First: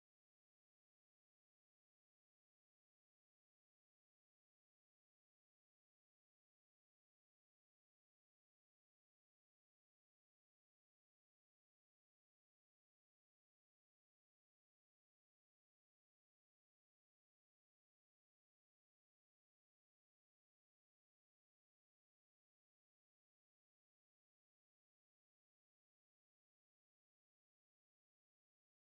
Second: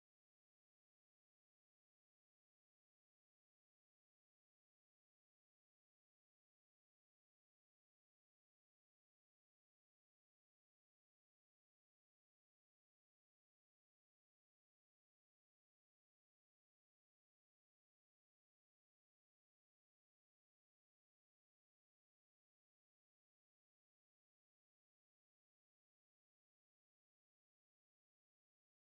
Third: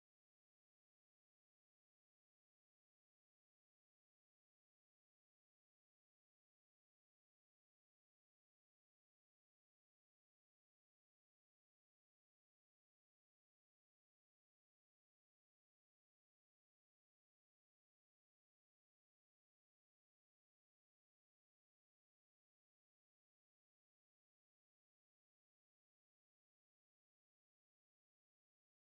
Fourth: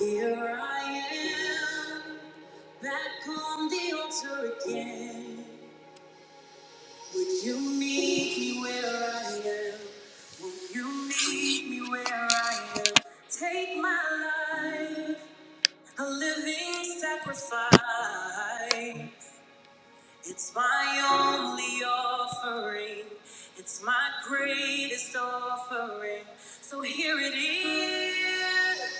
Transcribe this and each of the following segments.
Here I am, back on the altar again. Would you meet me where I am? Would you meet me where I am? Take my life, a living sacrifice. It's my only offering. It's my greatest offering. So here it is.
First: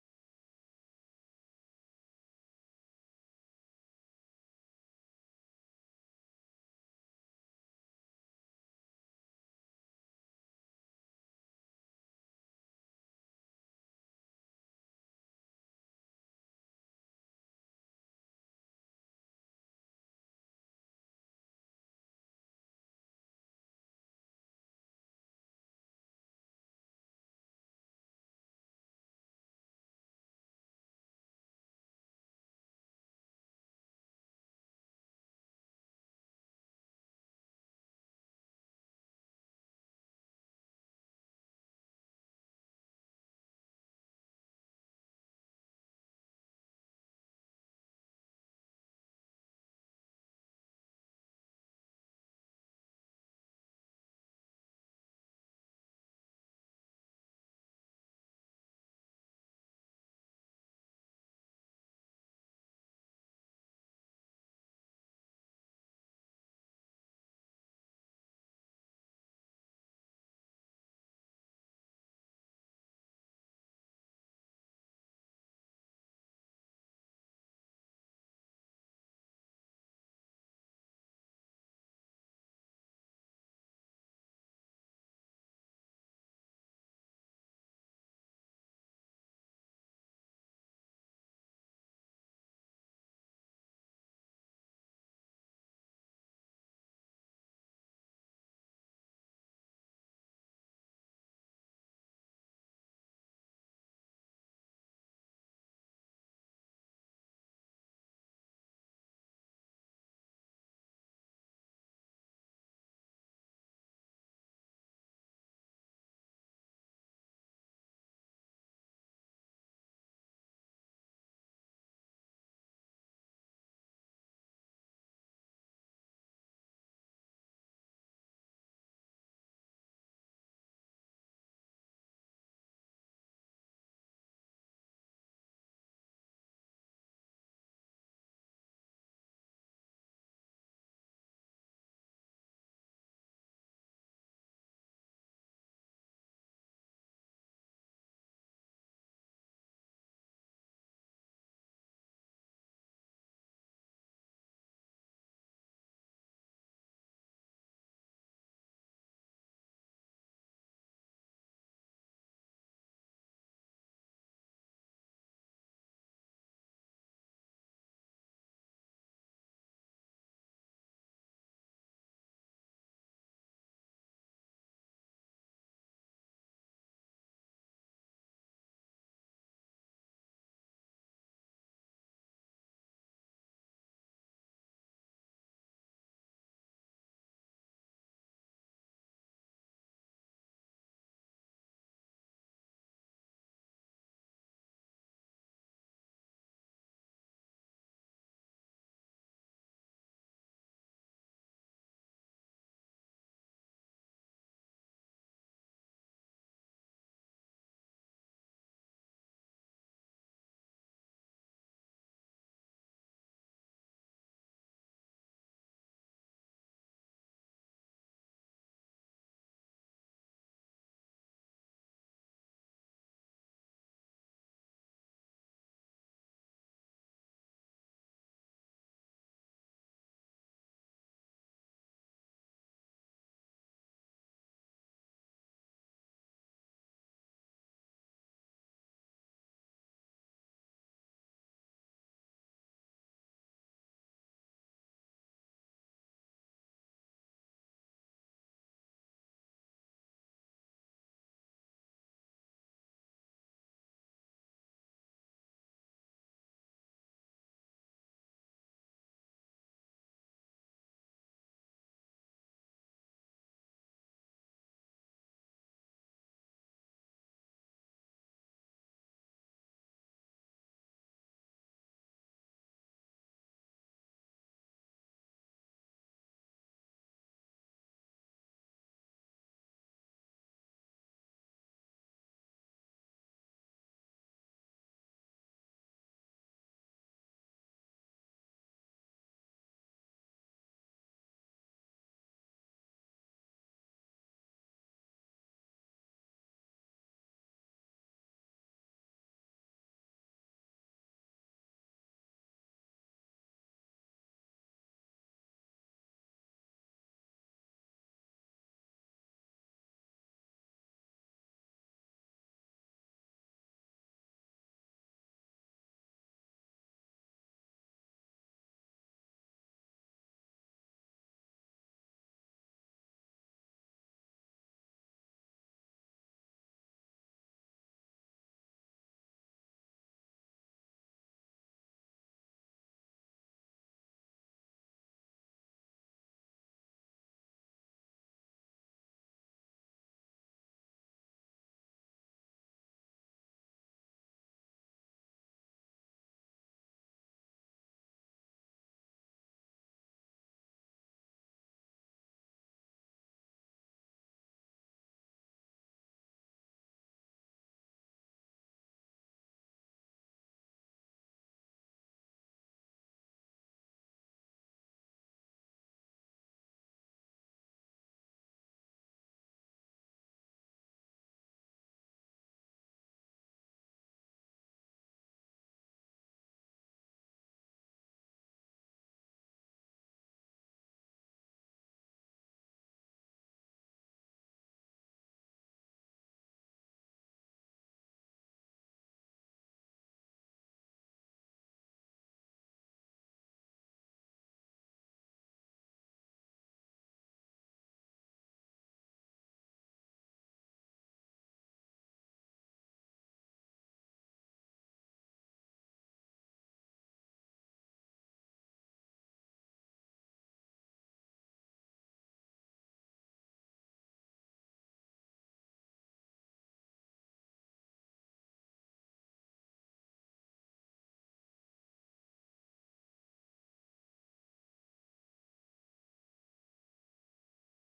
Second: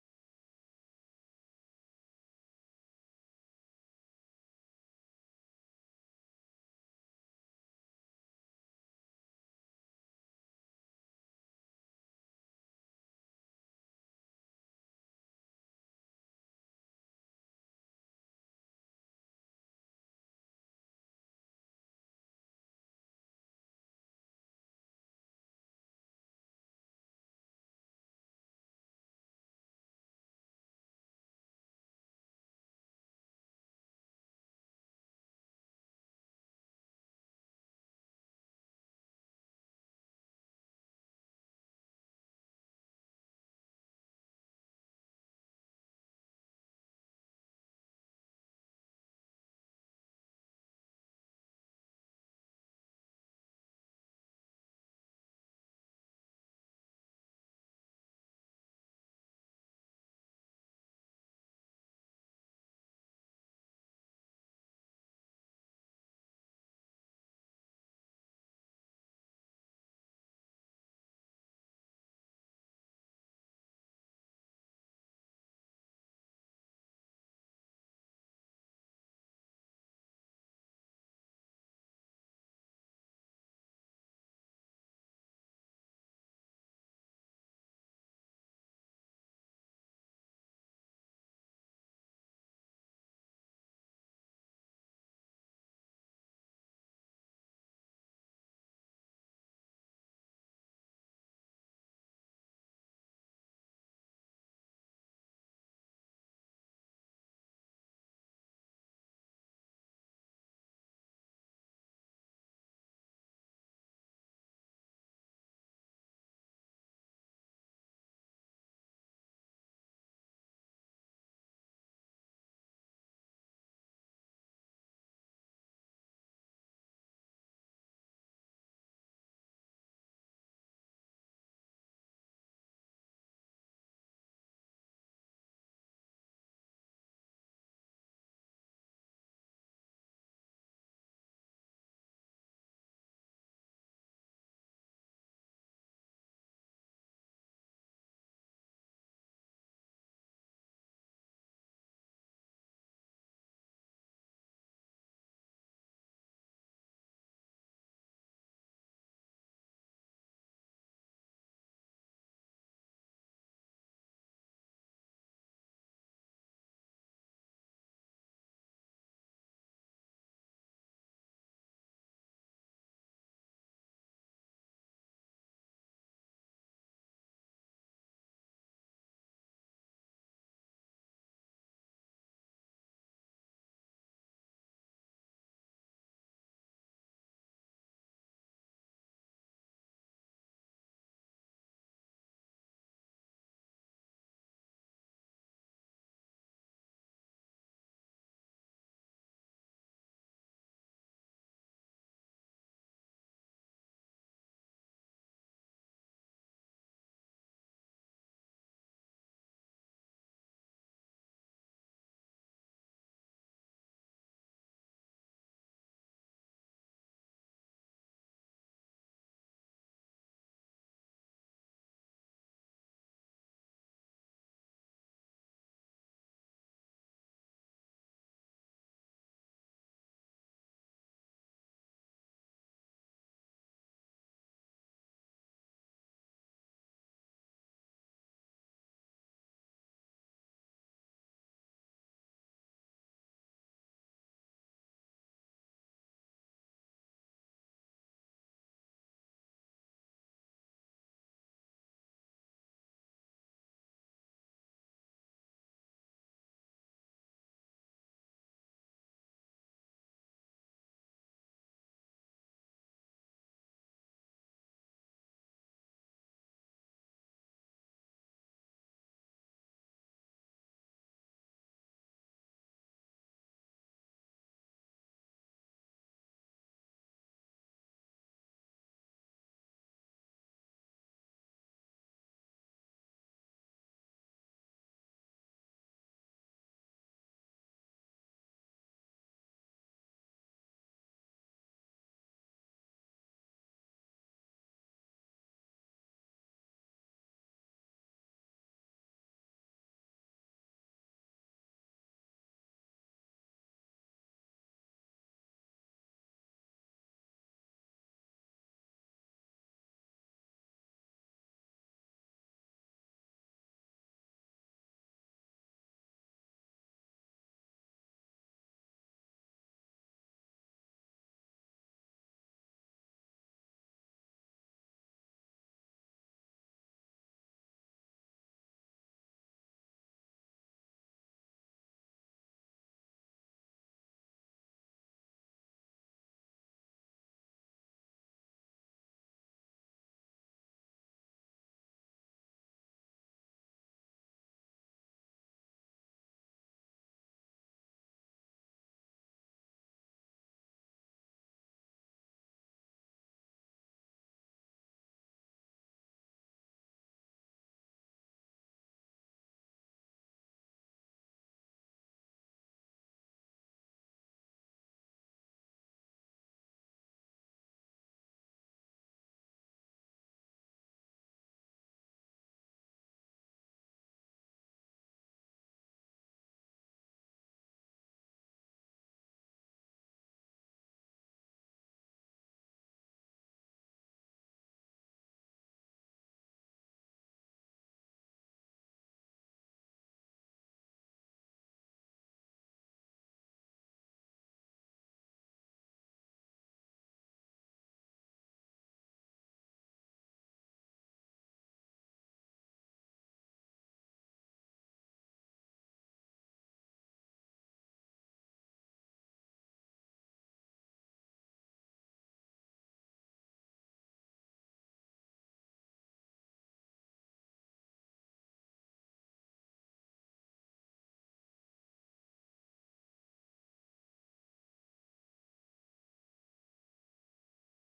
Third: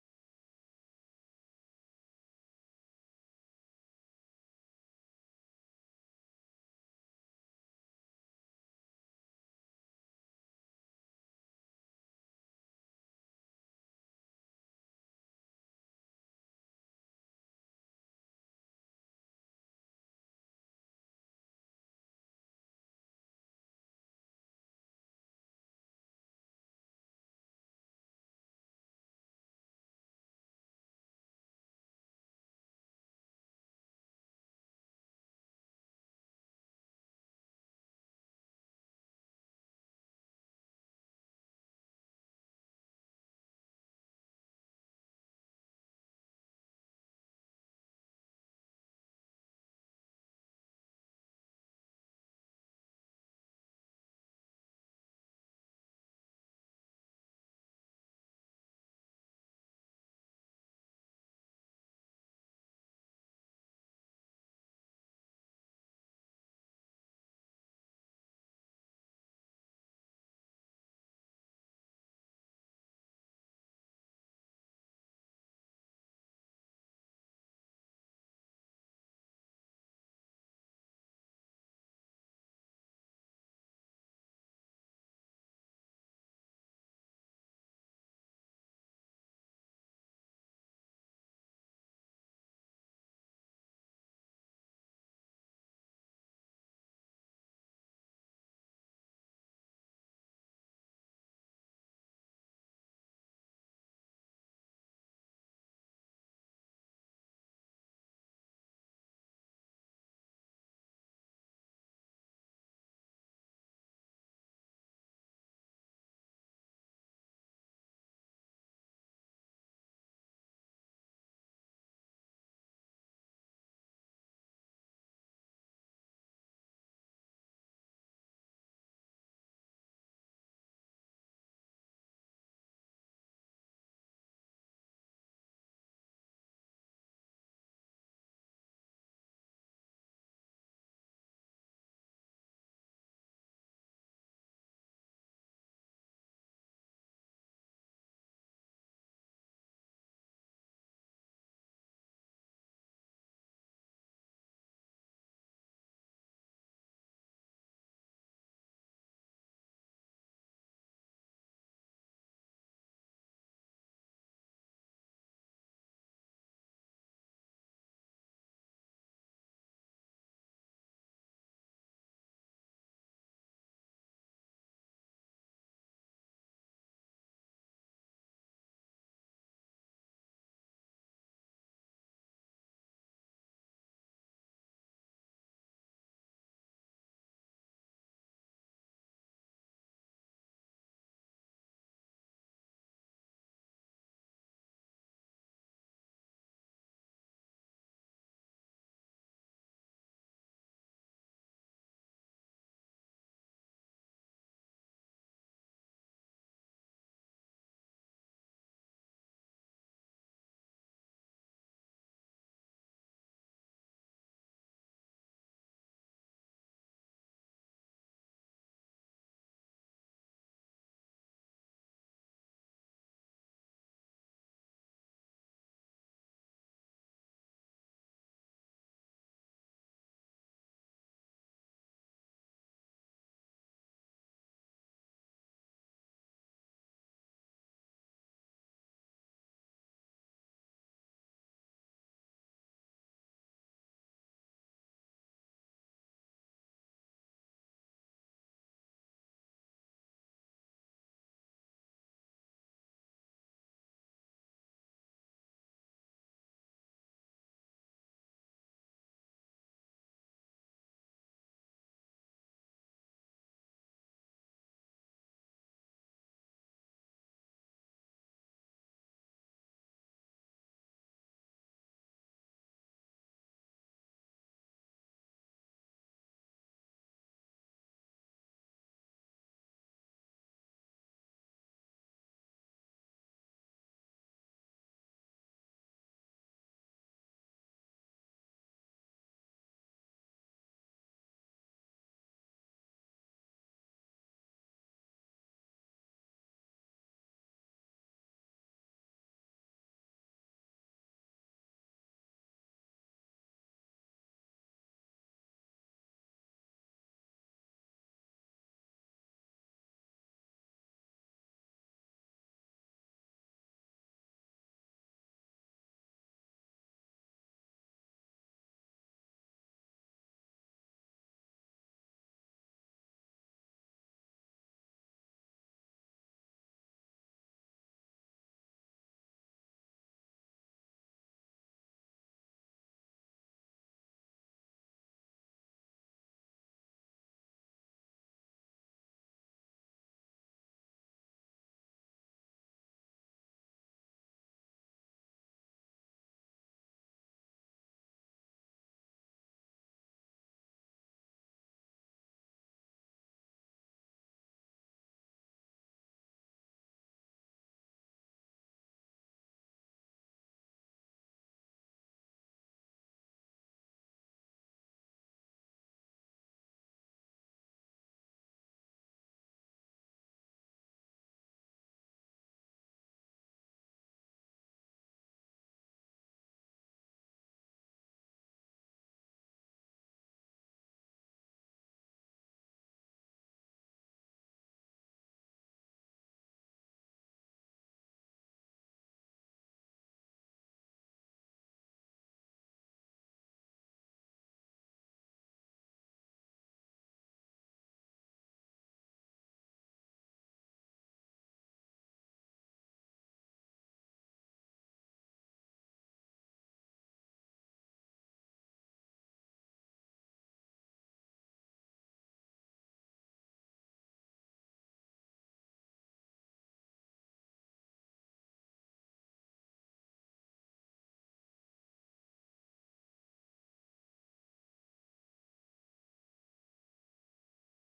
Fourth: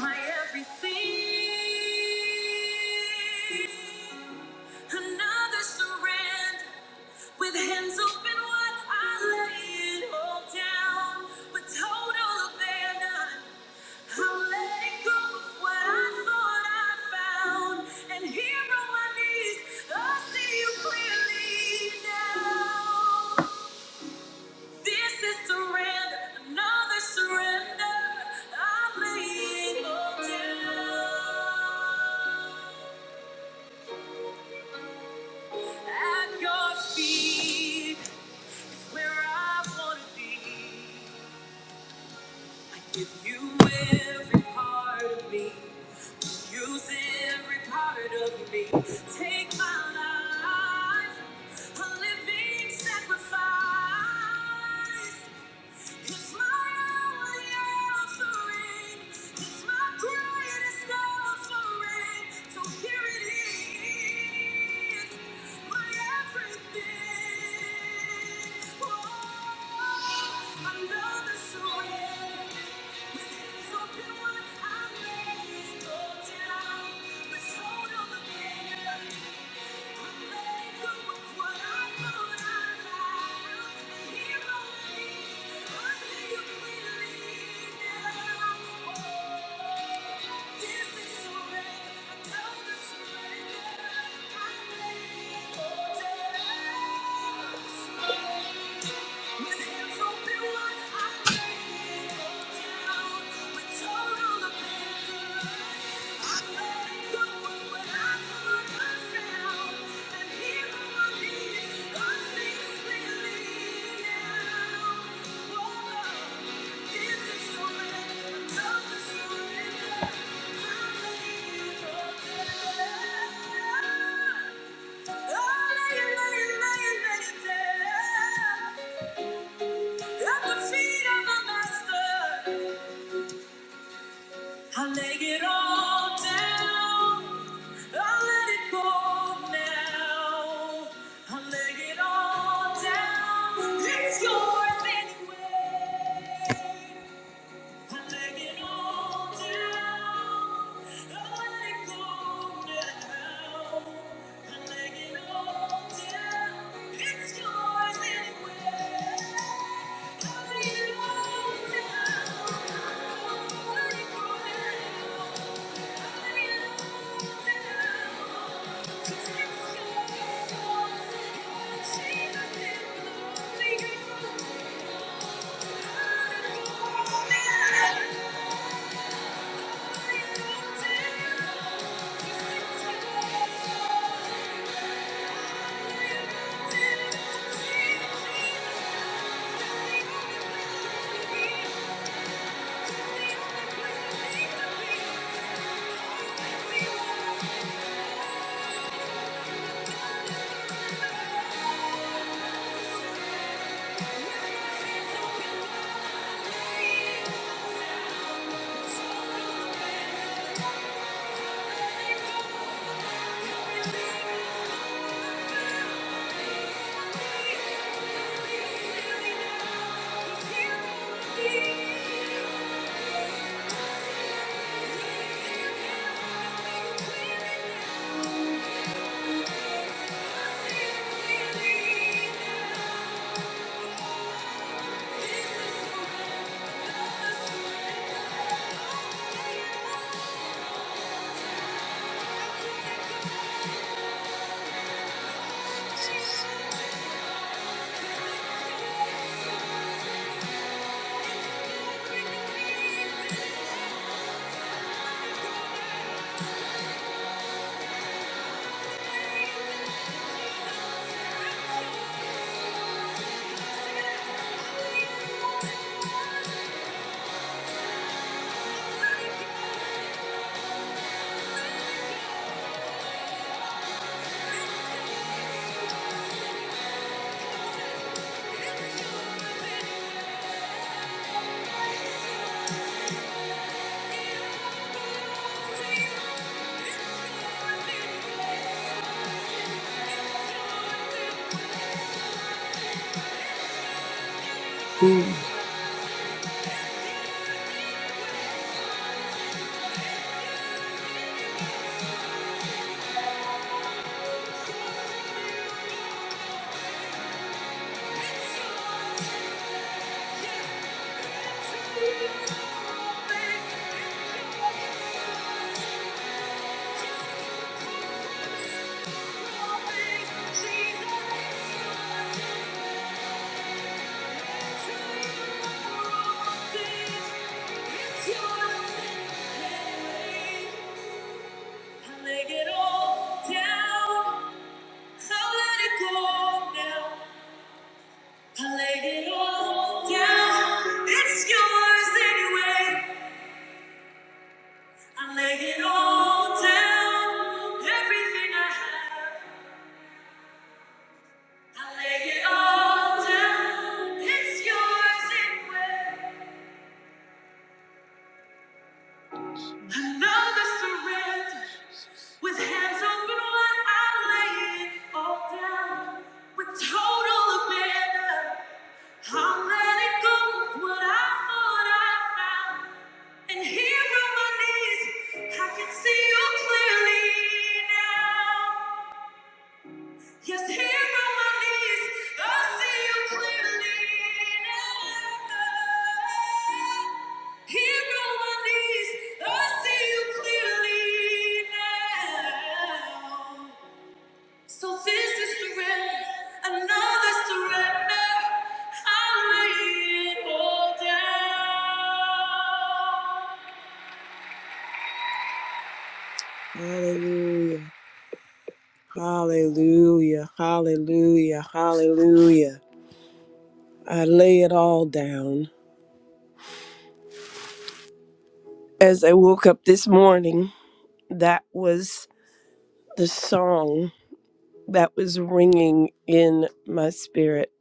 my everything. Another surrender with hands open wide. I lay it all down with total abandon. I'm letting go of what I thought I found. And here on my knees, I see you clearly now. This is surrender, another surrender. I'm laying all down at your feet. is where I want to be. I give you every part of me. Use every part of me. Take my life, a living sacrifice. It's my only offering. It's my greatest offering. So here it is, my everything. Oh, another surrender. With hands open wide, I lay it all down. The total Thank you. At the feet of the master. I lay it all down. I let it go now. I lay it all down. It's yours anyway. I lay it all down. I let it go now. I lay it all down. It's yours anyway. I lay it all down. I let it go now. Thank you. It's your yours. I lay it all down. I'll let it go now. I lay it all down. It's yours anyway. I lay it all down. Everything I have. I lay it all down. It's yours anyway. Another surrender. With hands open wide, I lay it all down. With total abandon, I'm letting go of what I thought I found. And here on my knees, I can see you clearly now. Yes, here on my knees, I see you clearly now. Here on my knees, I see you clearly now. So this is surrender, another surrender. I'll lay it all down. Hallelujah, hallelujah, hallelujah, hallelujah. I lay it all down. As I woke up this morning, that was the song that was ringing in my spirit.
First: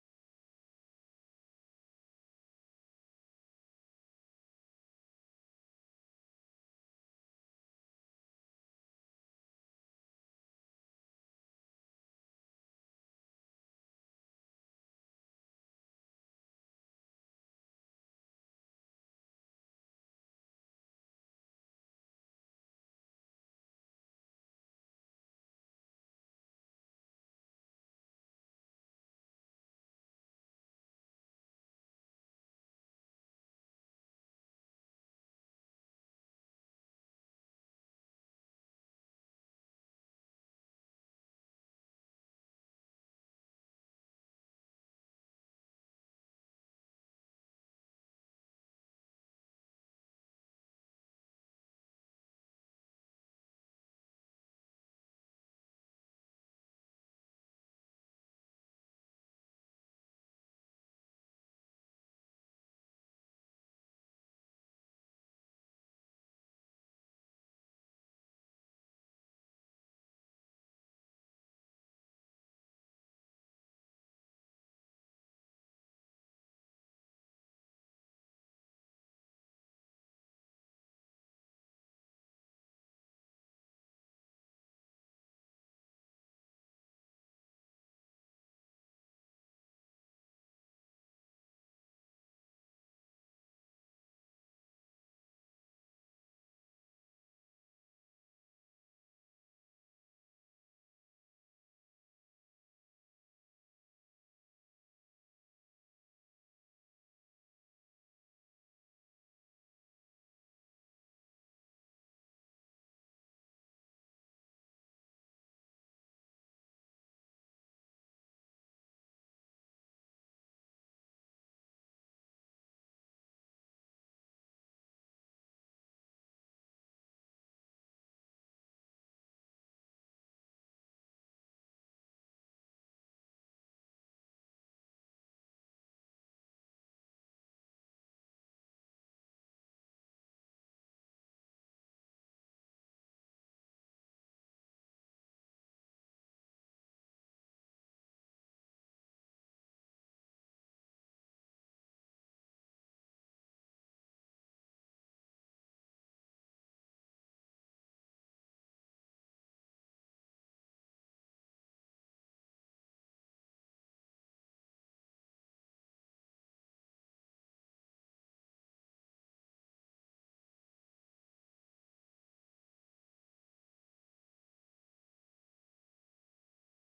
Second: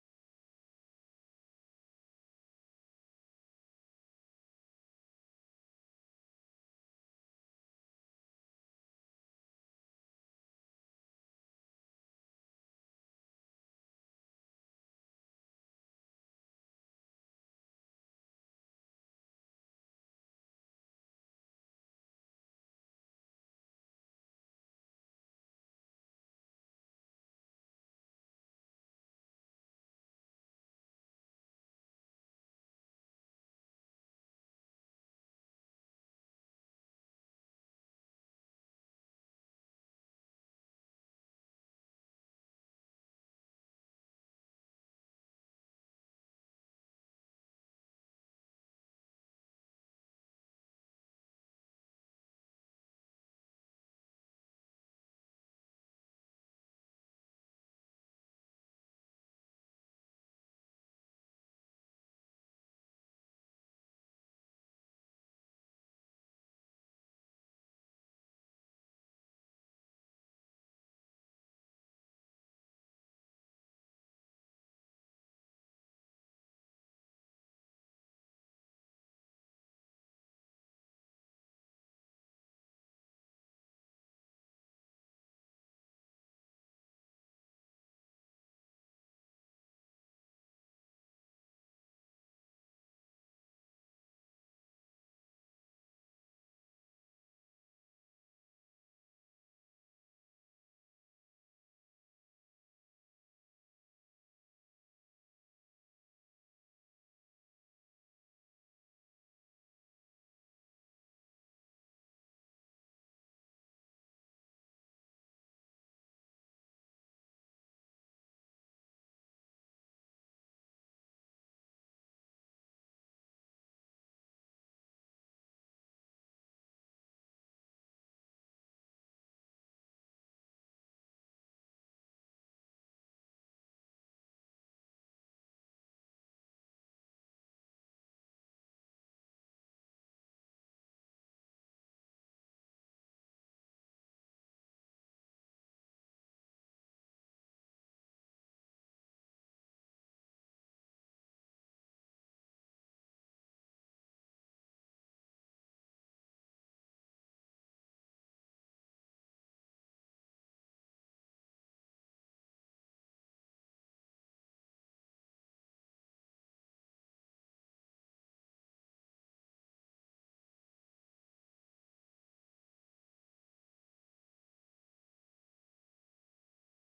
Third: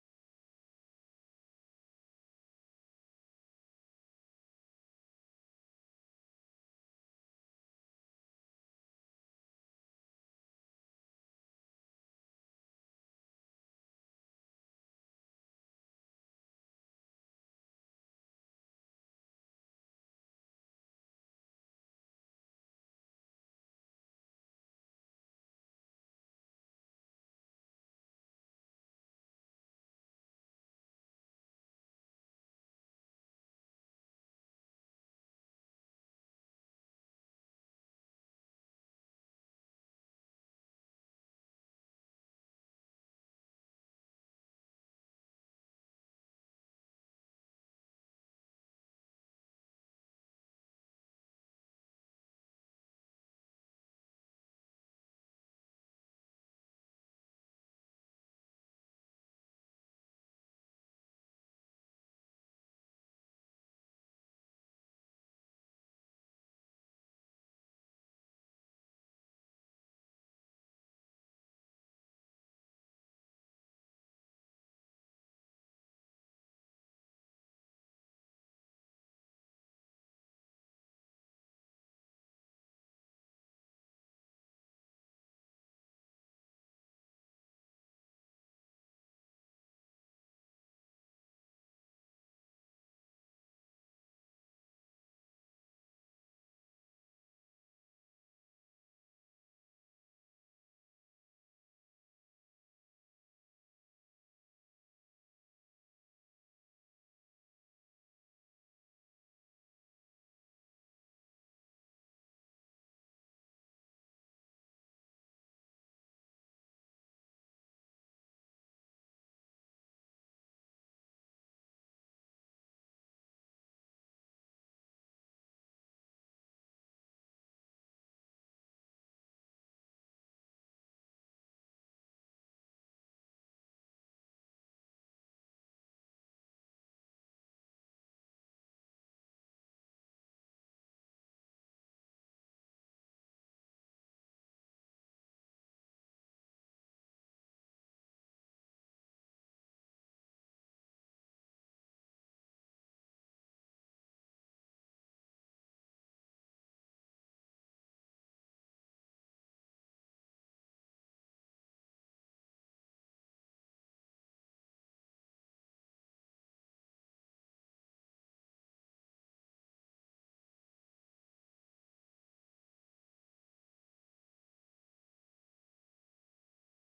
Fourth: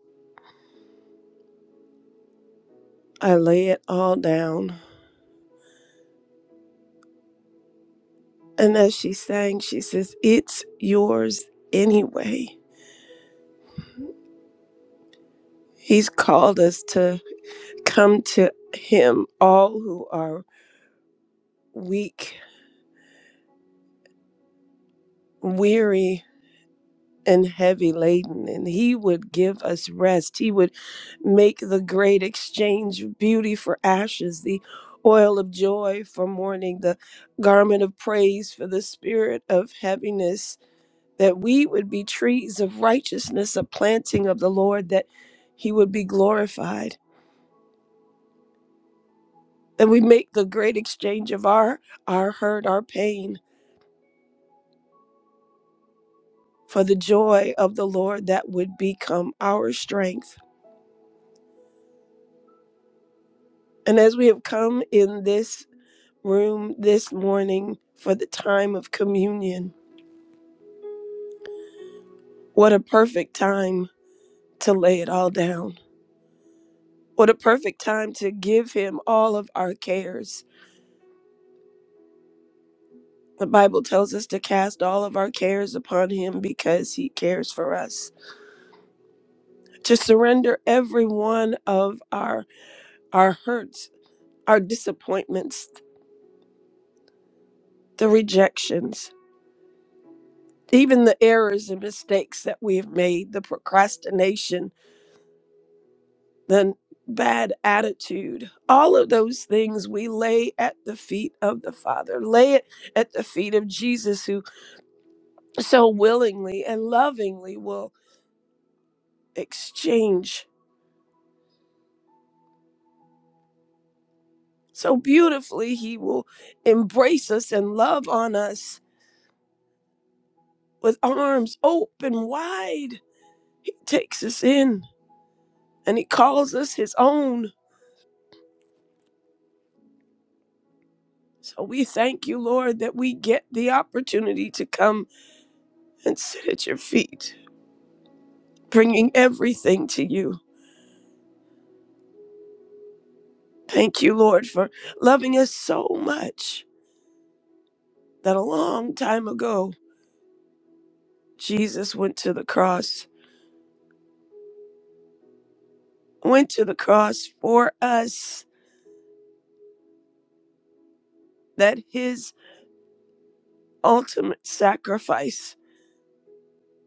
I lay it all down. And as she sang, she says, It's yours anyway. He's called us to come to Him, all who are weak, weary, and heavy laden, and He would give us rest. He would make the great exchange of beauty for ashes, the oil of joy for mourning, the garment of praise for the spirit of heaviness, that we would be trees of righteousness, a planting of the Lord, that He would be glorified. That we make the great exchange of our our hurt, our pain, for the joy of the Lord that would become our strength. And as we have come in this room this morning for the time of communion, what a perfect time to lay it all down. What a perfect time to give Him all of our cares. The Bible tells us to cast all of our cares upon Him because He cares for us. To surrender every one of our, our hurts, our disappointments, the rejections, even the errors and mistakes that we've made, the procrastination, the bad attitude, all of those things we lay at the feet of the Father, lay it at the feet of Jesus, who so willingly and lovingly will exchange. So beautifully, He will embrace us and love on us with arms open wide. He takes us in and He calls us His own So we thank you, Lord, that we get the opportunity to come and sit at your feet, bringing everything to you. Thank you, Lord, for loving us so much that a long time ago, Jesus went to the cross, went to the cross for us, that his ultimate sacrifice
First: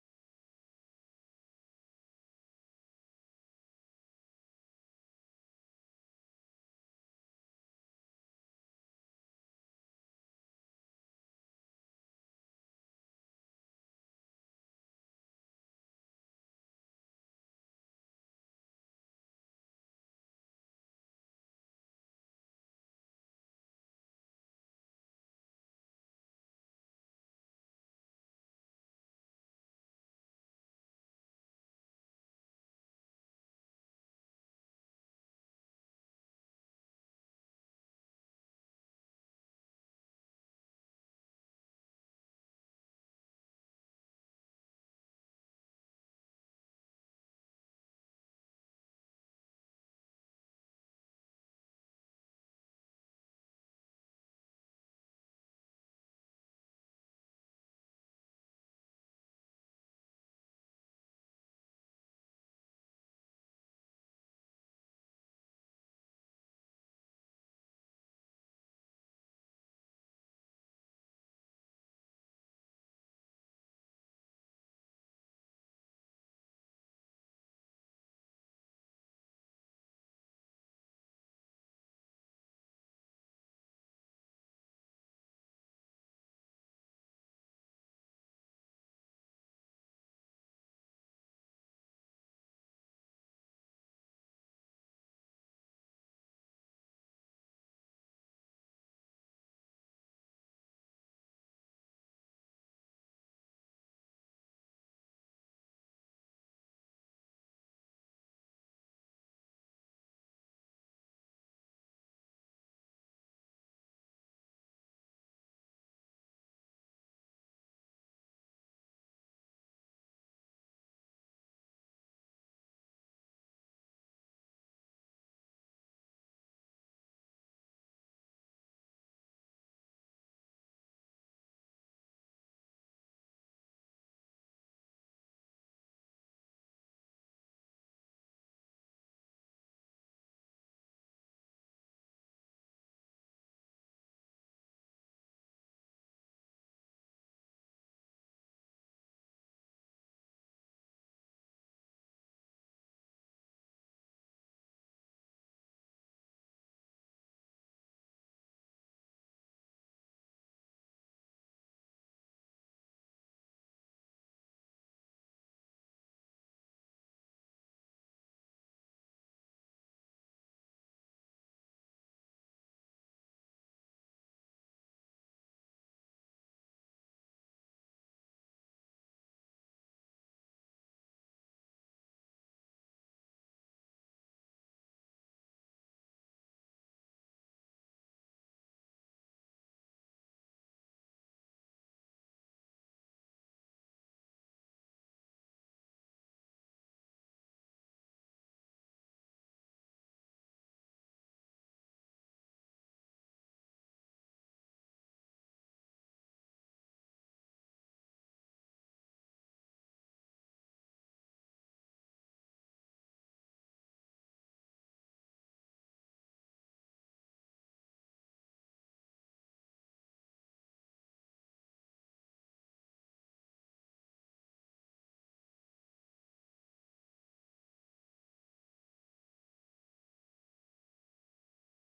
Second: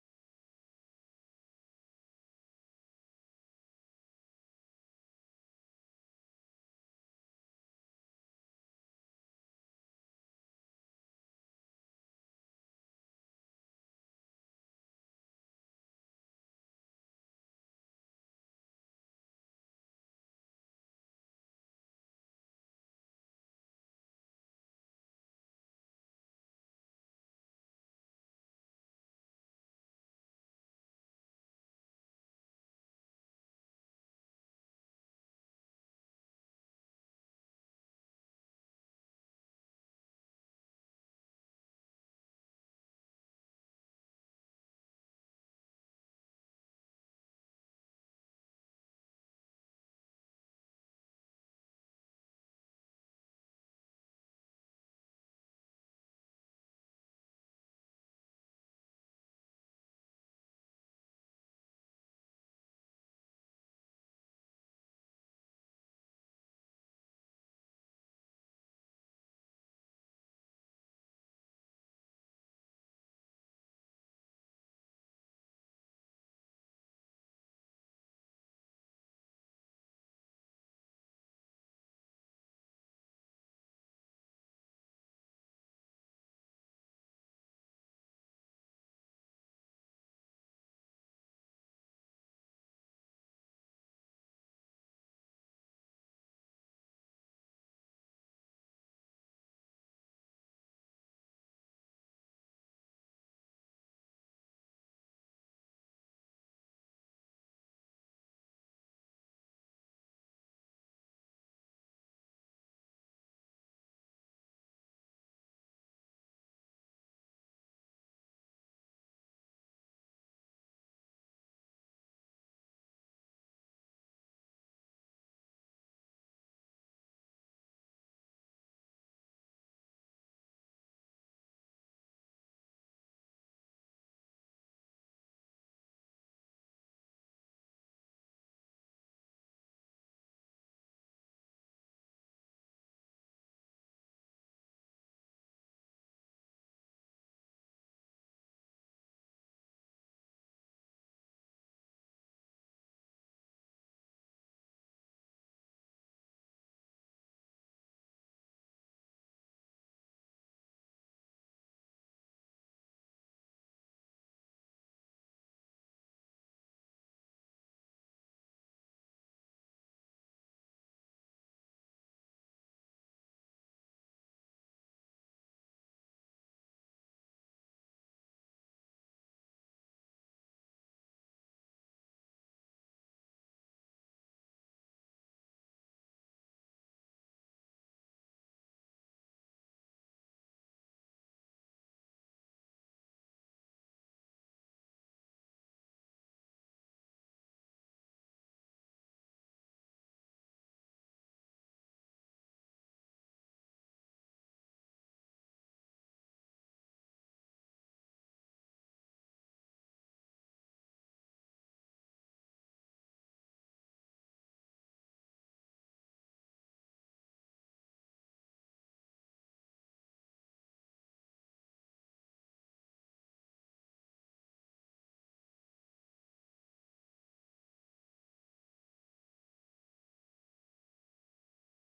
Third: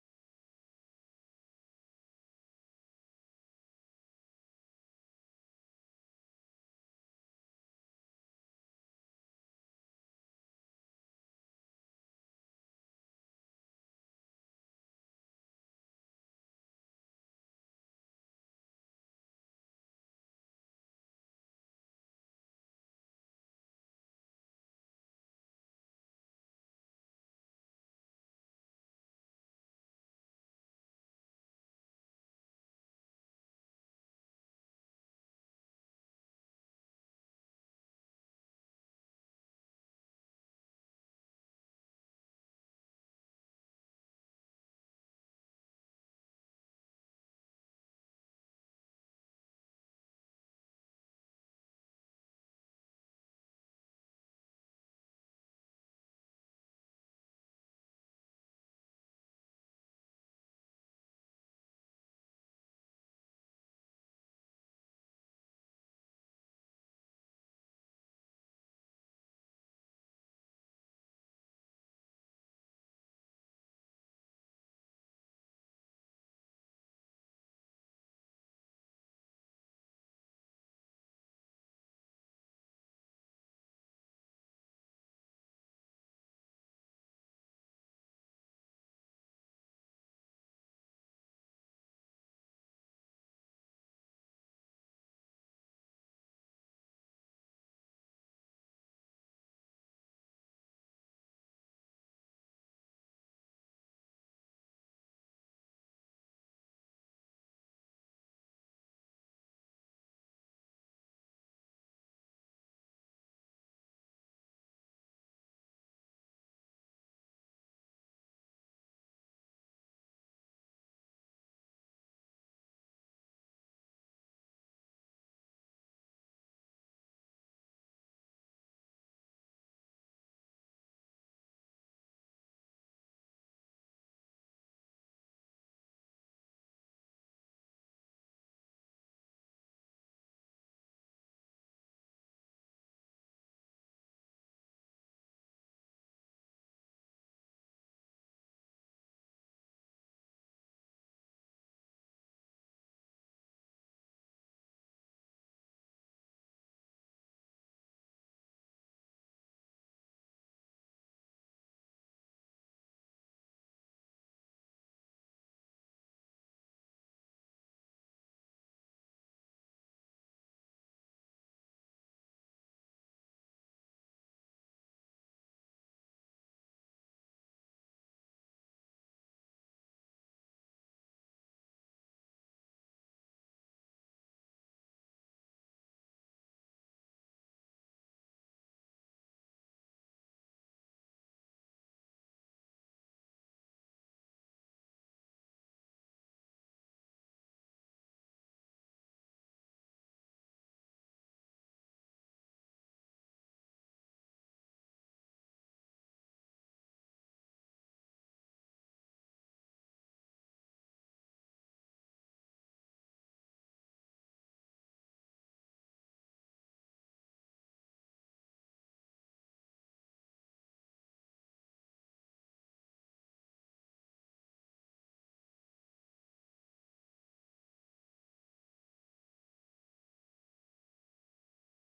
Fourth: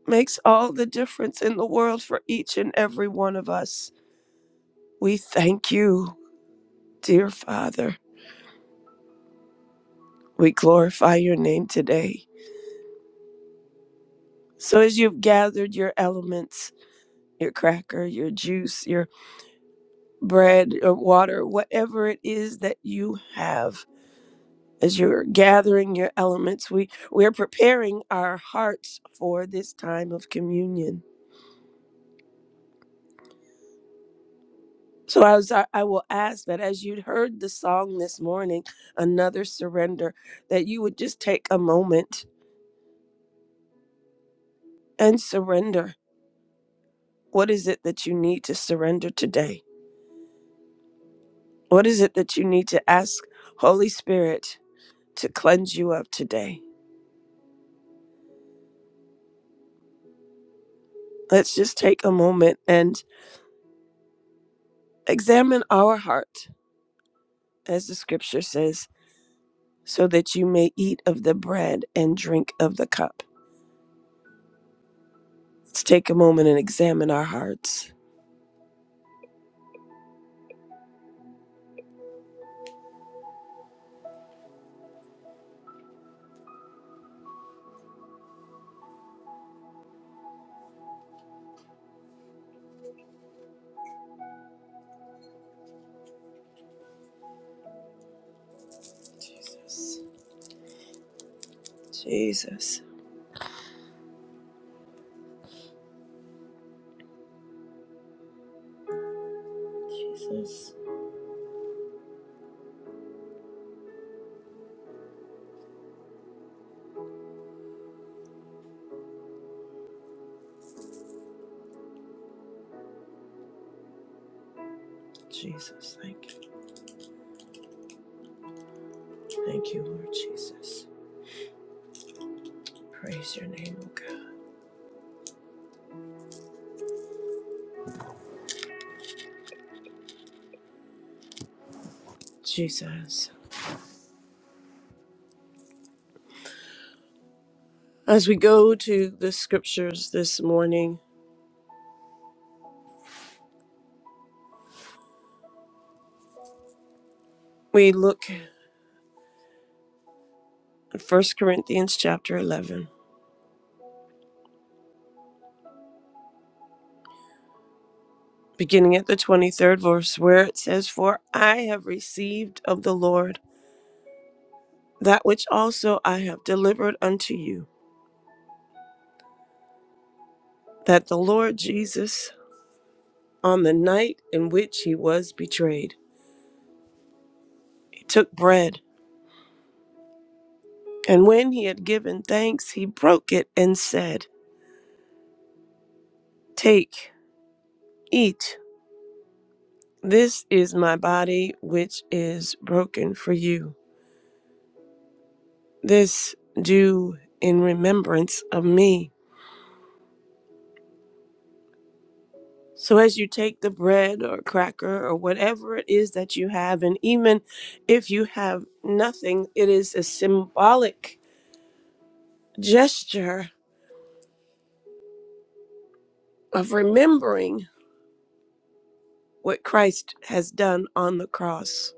makes all the difference in the world for each and every one of us. We thank you, dear Father. We glorify your name today. So as you've gathered your elements, your cracker, your juice, your bread, or water, whatever it is that you have, as you're gathering your elements, we we're preparing our hearts for this time of communion. So I was I I will ask that as you heard the song this morning, another surrender, that you would just take a moment and surrender. What is it that you need to surrender today? What is it that you need to ask Holy Spirit? to cleanse you of today. Let's just take a moment and examine our heart, as the scripture says, so that you may eat of the bread and drink of the cup. Let's take a moment and examine our hearts. Jesus, Jesus, Jesus, thank you. Thank you, Lord Jesus. Praise your name, O God. Jesus. As we go to the scriptures this morning, we look at 1 Corinthians chapter 11. beginning at the 23rd verse, where it says, For I have received of the Lord that which also I have delivered unto you, that the Lord Jesus, on the night in which he was betrayed, he took bread, and when he had given thanks, he broke it and said, Take, eat, this is my body which is broken for you. This do in remembrance of me. So, as you take the bread or cracker or whatever it is that you have, and even if you have nothing, it is a symbolic gesture of remembering what Christ has done on the cross.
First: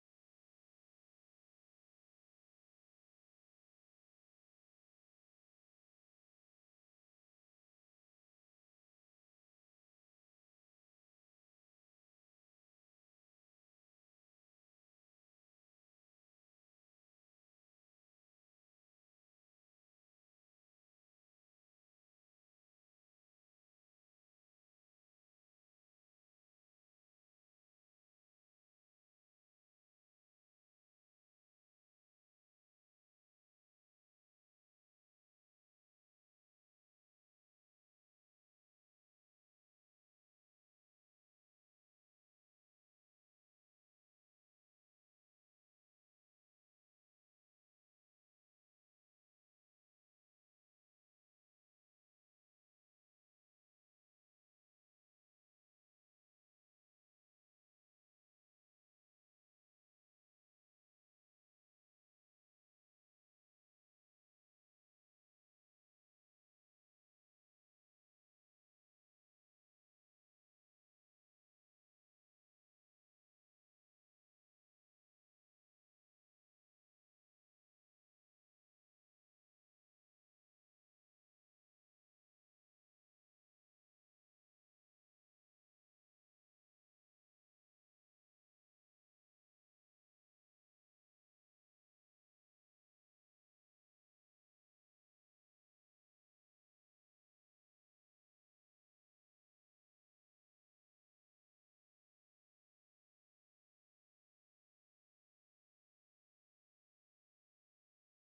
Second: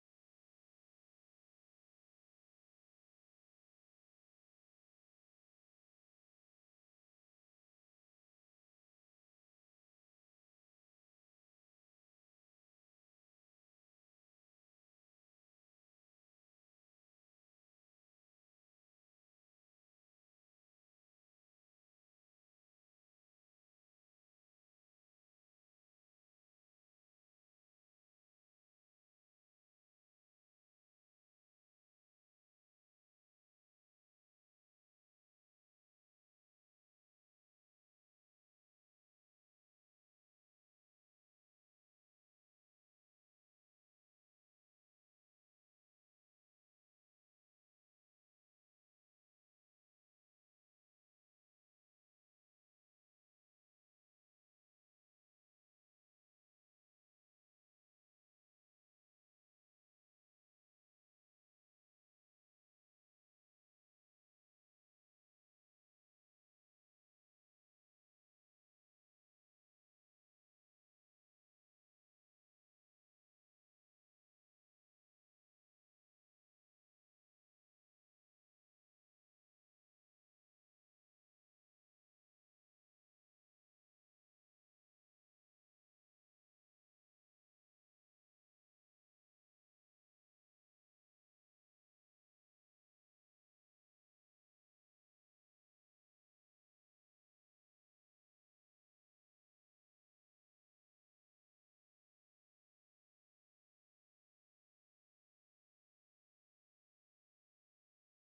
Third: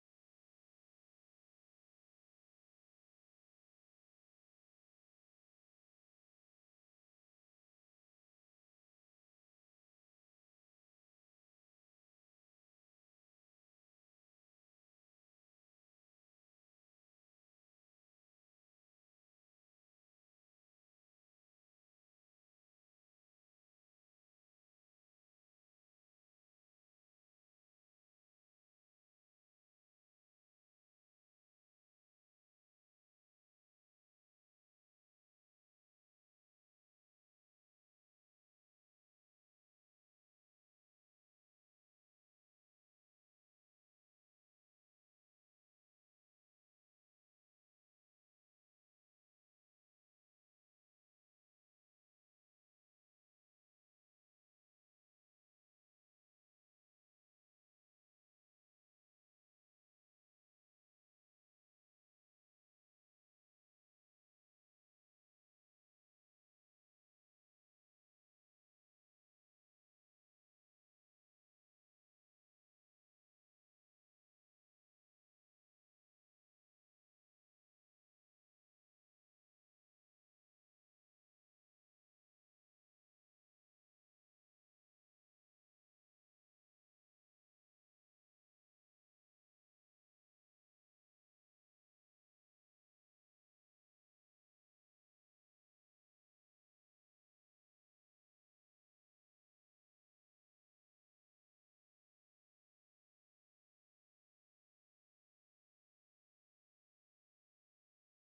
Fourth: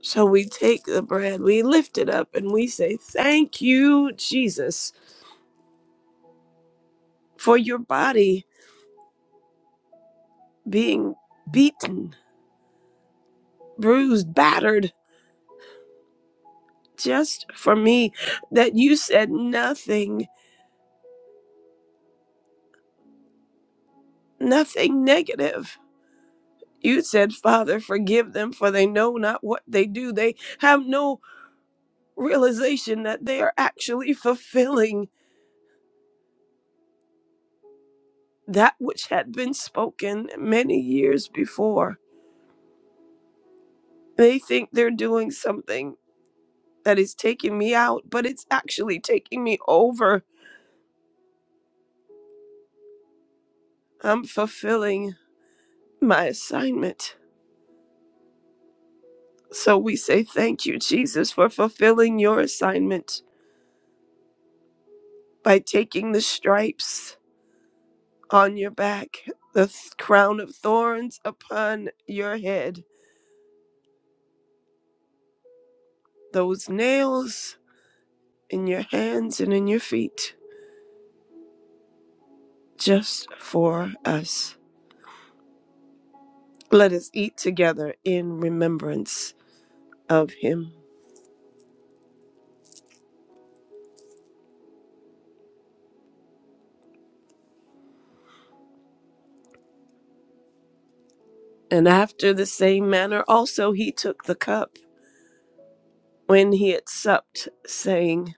So, we take the bread, we lift it up, and we say, Thank you, Jesus, for your body being beaten, bruised, battered just for me, that you said nothing, nothing negative You said, Father, forgive them, for they know not what they do. They have no realization that they are actually fulfilling that which had been spoken many years before. They think they're doing something that is taking me out, but it's actually taking me over. I'm fulfilling my assignment. So we say, Thank you, Jesus, for fulfilling your assignment by taking the stripes on your back, the th- crown of thorns upon your head, those nails in your hands and in your feet, just for us. Let us eat together in remembrance of him. And after the same manner, also he took the cup when he had supped, saying,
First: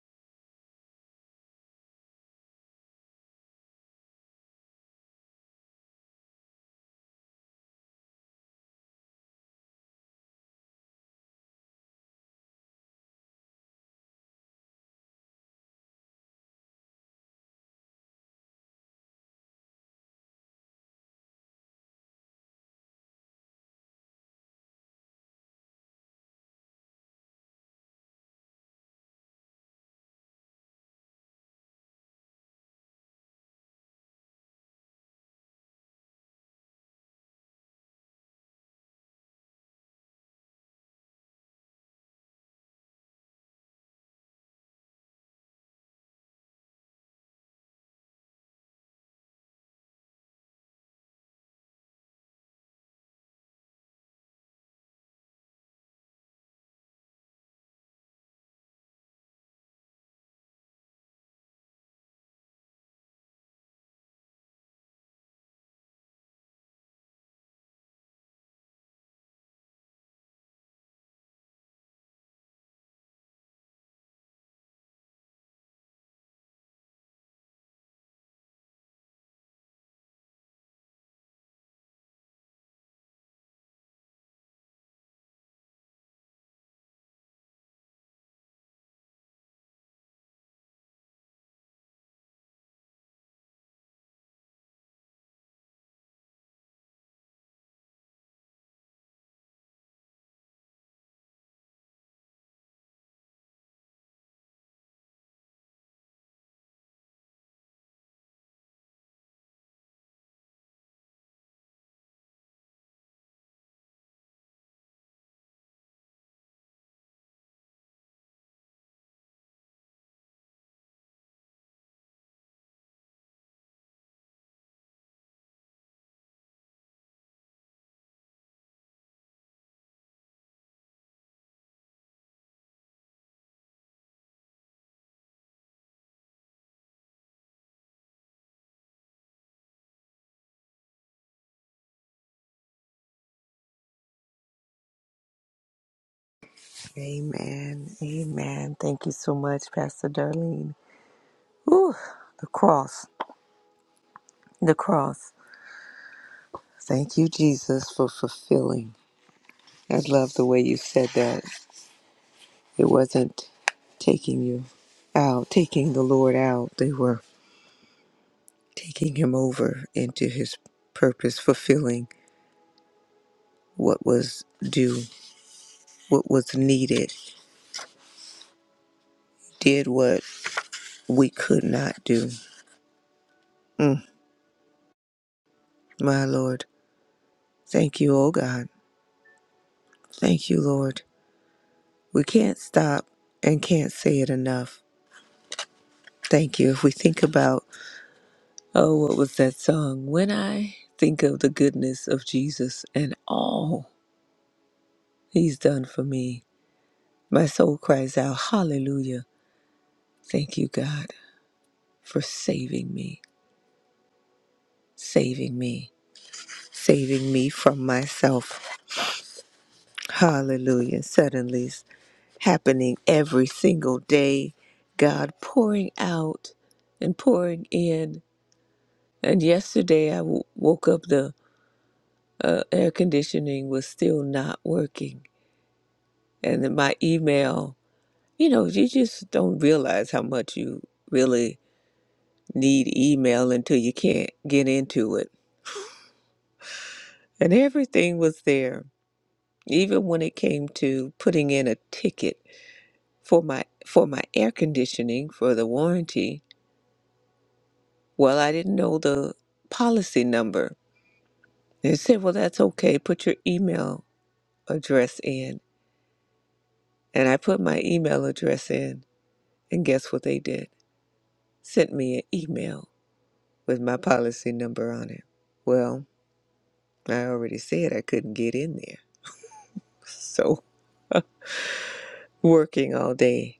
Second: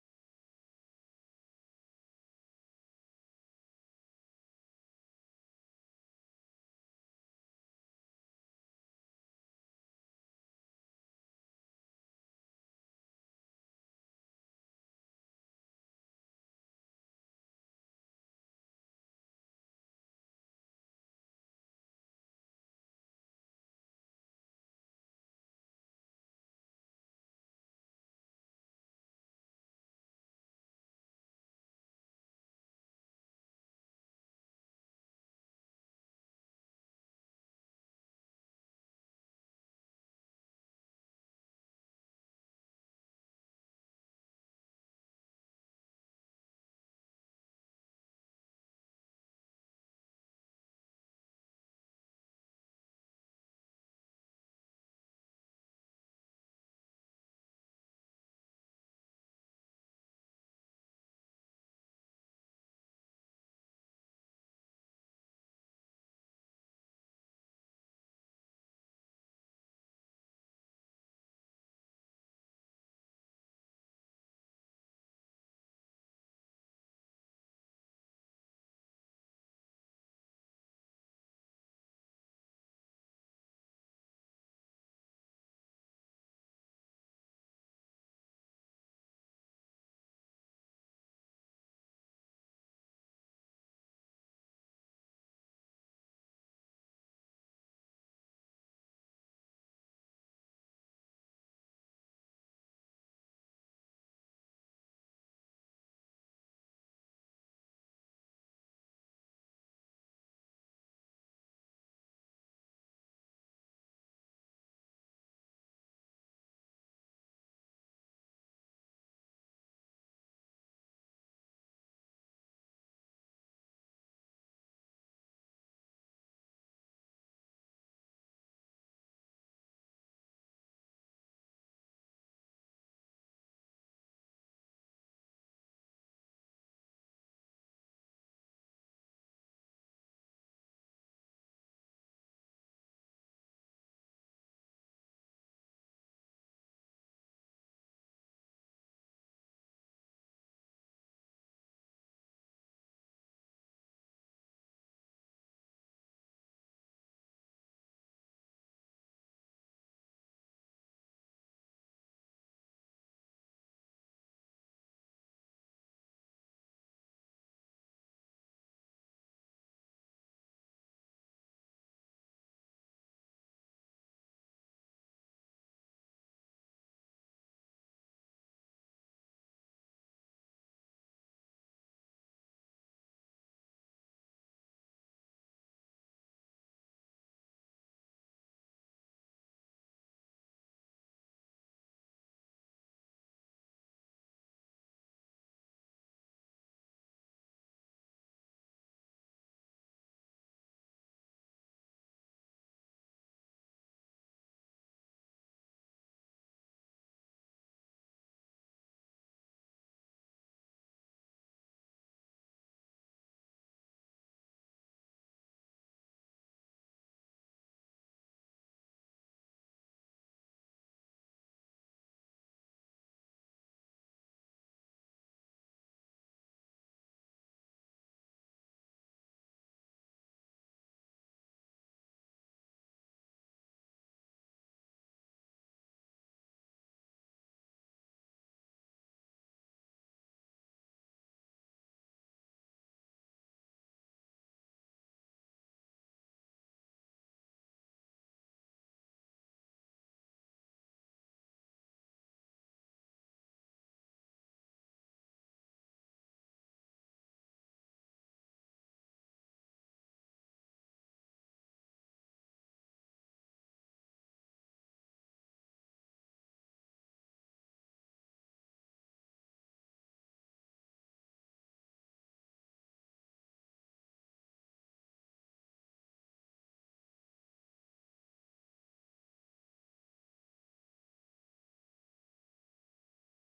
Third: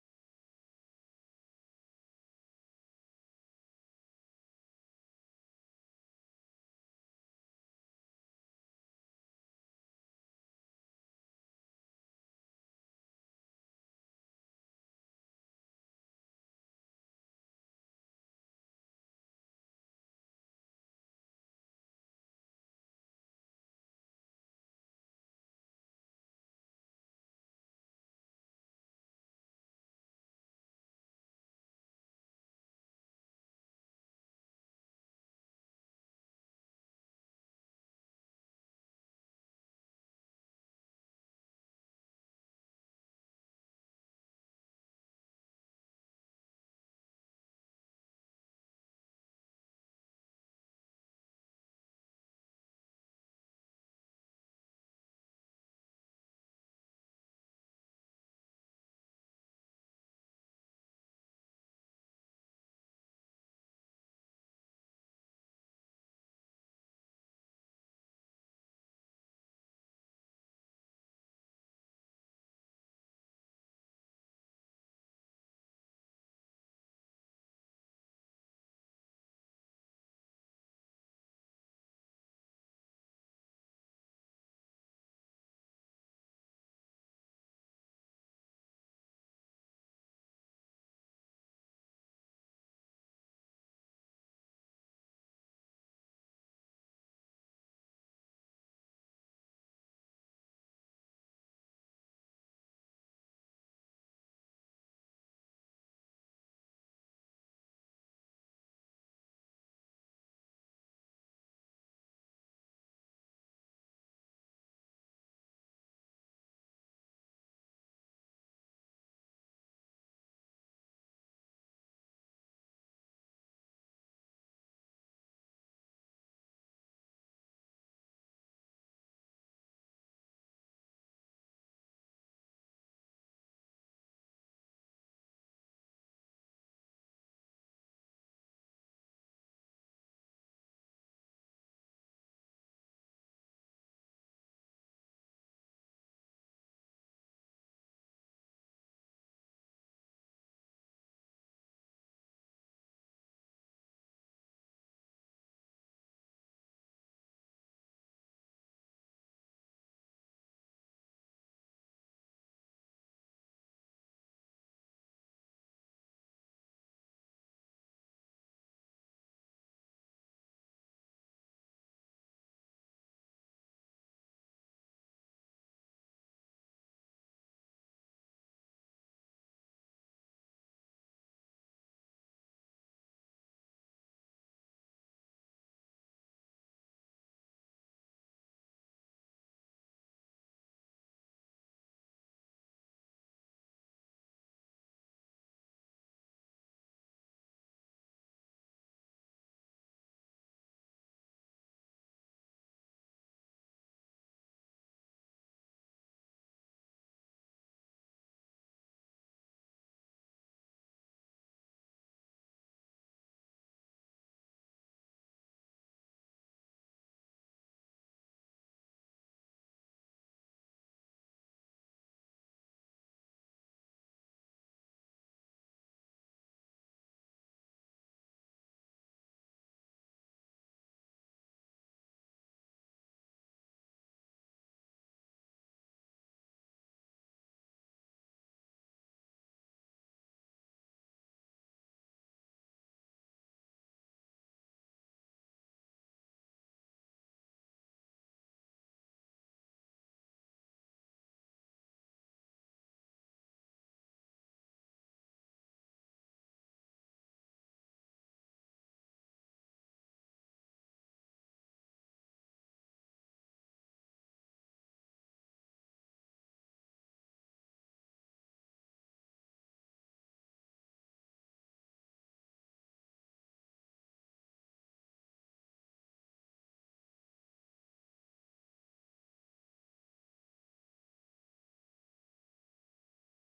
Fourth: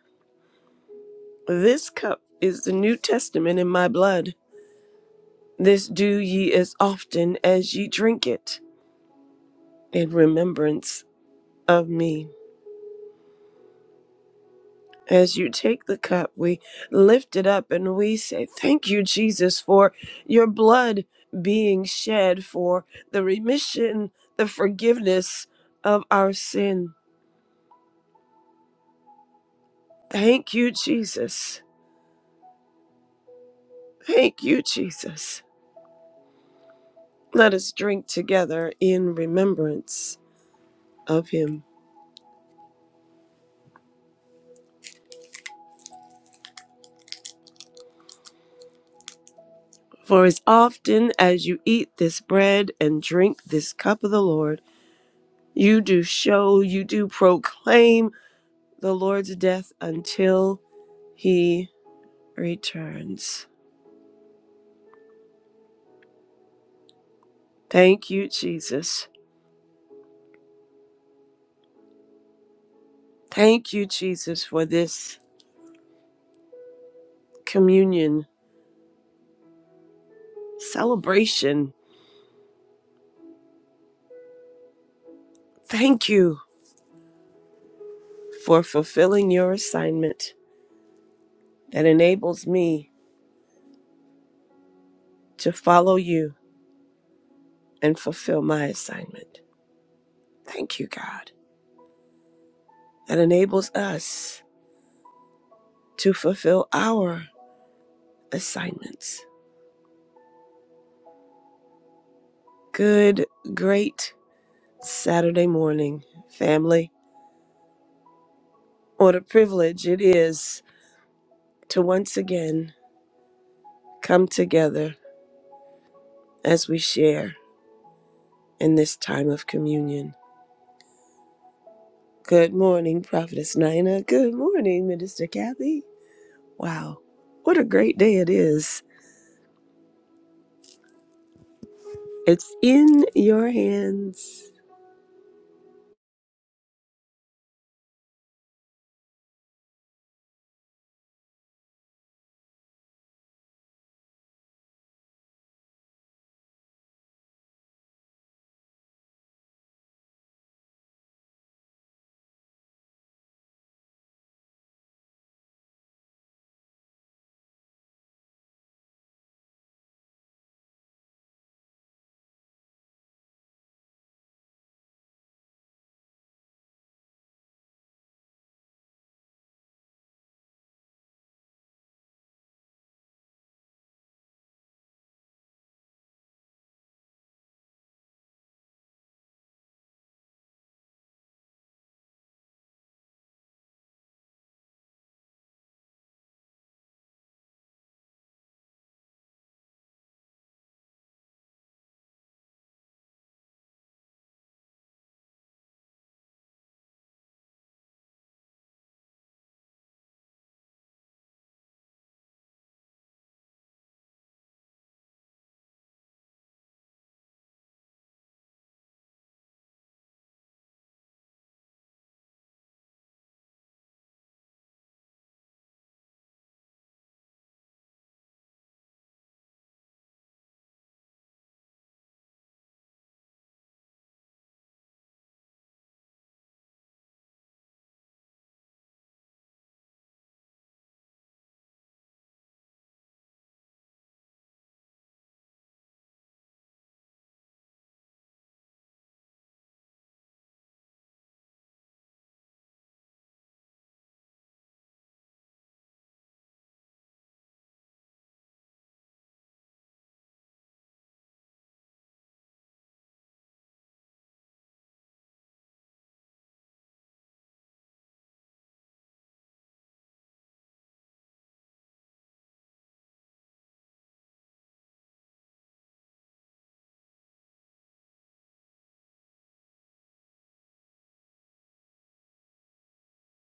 This cup is the New Testament in my blood. This do ye as often as ye drink it in remembrance of me. As you take the cup, we lift it up and we say, Thank you, Jesus, for your blood being shed for the remission, the forgiveness of our sin. Thank you, Jesus. Thank you, Jesus. Let us drink together in remembrance of him. For as often as you eat this bread and drink this cup of the Lord, you do show, you do proclaim the Lord's death until he returns. Thank you, Jesus. Thank you, Jesus, for this communion celebration. Thank you for fulfilling your assignment that enables me to follow you and fulfill my assignment. Thank you, God, that enables us to fulfill our assignments. Good, great Saturday morning, family. What a privilege it is to once again come together as we share in this time of communion. Good morning, Prophetess Nina. Good morning, Minister Kathy. Wow, what a great day it is. It's in your hands. Amen. Amen. Thank you so much, Pastor Darlene. Ooh, the cross. The cross. Thank you, Jesus, for fulfilling. I love the way you said that. It wasn't taking you out, taking the Lord out. They were taking him over into his purpose, fulfilling what was due, what was needed, did what we could not do. Mm, my Lord. Thank you, oh God. Thank you, Lord. We can't stop and can't say it enough. Thank you. If we think about, oh, what was that song? When I think of the goodness of Jesus and all he's done for me, my soul cries out, Hallelujah. Thank you, God, for saving me, saving me, saving me from myself. Hallelujah. Suddenly, it's happening every single day. God pouring out and pouring in And yesterday I w- woke up, the uh, air conditioning was still not working. And then my email, you know, you just don't realize how much you really need email until you can't get into it. And everything was there, even when it came to putting in a ticket for my for my air conditioning for the warranty. Well, I didn't know the policy number. They said, "Well, that's okay. Put your email address in." And I put my email address in, and guess what they did? Sent me an email with my policy number on it. Well, I already said I couldn't get in there. So, working all day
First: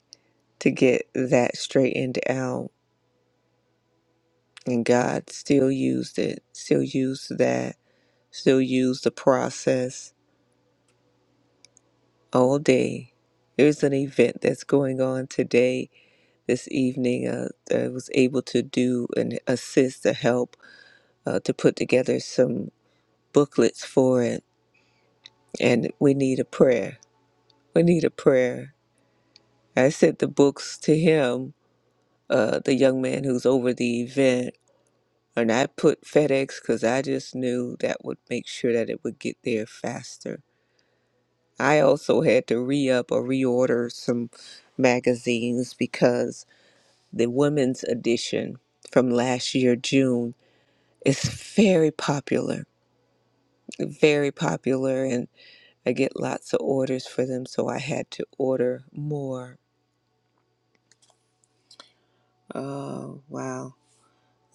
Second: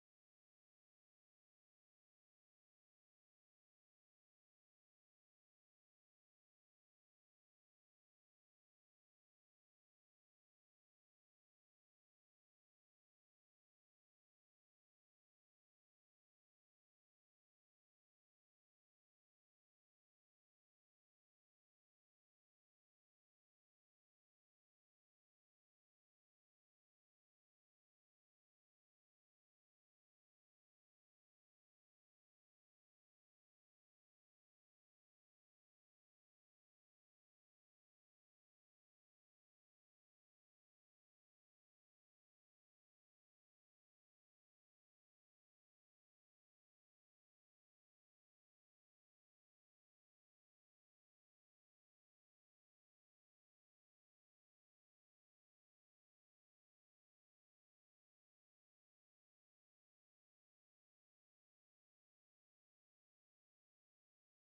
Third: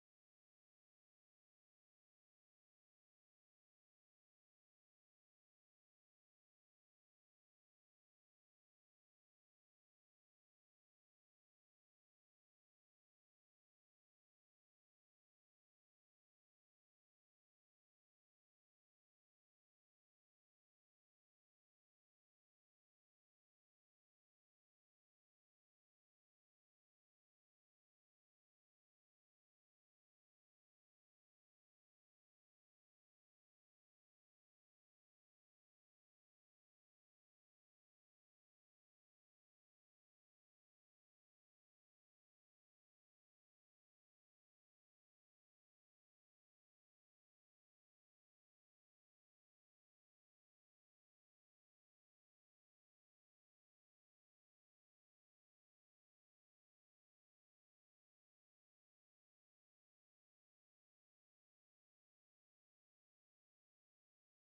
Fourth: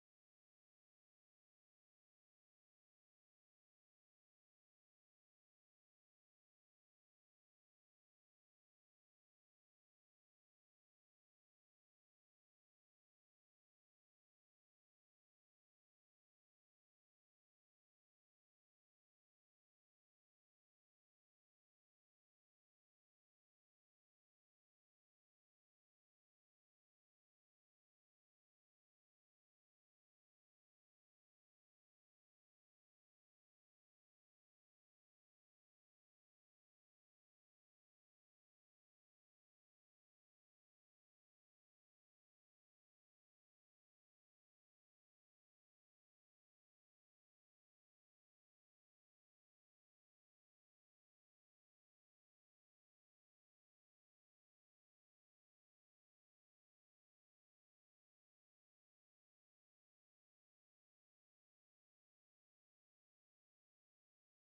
to get that straightened out, and God still used it, still used that, still used the process all day. There's an event that's going on today, this evening. Uh, I was able to do and assist to help uh, to put together some. booklets for it, and we need a prayer. We need a prayer. I sent the books to him, uh, the young man who's over the event, and I put FedEx because I just knew that would make sure that it would get there faster. I also had to re up or reorder some magazines because the women's edition from last year, June, is very popular. Very popular. and. I get lots of orders for them, so I had to order more. Oh, wow.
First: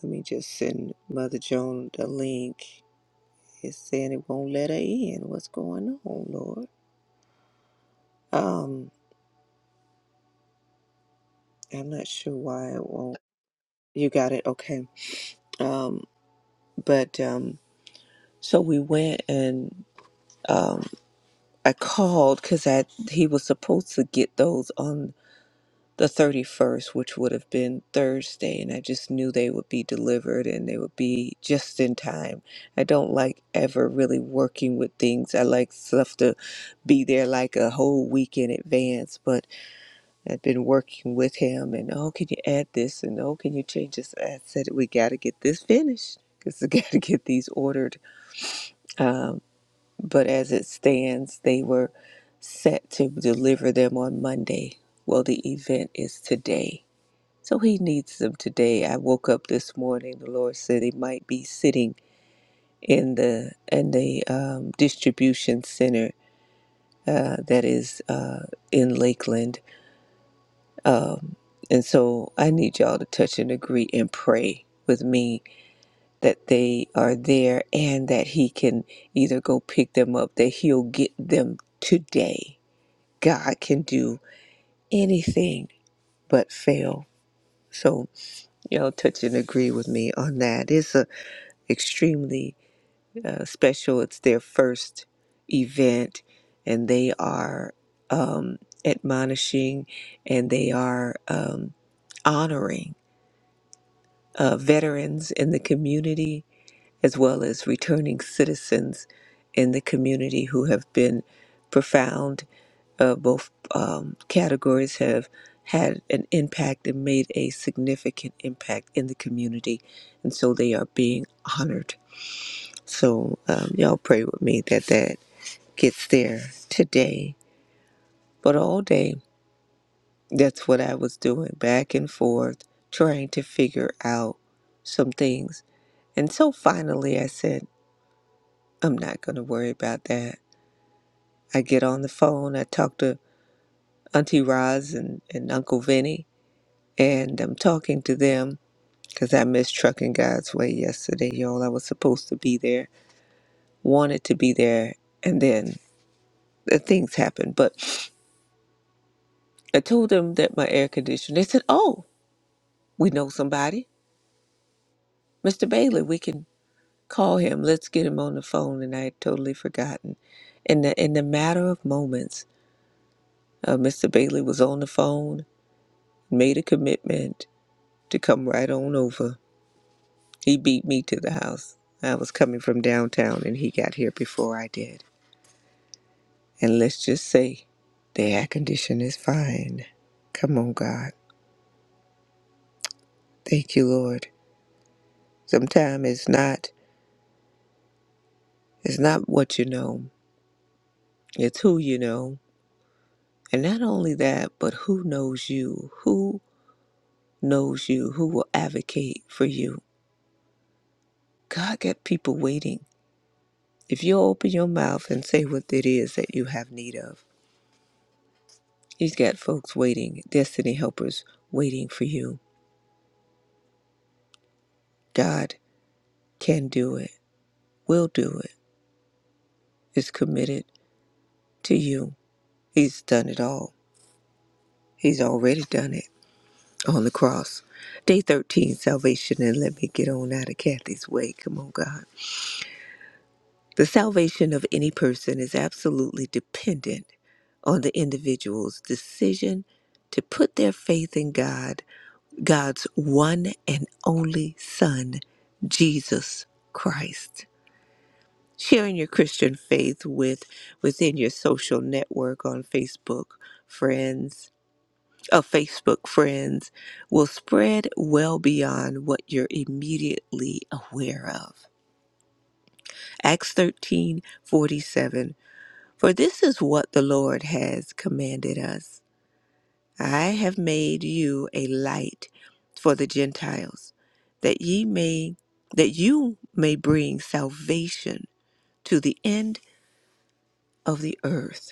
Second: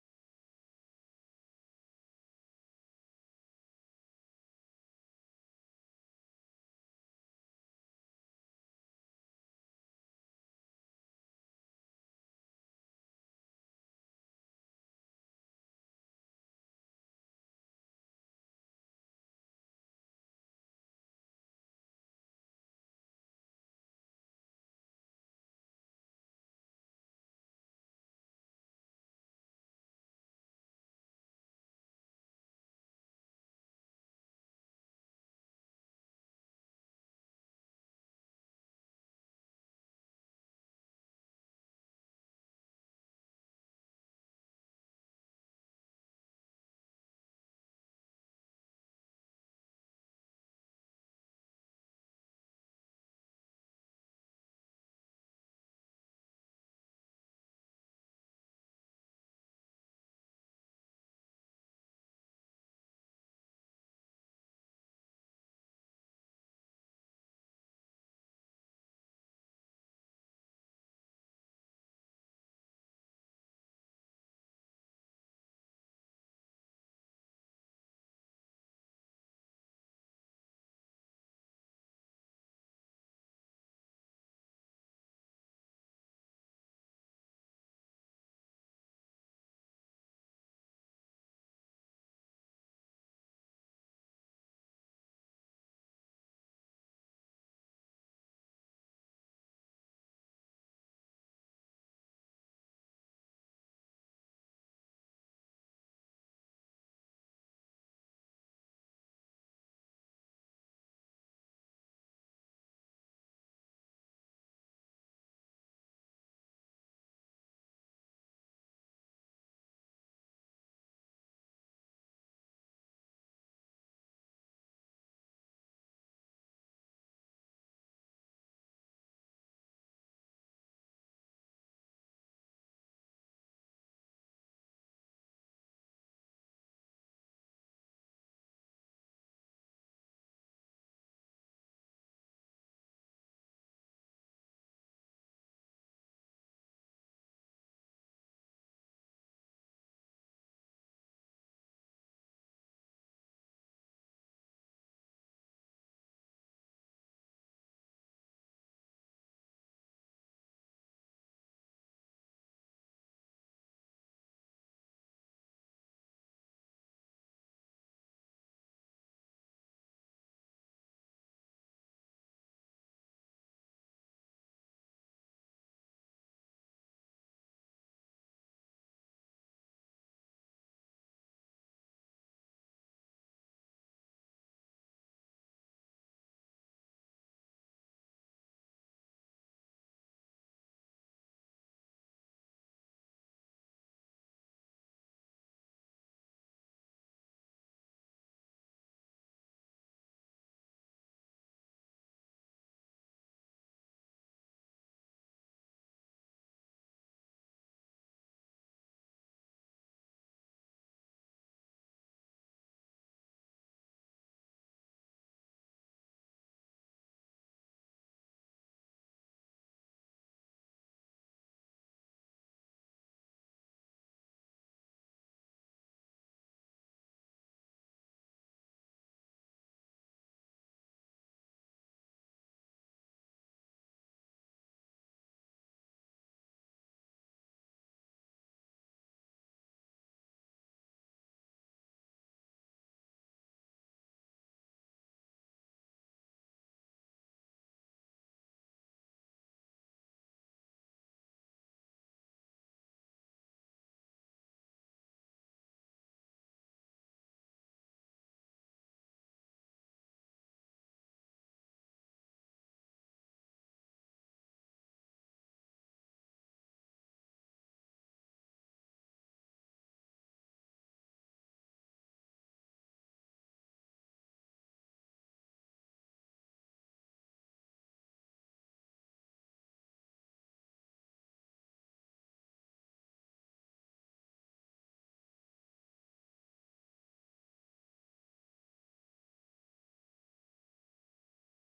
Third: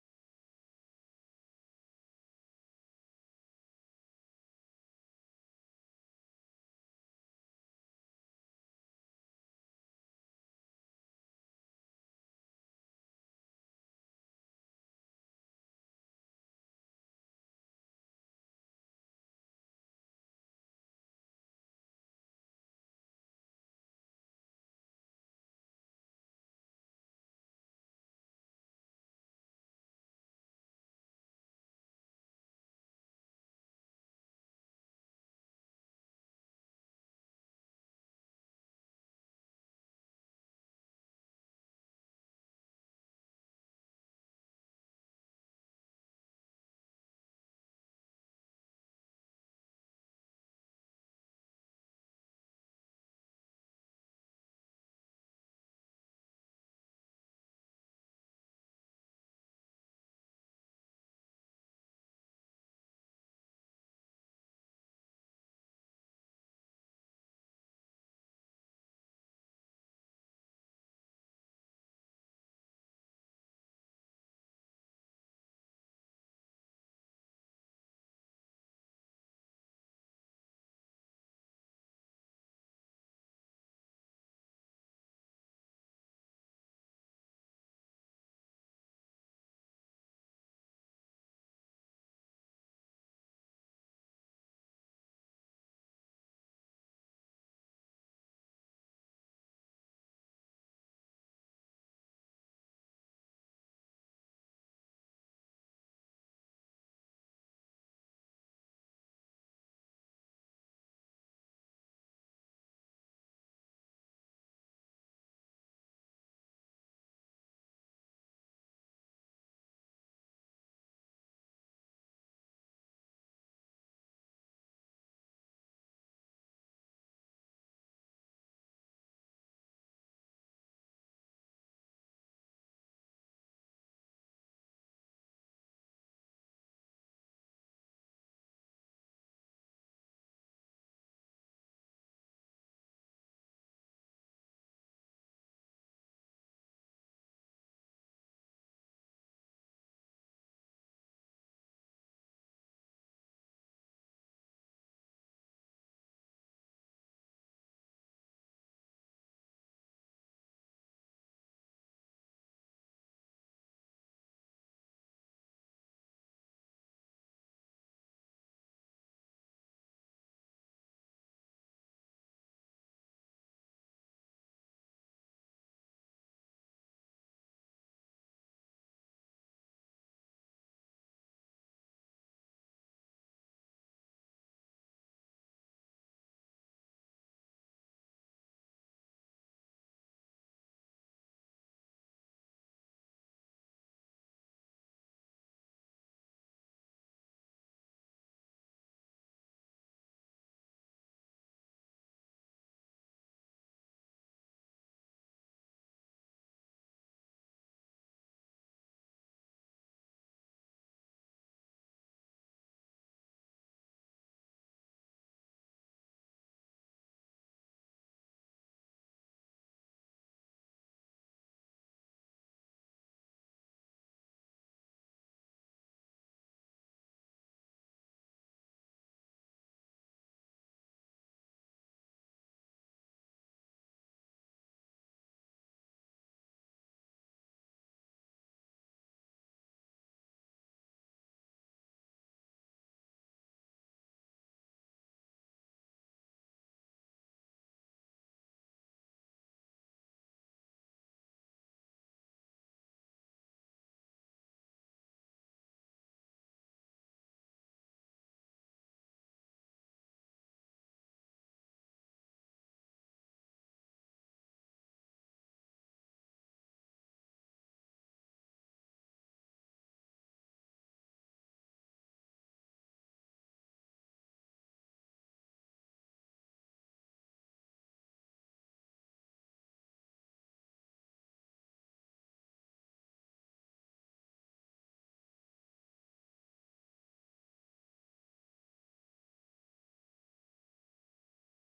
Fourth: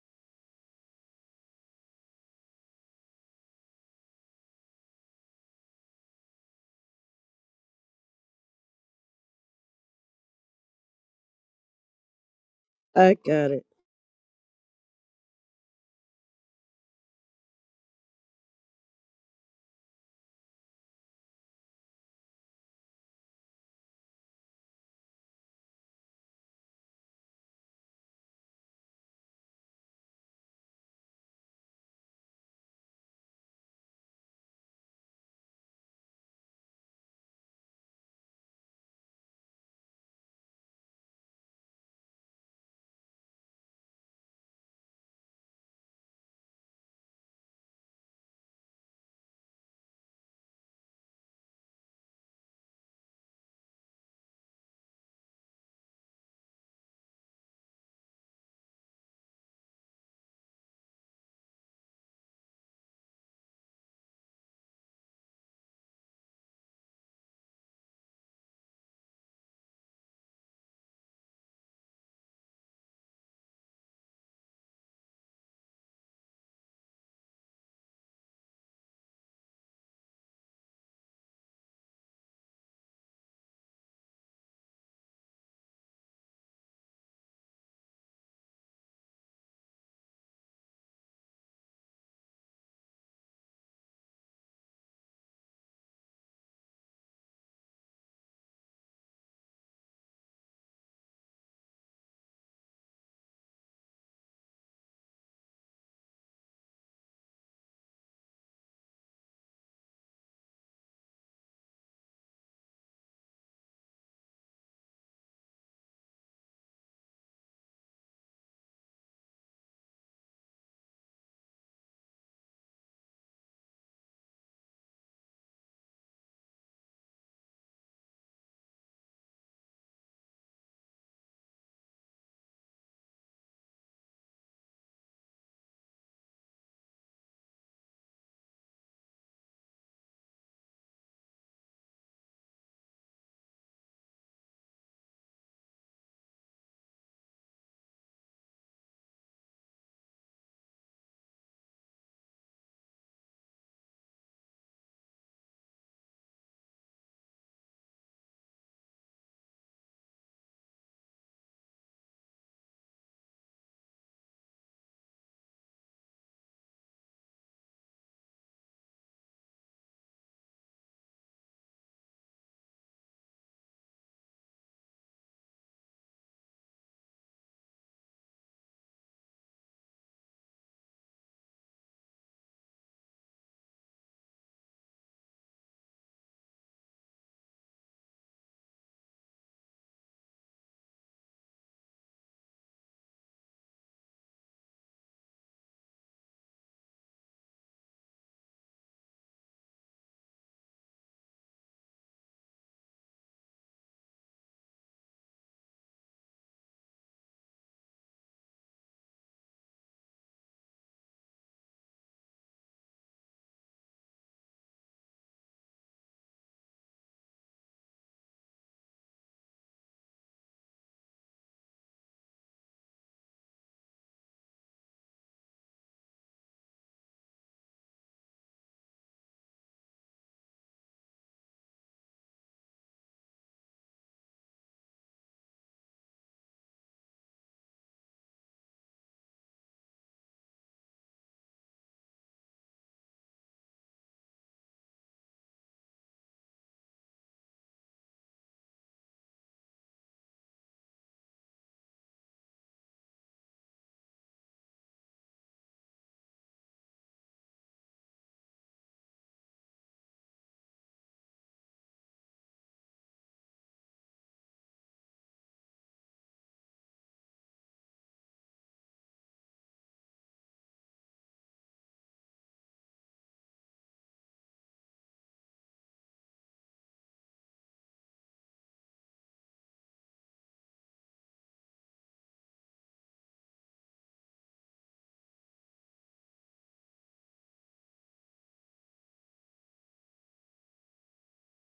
Let me just send Mother Joan the link. It's saying it won't let her in. What's going on, Lord? Um, I'm not sure why it I won't. got it. You got it. Okay. Um, but um, so we went and um, I called because I he was supposed to get those on. the 31st, which would have been Thursday, and I just knew they would be delivered and they would be just in time. I don't like ever really working with things. I like stuff to be there like a whole week in advance, but I've been working with him and oh, can you add this? And oh, can you change this? I said, we got to get this finished because we got to get these ordered. Um, but as it stands, they were set to deliver them on Monday. Well, the event is today so he needs them today. I woke up this morning. The Lord said he might be sitting in the in the um, distribution center uh, that is uh, in Lakeland, um, and so I need y'all to touch and agree and pray with me that they are there and that he can either go pick them up, that he'll get them today. God can do anything but fail. So y'all touch and agree with me on that. It's a extremely uh, special. It's their first event, and they are um, admonishing and they are um, honoring uh, veterans in the community as well as returning citizens in the community who have been profound. Uh, both um, categories have had an impact and made a significant impact in the community, and so they are being honored So um, y'all pray with me that that gets there today. But all day, that's what I was doing back and forth, trying to figure out some things. And so finally, I said, I'm not going to worry about that. I get on the phone, I talk to Auntie Roz and, and Uncle Vinny, and I'm talking to them because I missed Trucking God's Way yesterday, y'all. I was supposed to be there, wanted to be there, and then the things happened. But I told them that my air conditioner. They said, "Oh, we know somebody, Mr. Bailey. We can call him. Let's get him on the phone." And I had totally forgotten. In the in the matter of moments, uh, Mr. Bailey was on the phone, made a commitment to come right on over. He beat me to the house. I was coming from downtown, and he got here before I did. And let's just say, the air conditioner is fine. Come on, God. Thank you, Lord. Sometimes it's not. It's not what you know. It's who you know. And not only that, but who knows you? Who knows you? Who will advocate for you? God got people waiting. If you open your mouth and say what it is that you have need of, He's got folks waiting, destiny helpers waiting for you. God can do it, will do it, is committed to you. He's done it all. He's already done it on the cross. Day 13, salvation, and let me get on out of Kathy's way. Come on, God. The salvation of any person is absolutely dependent on the individual's decision to put their faith in God, God's one and only Son, Jesus Christ. Sharing your Christian faith with within your social network on Facebook friends, uh, Facebook friends will spread well beyond what you're immediately aware of. Acts 13:47 For this is what the Lord has commanded us I have made you a light for the Gentiles, that ye may that you may bring salvation to the end of the earth.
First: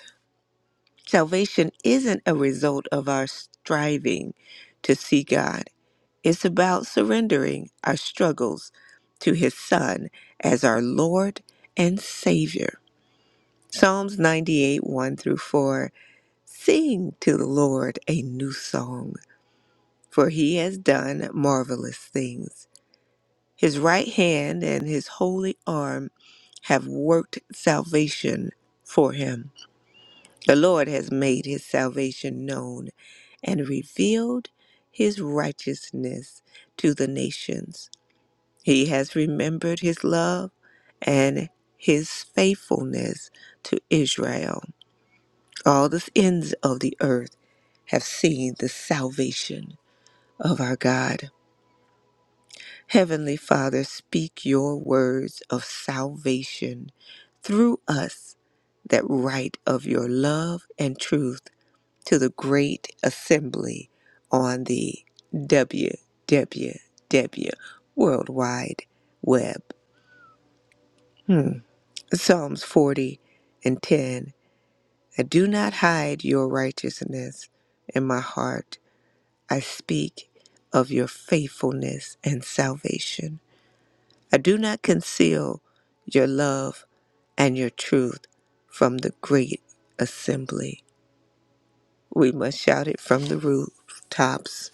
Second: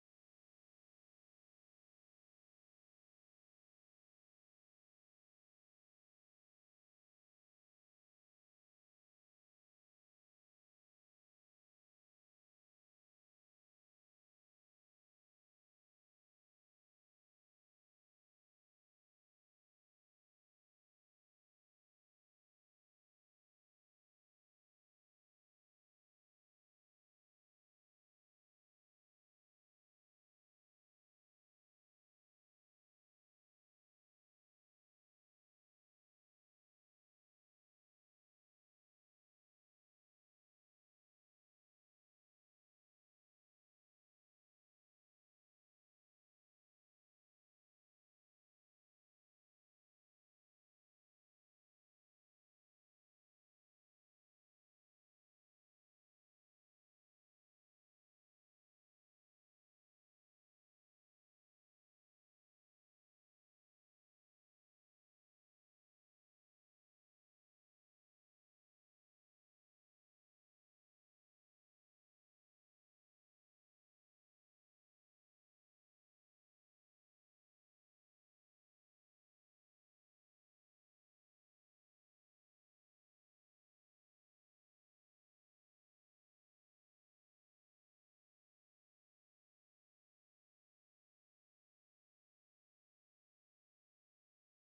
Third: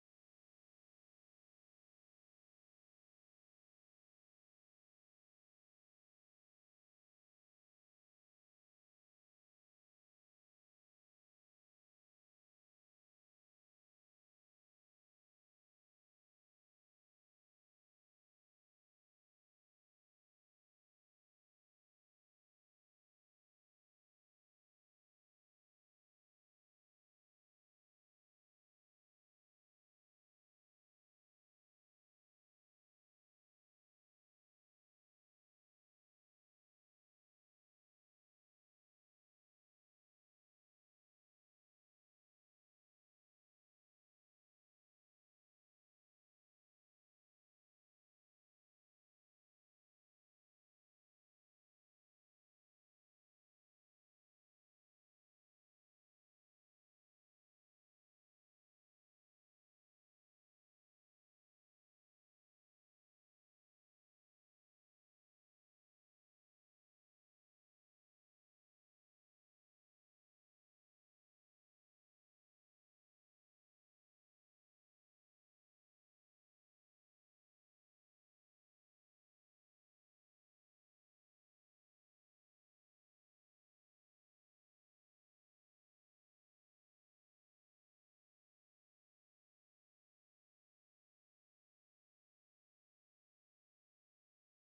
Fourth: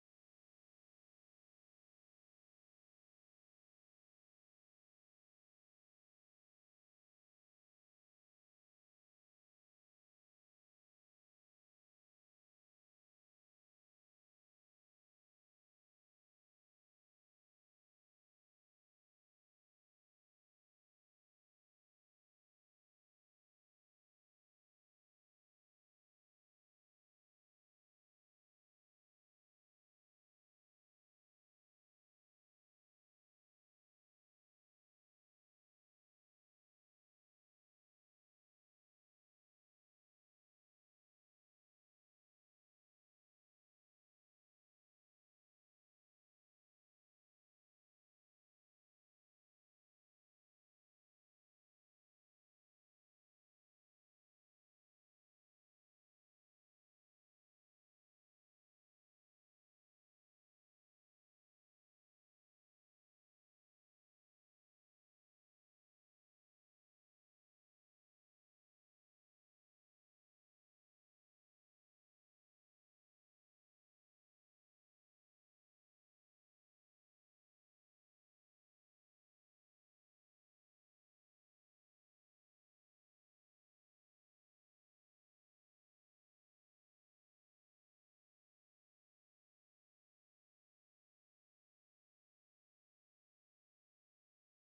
Salvation isn't a result of our striving to see God. It's about surrendering our struggles to His Son as our Lord and Savior. Psalms 98 1 through 4 Sing to the Lord a new song, for he has done marvelous things. His right hand and his holy arm have worked salvation for him. The Lord has made his salvation known and revealed his righteousness to the nations. He has remembered his love and his faithfulness to Israel. All the ends of the earth have seen the salvation of our God. Heavenly Father, speak your words of salvation through us that write of your love and truth to the great assembly on the W W WWW worldwide web. Hmm. Psalms 40 and 10. I do not hide your righteousness in my heart I speak of your faithfulness and salvation. I do not conceal your love and your truth from the great assembly. We must shout it from the rooftops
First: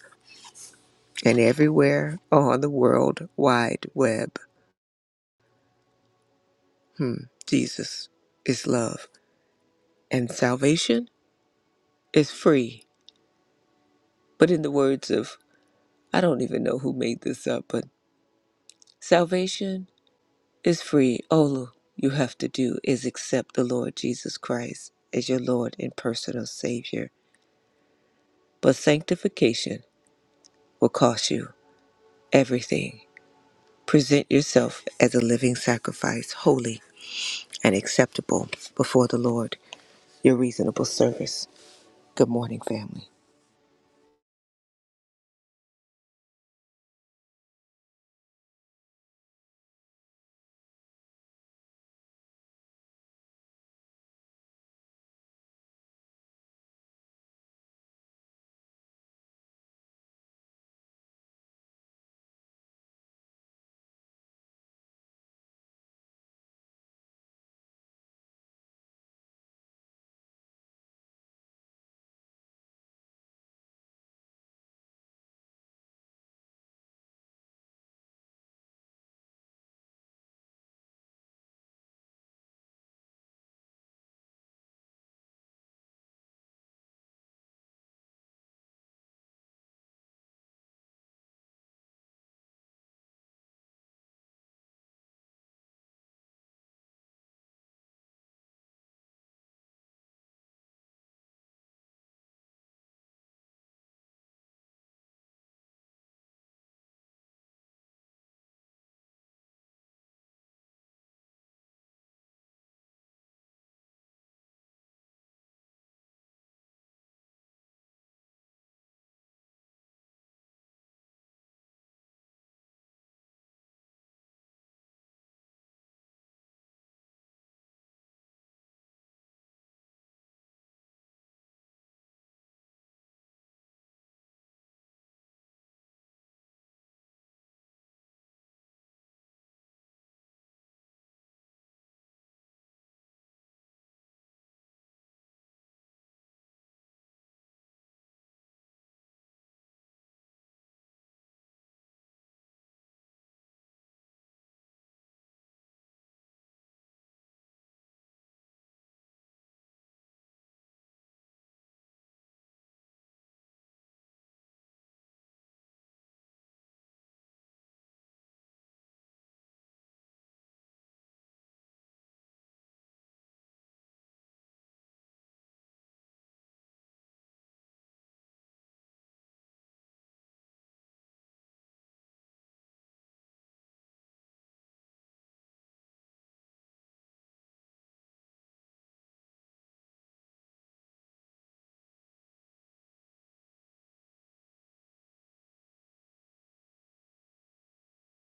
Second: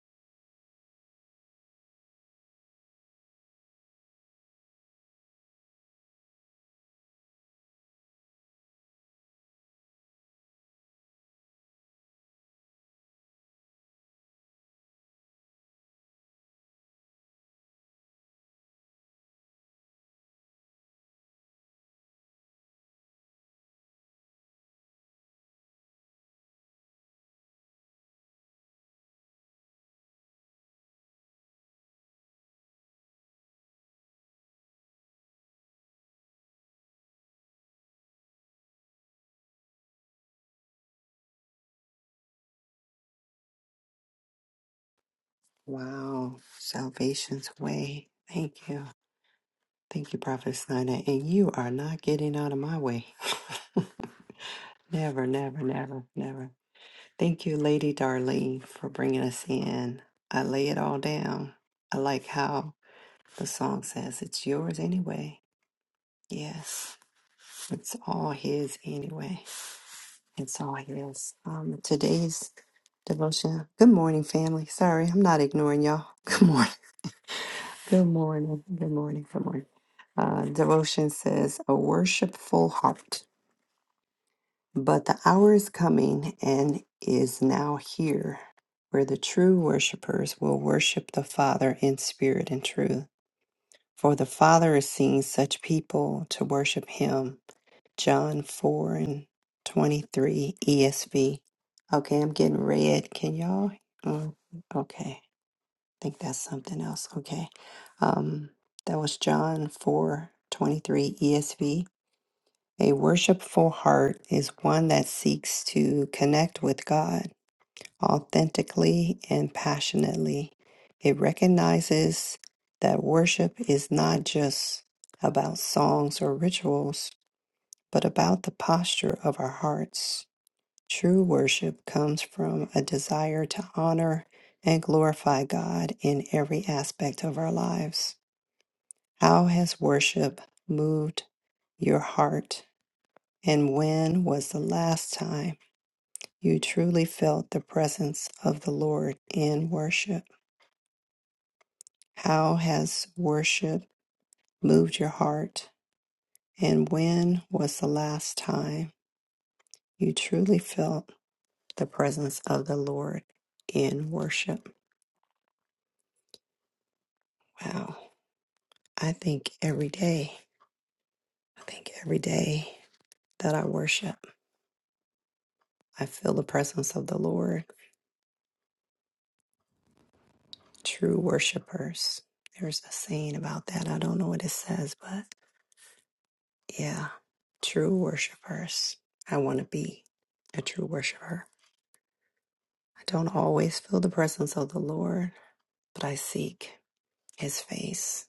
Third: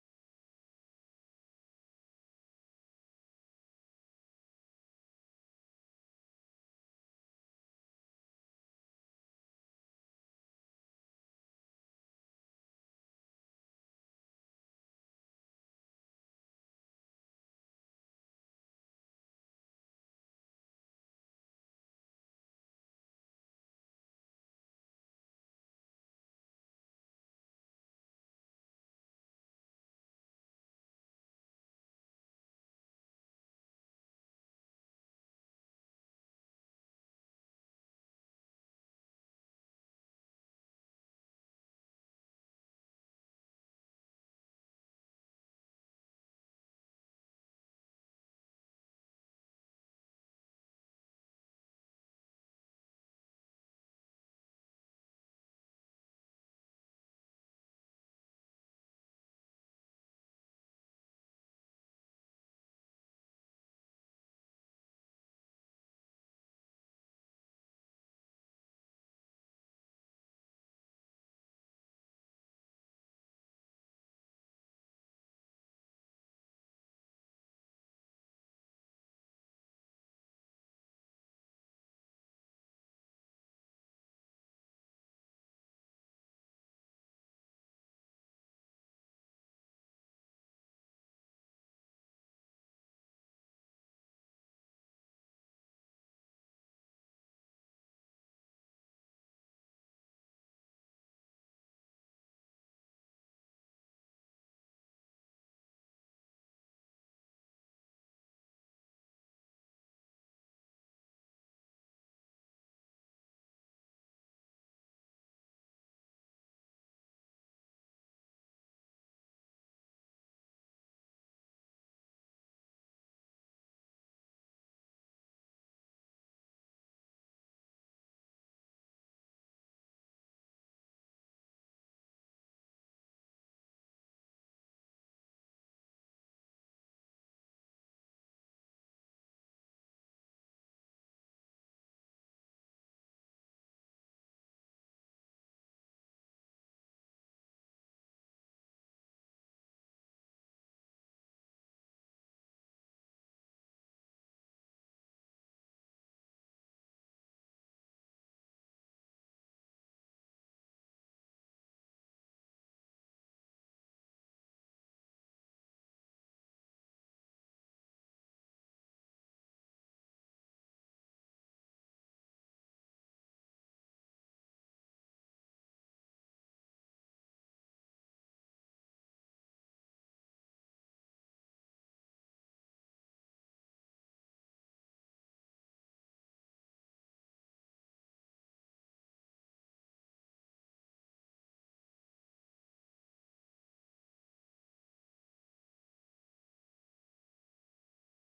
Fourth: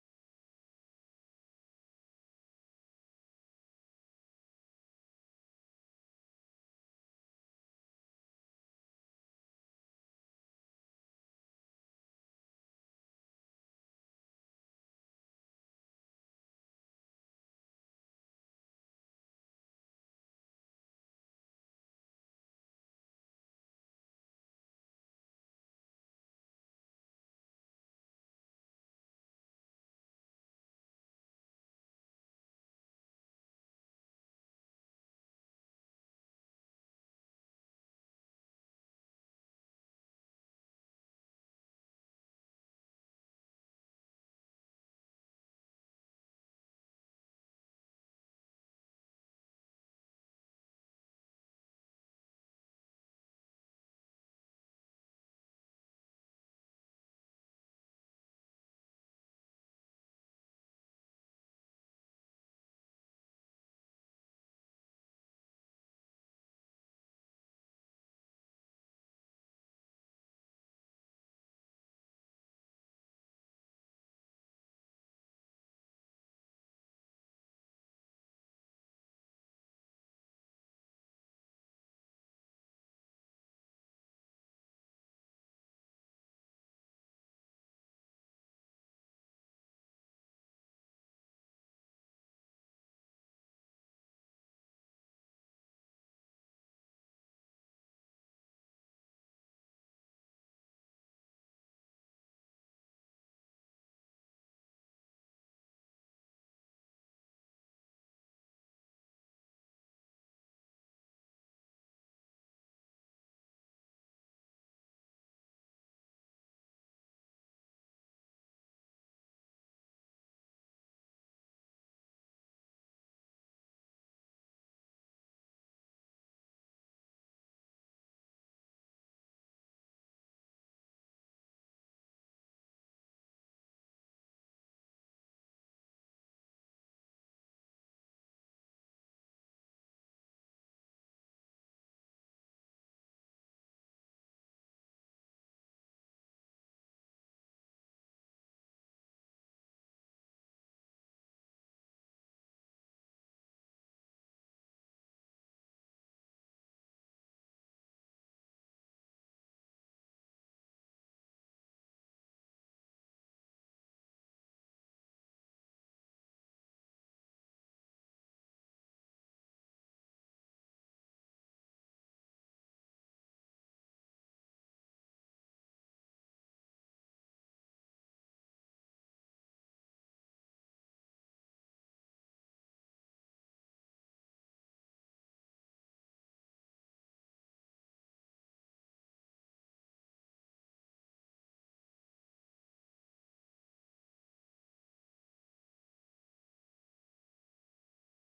and everywhere on the world wide web. Hmm. Jesus is love, and salvation is free. But in the words of, I don't even know who made this up, but salvation is free. All you have to do is accept the Lord Jesus Christ as your Lord and personal Savior. But sanctification will cost you everything. Present yourself as a living sacrifice, holy and acceptable before the Lord, your reasonable service. Good morning, family. Wow. Salvation's way. Thank you. Thank you, Prophet Snyder. And you are not getting out of my way. never, never, never, never. Thank you, Lady Darlene, for bringing us in. I lay it all down. I like how the song says it's yours anyway. Yes, it's all his anyway. It's all his. Um, today's devotion. Good morning, family. Sorry, I'm not ignoring y'all. Good morning. Good morning. Good morning. Good morning. Uh, devotion says, A worshipful heart. But the hour is coming and is now here where the true worshipers will worship the Father in spirit and truth. For the Father is seeking such people to worship him. John 4 and 23 ESV. Okay, I'm getting red. Can y'all? mm, okay think that's something else. Okay. Um, that was John four twenty three 23 ESV. A worshipful heart is one that seeks to connect with God authentically and passionately. It recognizes that worship is not just about songs or rituals, but about the posture of our hearts. True worship comes from a desire to honor and glorify God in every aspect of our lives. How has worship moved your heart? And when was the last time you truly felt the presence of the Lord in worship? How has worship moved your heart? And when was the last time you truly felt the presence of the Lord in worship? Wow. I think every day, I think every day that I worship, I feel the presence of the Lord. True worshipers. There's a saying about that. I don't know what it says, but yeah, true worshipers. I want to be a true worshiper. I don't always feel the presence of the Lord, but I seek his face.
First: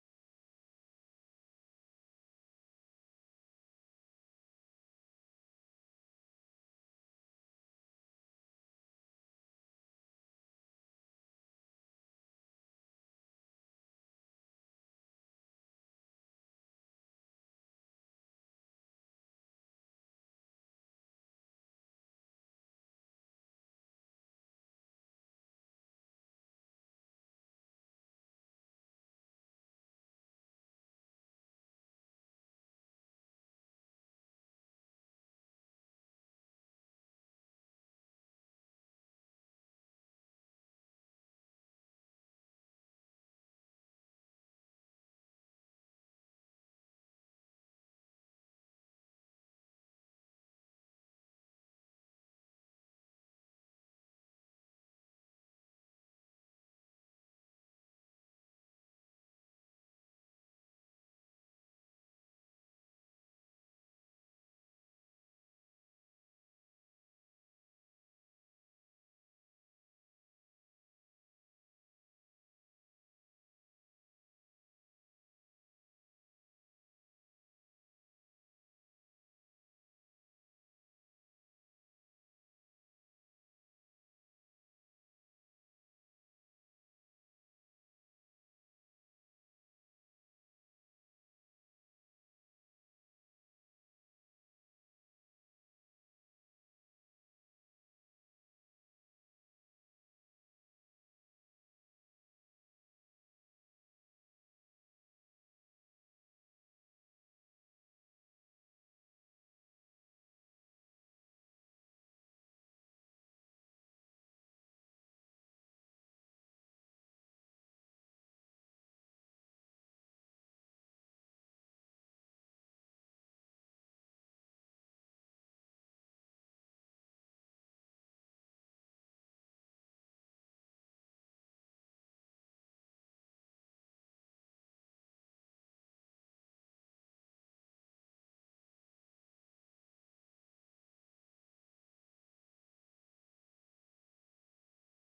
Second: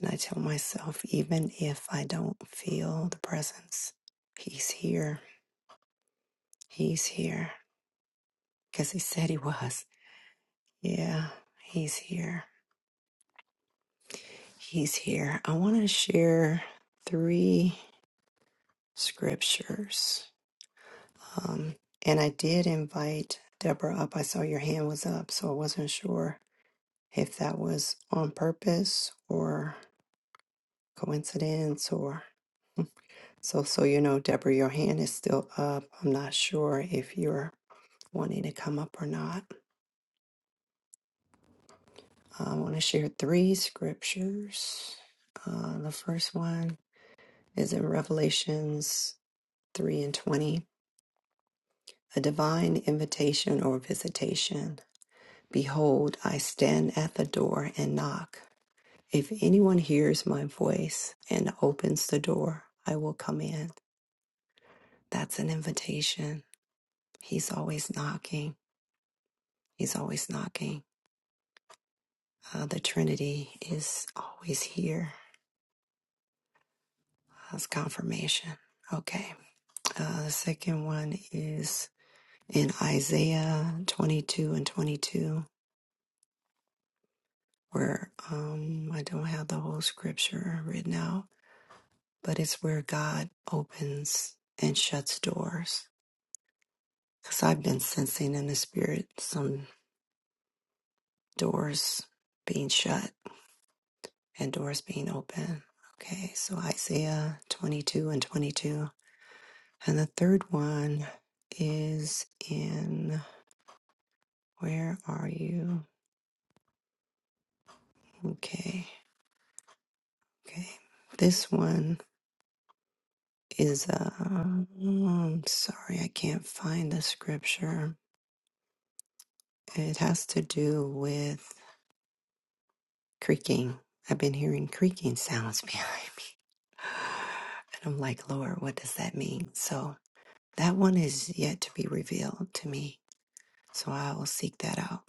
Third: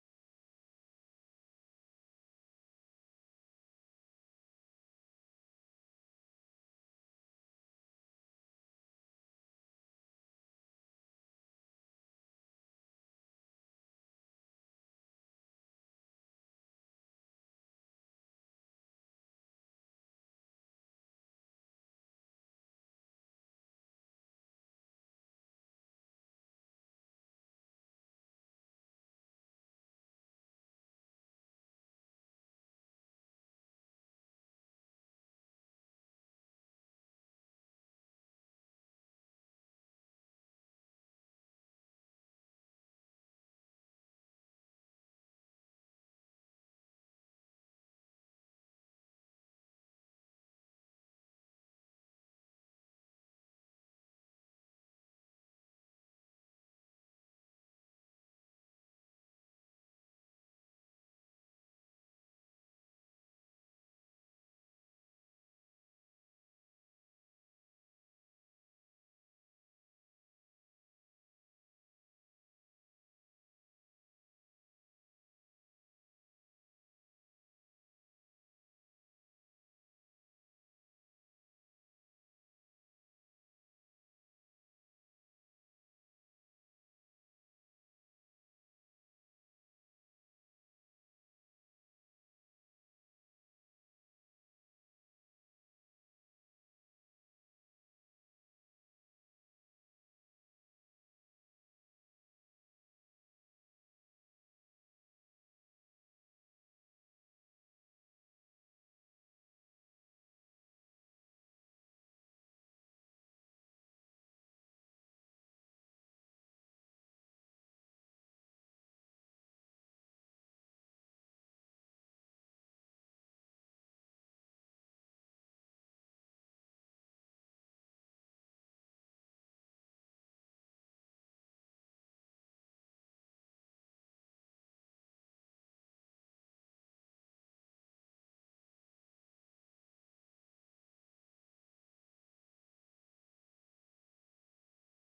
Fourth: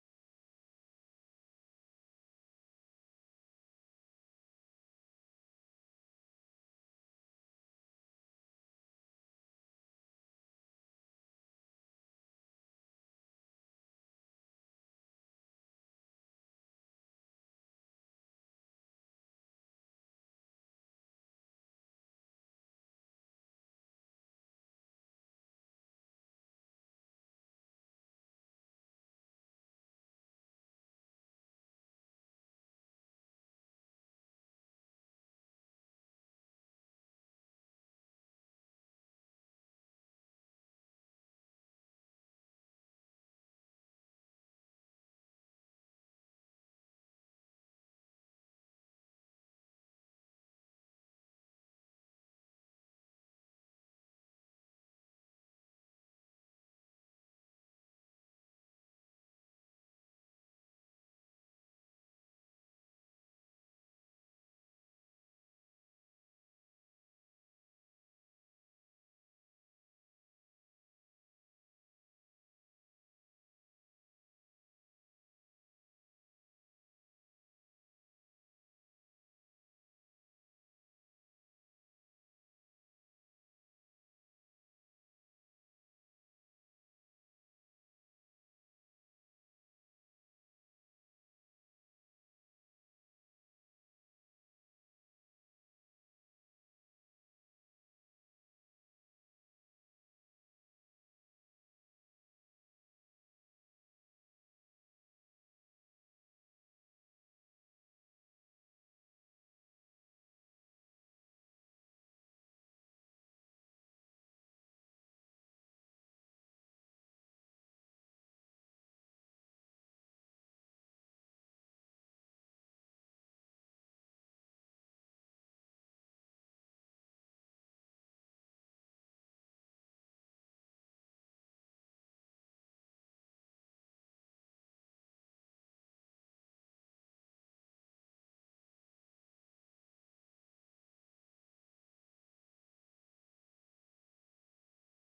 And I tell myself, even if I don't feel the presence, he's here. He's here because he said he was. Yeah, he's here. He's here. I want to share three scriptures. Um, and I did invite Deborah up. I saw your hand was up, so I wasn't sure if that was on purpose or coincidence or so so you know Deborah your hand is still up. I'm not sure if you're wanting to come up or not. I want to share three scriptures. Uh, the first one is in Revelations 3 and 20. A divine invitation or visitation. Behold, I stand at the door and knock. If anyone hears my voice and opens the door, I will come in. That's an invitation. He's always knocking. He's always knocking. Uh, the Trinity is always here. That's confirmation. Okay. Uh, the second one is in Isaiah 22 and 22. where um, I don't have the whole scripture written out, but it's where God opens and shuts doors. Because I've been sensing in the spirit some doors being shut and doors being open. Okay, so Isaiah 22 and 22. And the third one is in, where are you? Okay, okay. This one is, uh, I'm sorry, I can't find the scripture It has to do with creaking. I've been hearing creaking sounds behind me. And I'm like, Lord, what does that mean? So that one is yet to be revealed to me. So I will seek that out.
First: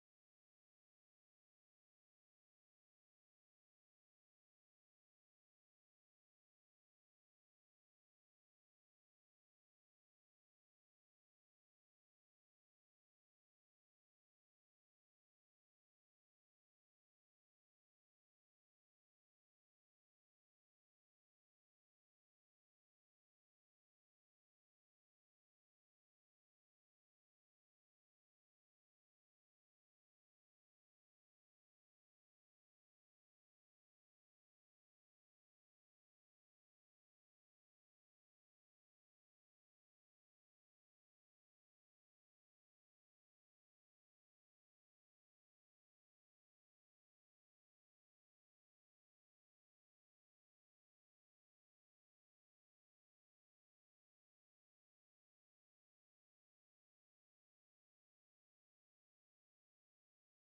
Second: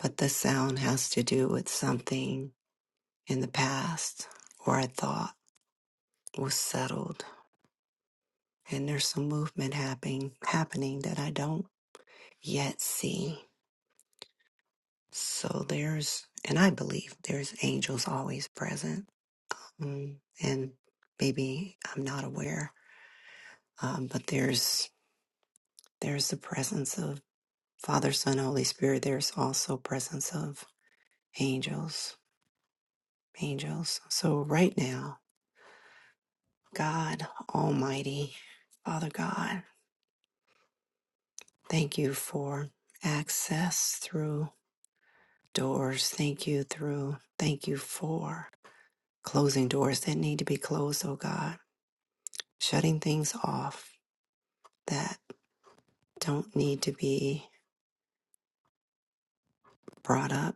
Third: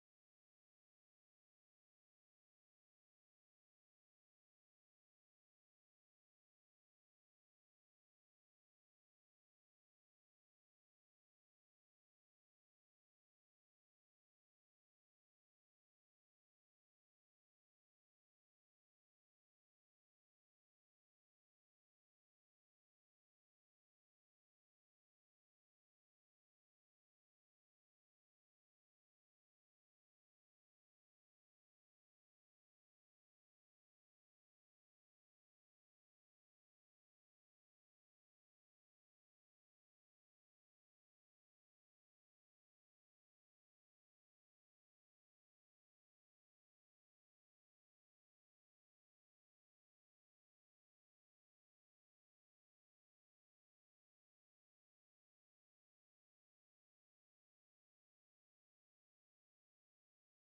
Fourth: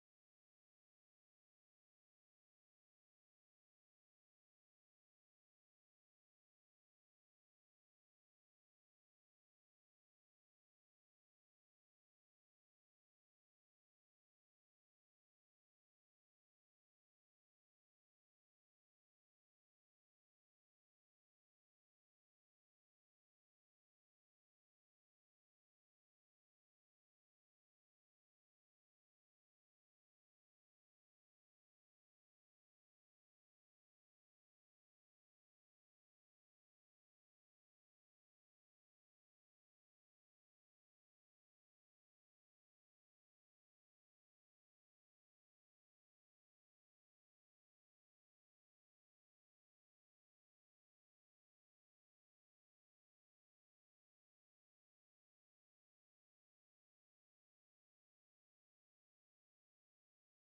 But the sound has to do with something in the past or I thought was settled. And there's some movement happening happening that I don't yet see. So there's and I believe there's angels always present Mm, and maybe I'm not aware, um, but there's there's the presence of Father, Son, Holy Spirit. There's also presence of angels, angels. So right now, God Almighty, Father God, thank you for access through doors. Thank you through. Thank you for closing doors that need to be closed. Oh God, shutting things off that don't need to be brought up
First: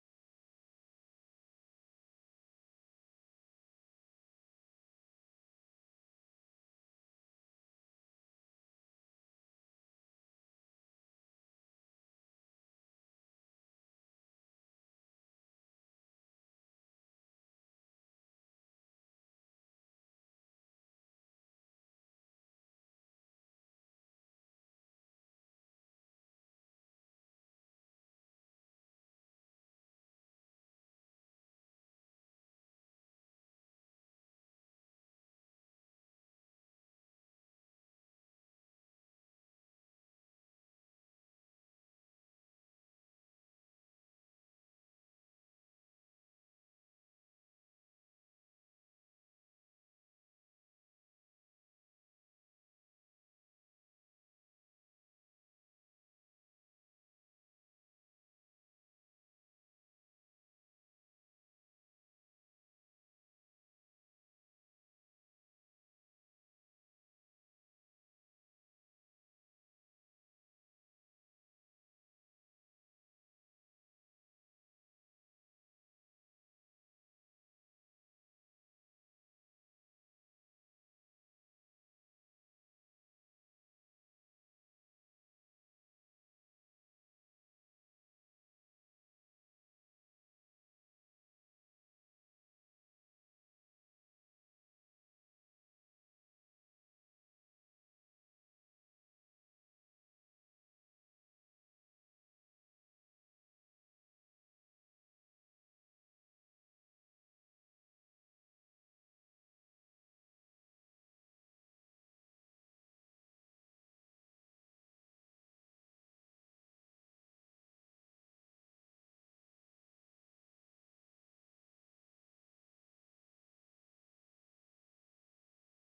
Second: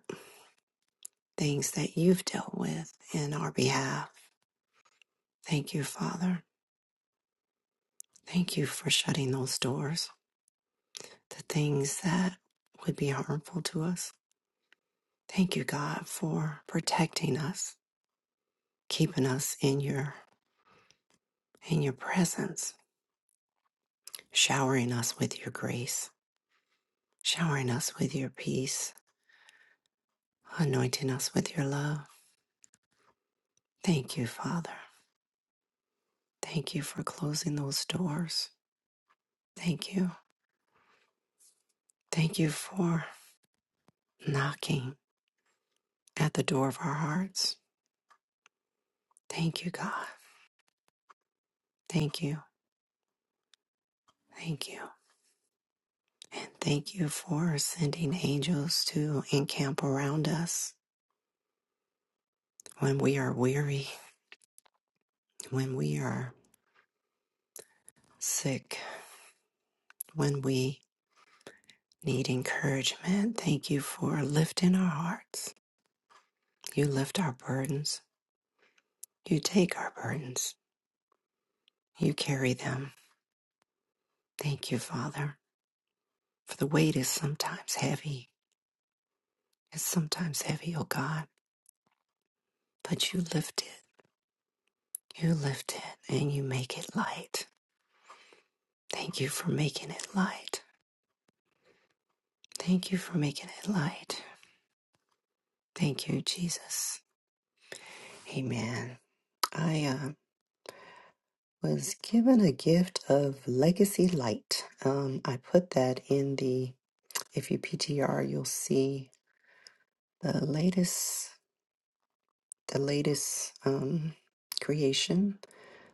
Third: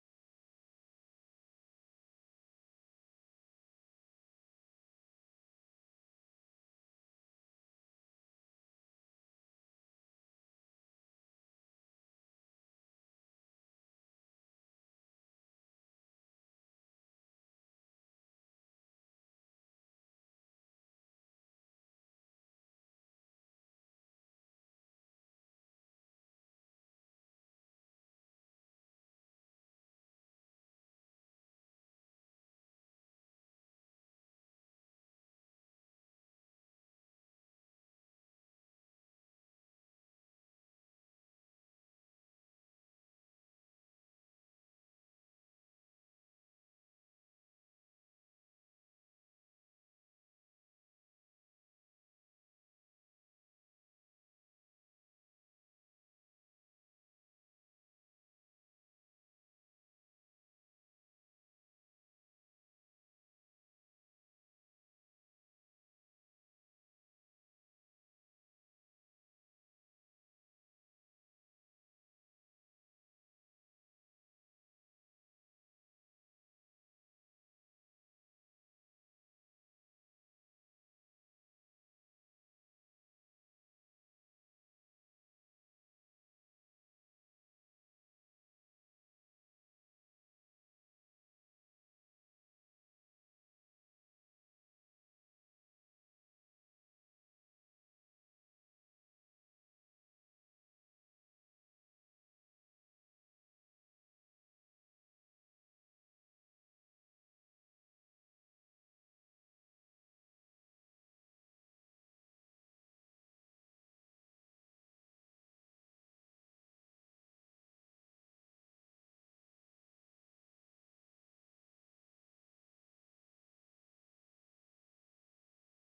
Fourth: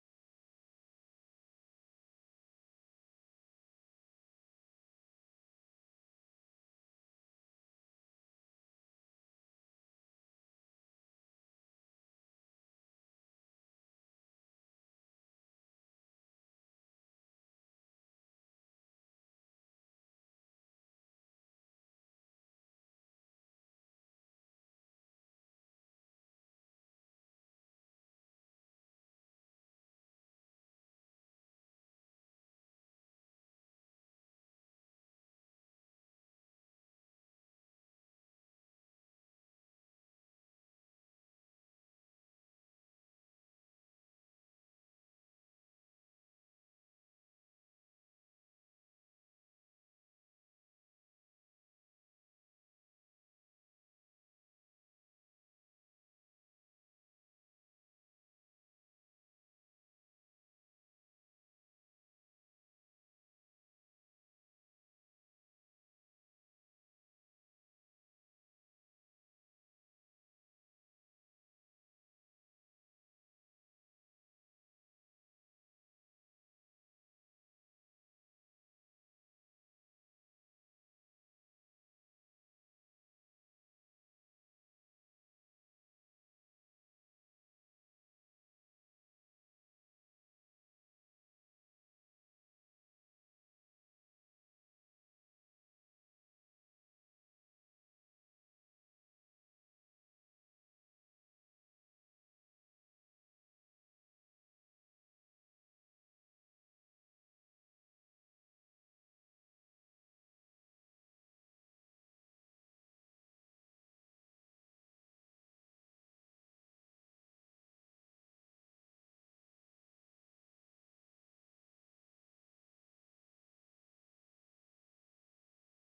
things that you've dealt with in our behalf. Thank you, Father. Thank you for shutting those doors, the things that would be harmful to us. Thank you, God, for protecting us, keeping us in your in your presence, showering us with your grace, showering us with your peace, anointing us with your love. Thank you, Father. Thank you for closing those doors. Thank you. Thank you for knocking at the door of our hearts Thank you, God. Thank you. Thank you. And thank you for sending angels to encamp around us when we are weary, when we are sick, when we need encouragement. Thank you for lifting our hearts. You lift our burdens. You take our burdens. You carry them. Thank you, Father, for the weight is sometimes heavy. It's sometimes heavy, oh God, but you lift it. You lift it and you make it light. Thank you for making it light. Thank you for making it light. Thank you, Jesus. Amen. I uh, was given a gift of legacy light. Um, I put that in the, if you PTR, you'll see the latest, the latest um, creation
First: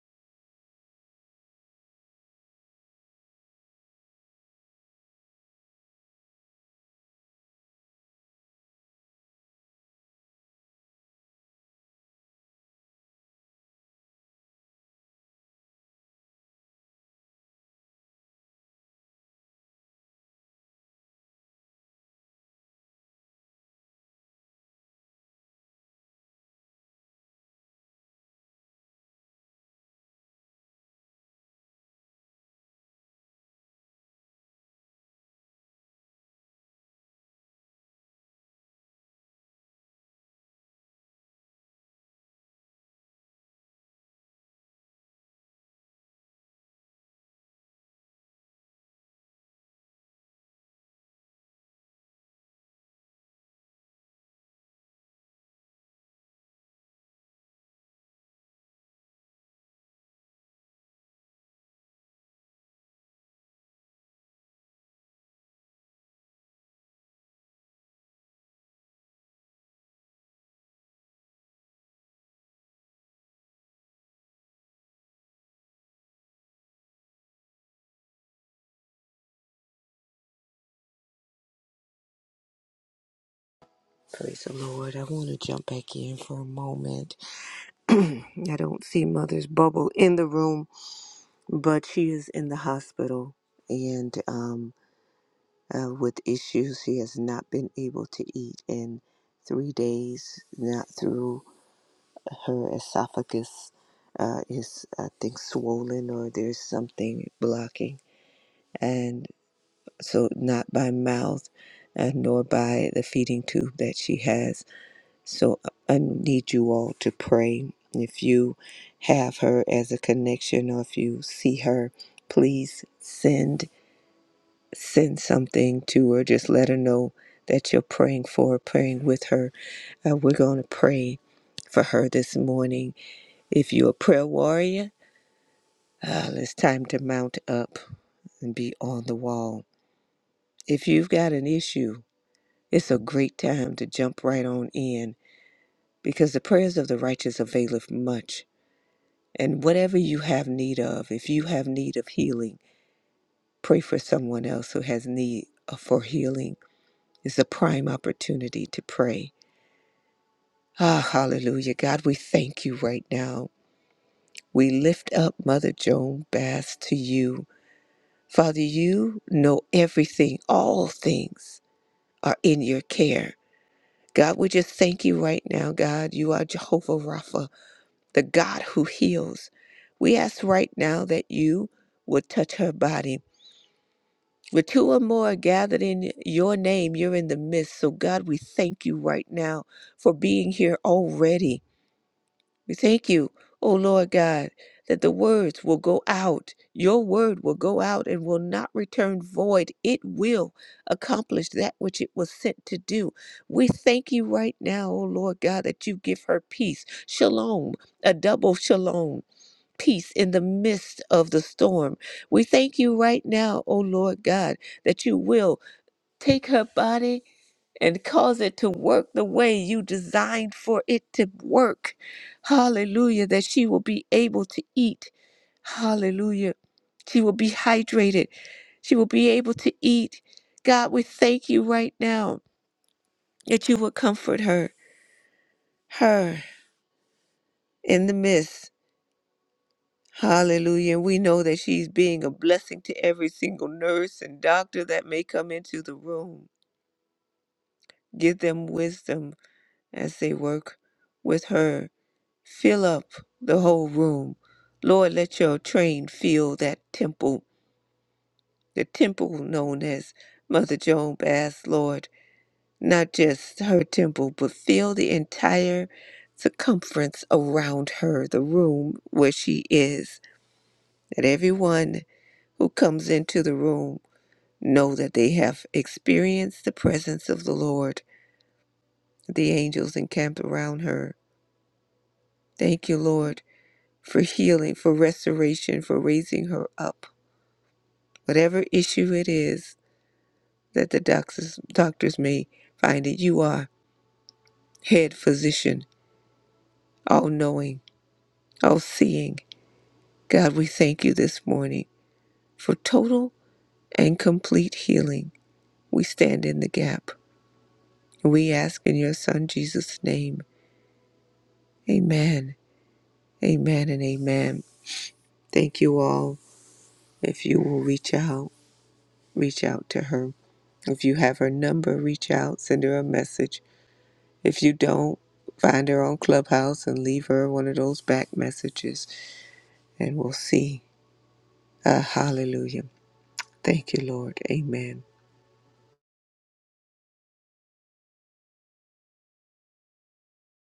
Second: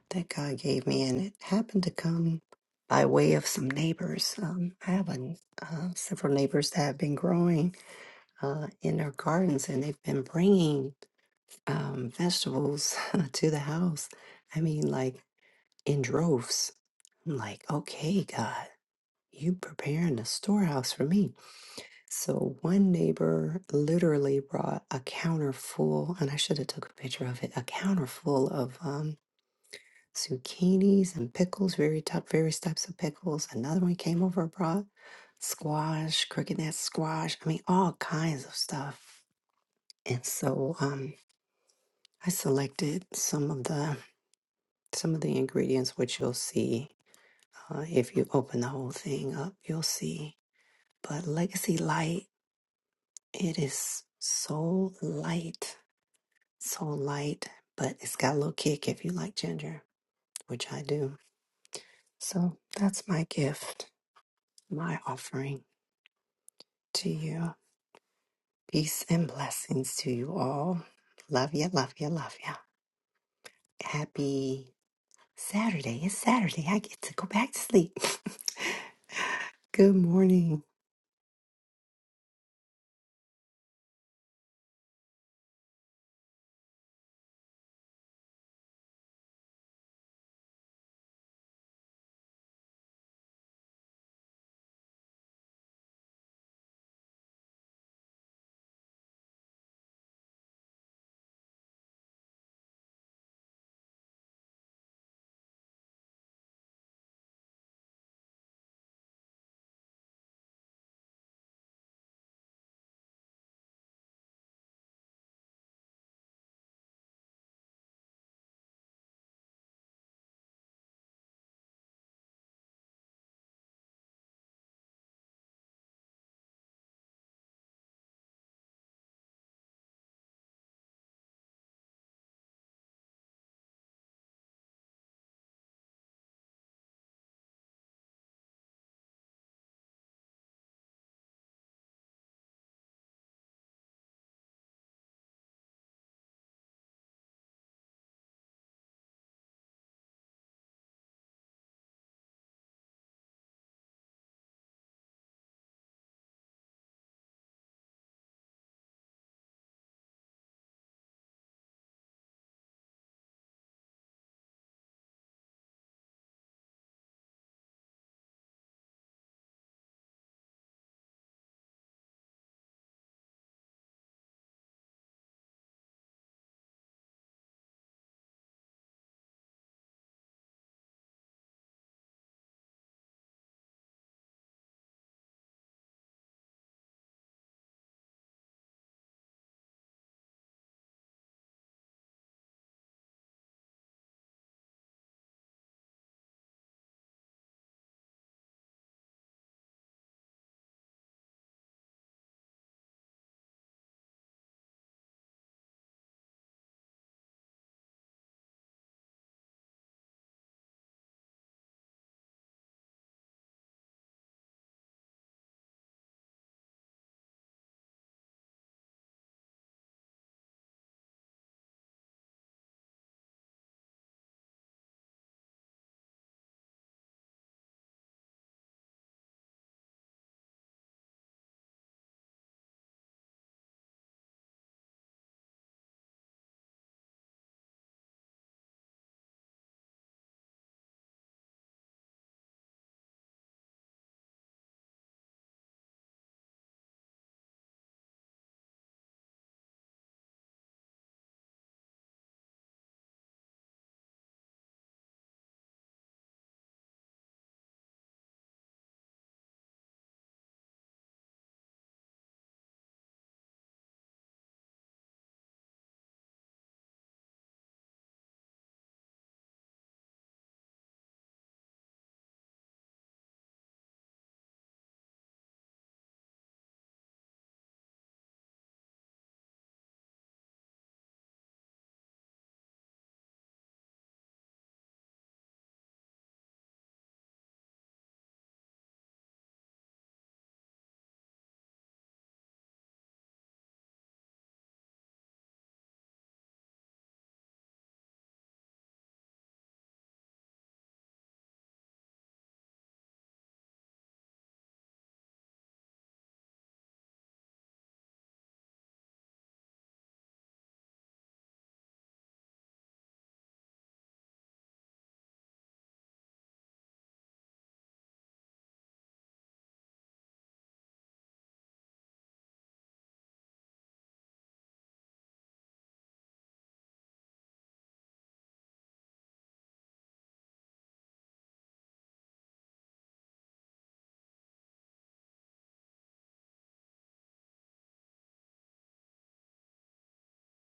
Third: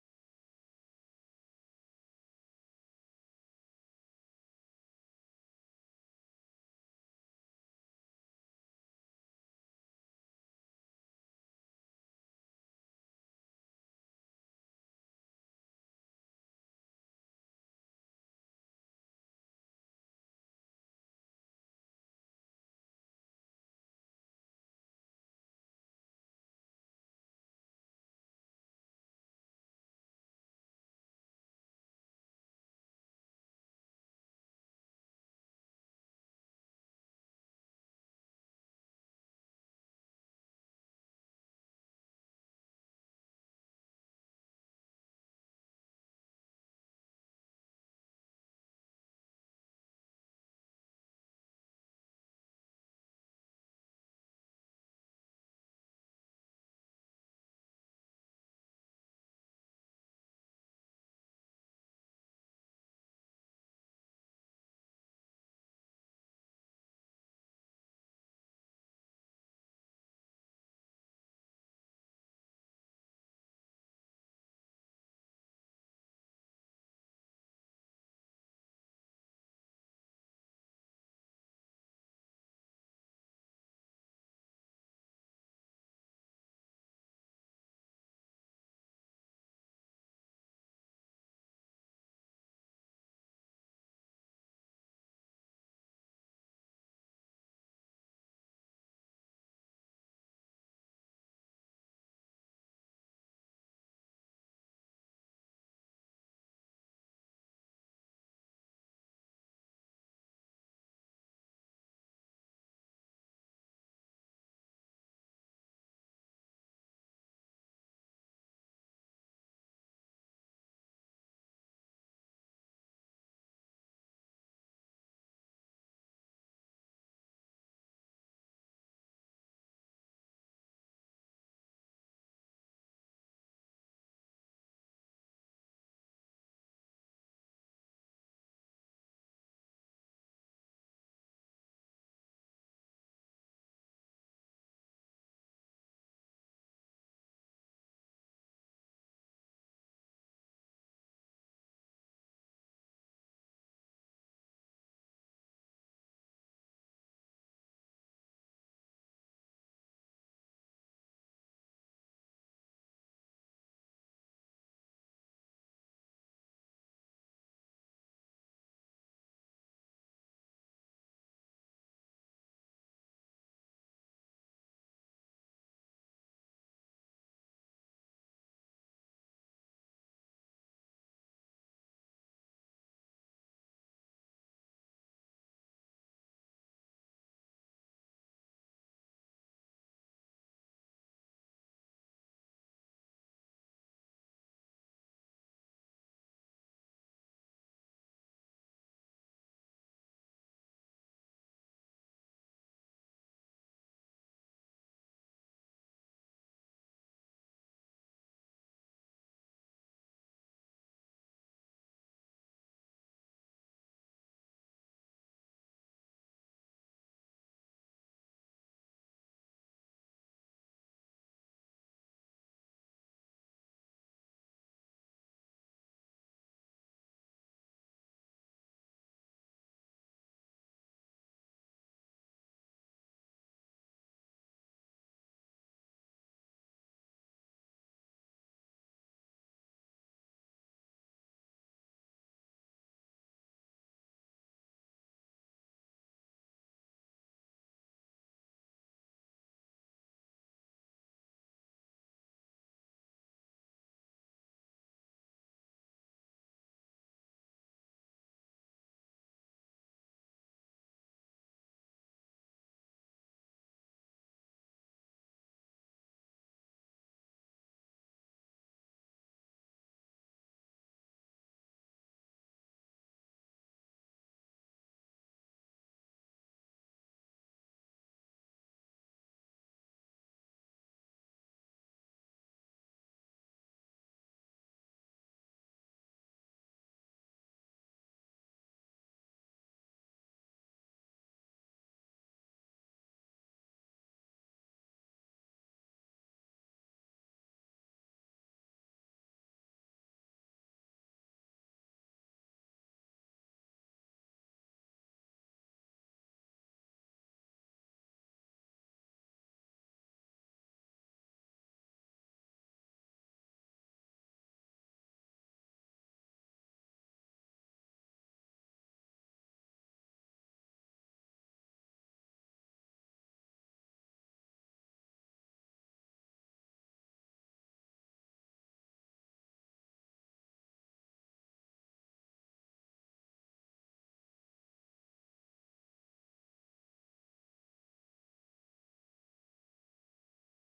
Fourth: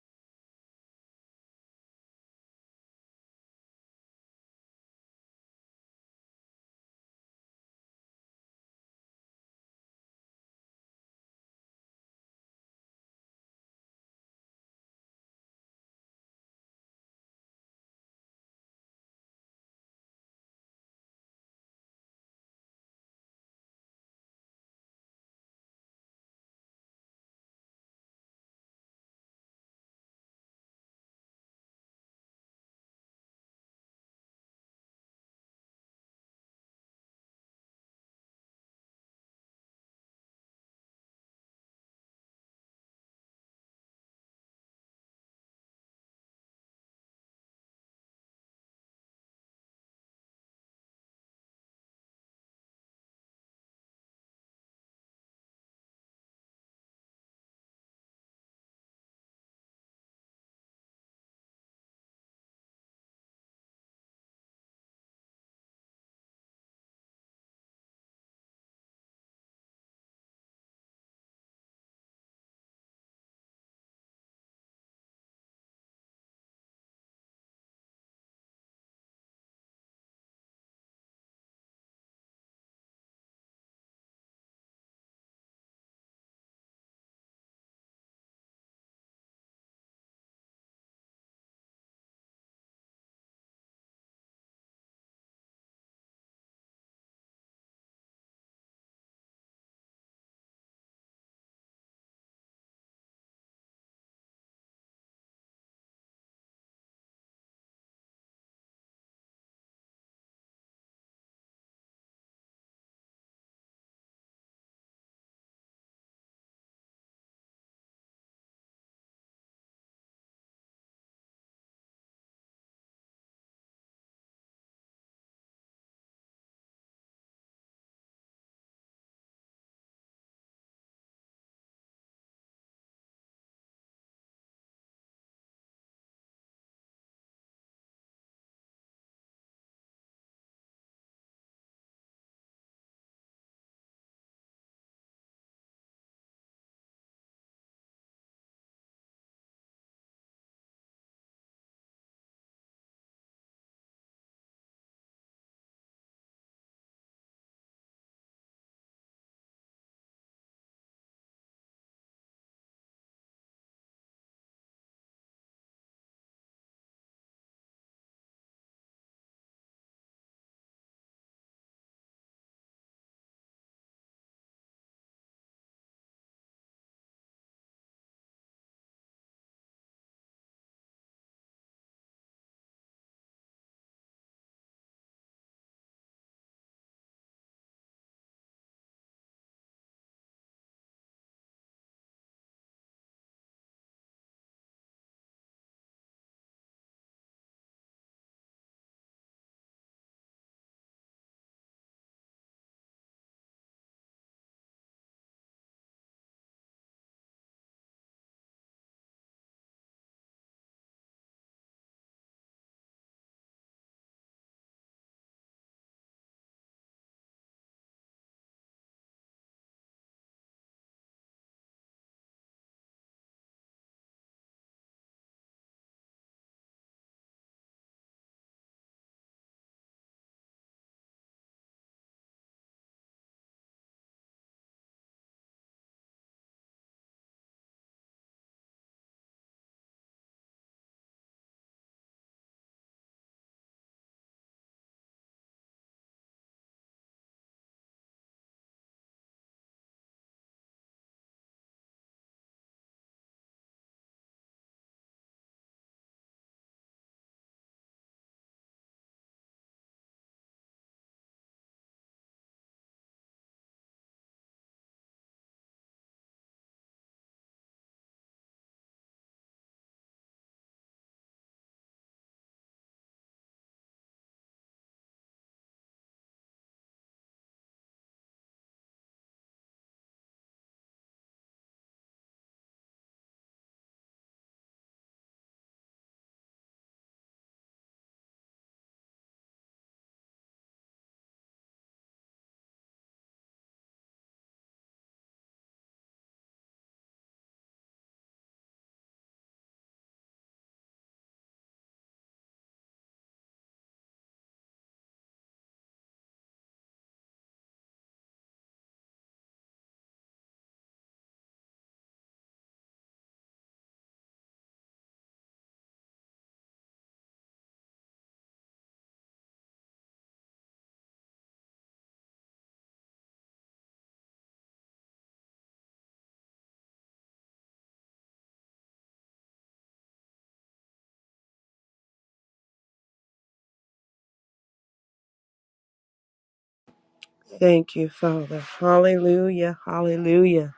that God gave me, and it happened to come by way of some neighbors. Um, I have a, uh, several neighbors that have been growing uh, in their gardens, and they've been bringing um, vegetables to the house. I mean, like in droves. I'm like, okay, God, you preparing a storehouse for me. So one neighbor literally brought a counter full, and I should have took a picture of it. A counter full of um, zucchinis and pickles, very type, various types of pickles. Another one came over and brought squash, cricket net squash. I mean, all kinds of stuff. And so um, I selected some of the some of the ingredients, which you'll see uh, if you open the whole thing up, you'll see. But Legacy Light, it is so light, so light, but it's got a little kick if you like ginger, which I do. So that's my gift, my offering to you. Peace and blessings to you all. Love ya, love ya, love ya. Happy Saturday. It's Saturday. I get to go back to sleep. Good morning. Praise the Lord. I want to jump back in for a moment. I don't see Mother's Bubble in the room, but she is in the hospital. And um. uh, with issues. She has not been able to eat in three days, not through her esophagus uh, is, I think, swollen or there's something blocking. And so, not by mouth and nor by the feeding tube that she has. So, I need you all to pray. If you have her as a connection or if you see her, please send. send something to her. Just let her know that you're praying for her, praying with her. Uh, we're going to pray for her this morning. If you're a prayer warrior, uh, it's time to mount up and be on the wall. If you've got an issue, it's a great time to jump right on in because the prayers of the righteous availeth much. And whatever you have need of, if you have need of healing, pray for someone else who has need of- for healing. It's a prime opportunity to pray Ah, hallelujah. God, we thank you right now. We lift up Mother Joan Bass to you. Father, you know everything, all things are in your care. God, we just thank you right now, God. You are Jehovah Rapha, the God who heals. We ask right now that you would touch her body. Where two or more are gathered in your name, you're in the midst. So, God, we thank you right now for being here already. We thank you, O Lord God, that the words will go out. Your word will go out and will not return void. It will accomplish that which it was sent to do. We thank you right now, O Lord God, that you give her peace. Shalom, a double shalom. Peace in the midst of the storm. We thank you right now, O Lord God, that you will take her body and cause it to work the way you designed for it to work. Hallelujah. That she will be able to eat. Hallelujah. She will be hydrated. She will be able to eat. God, we thank you right now that you will comfort her, her in the midst. Hallelujah. We know that she's being a blessing to every single nurse and doctor that may come into the room. Give them wisdom as they work with her Fill up the whole room. Lord, let your train fill that temple, the temple known as Mother Joan Bass, Lord. Not just her temple, but fill the entire circumference around her, the room where she is. That everyone who comes into the room know that they have experienced the presence of the Lord, the angels encamped around her. Thank you, Lord, for healing, for restoration, for raising her up Whatever issue it is that the doctors, doctors may find it, you are head physician, all knowing, all seeing. God, we thank you this morning for total and complete healing. We stand in the gap. We ask in your Son Jesus' name. Amen. Amen and amen. Thank you all. If you will reach out, reach out to her. If you have her number, reach out, send her a message If you don't, find her on Clubhouse and leave her one of those back messages, and we'll see. Uh, hallelujah. Thank you, Lord. Amen. Thank you, Father. Hallelujah. Hallelujah.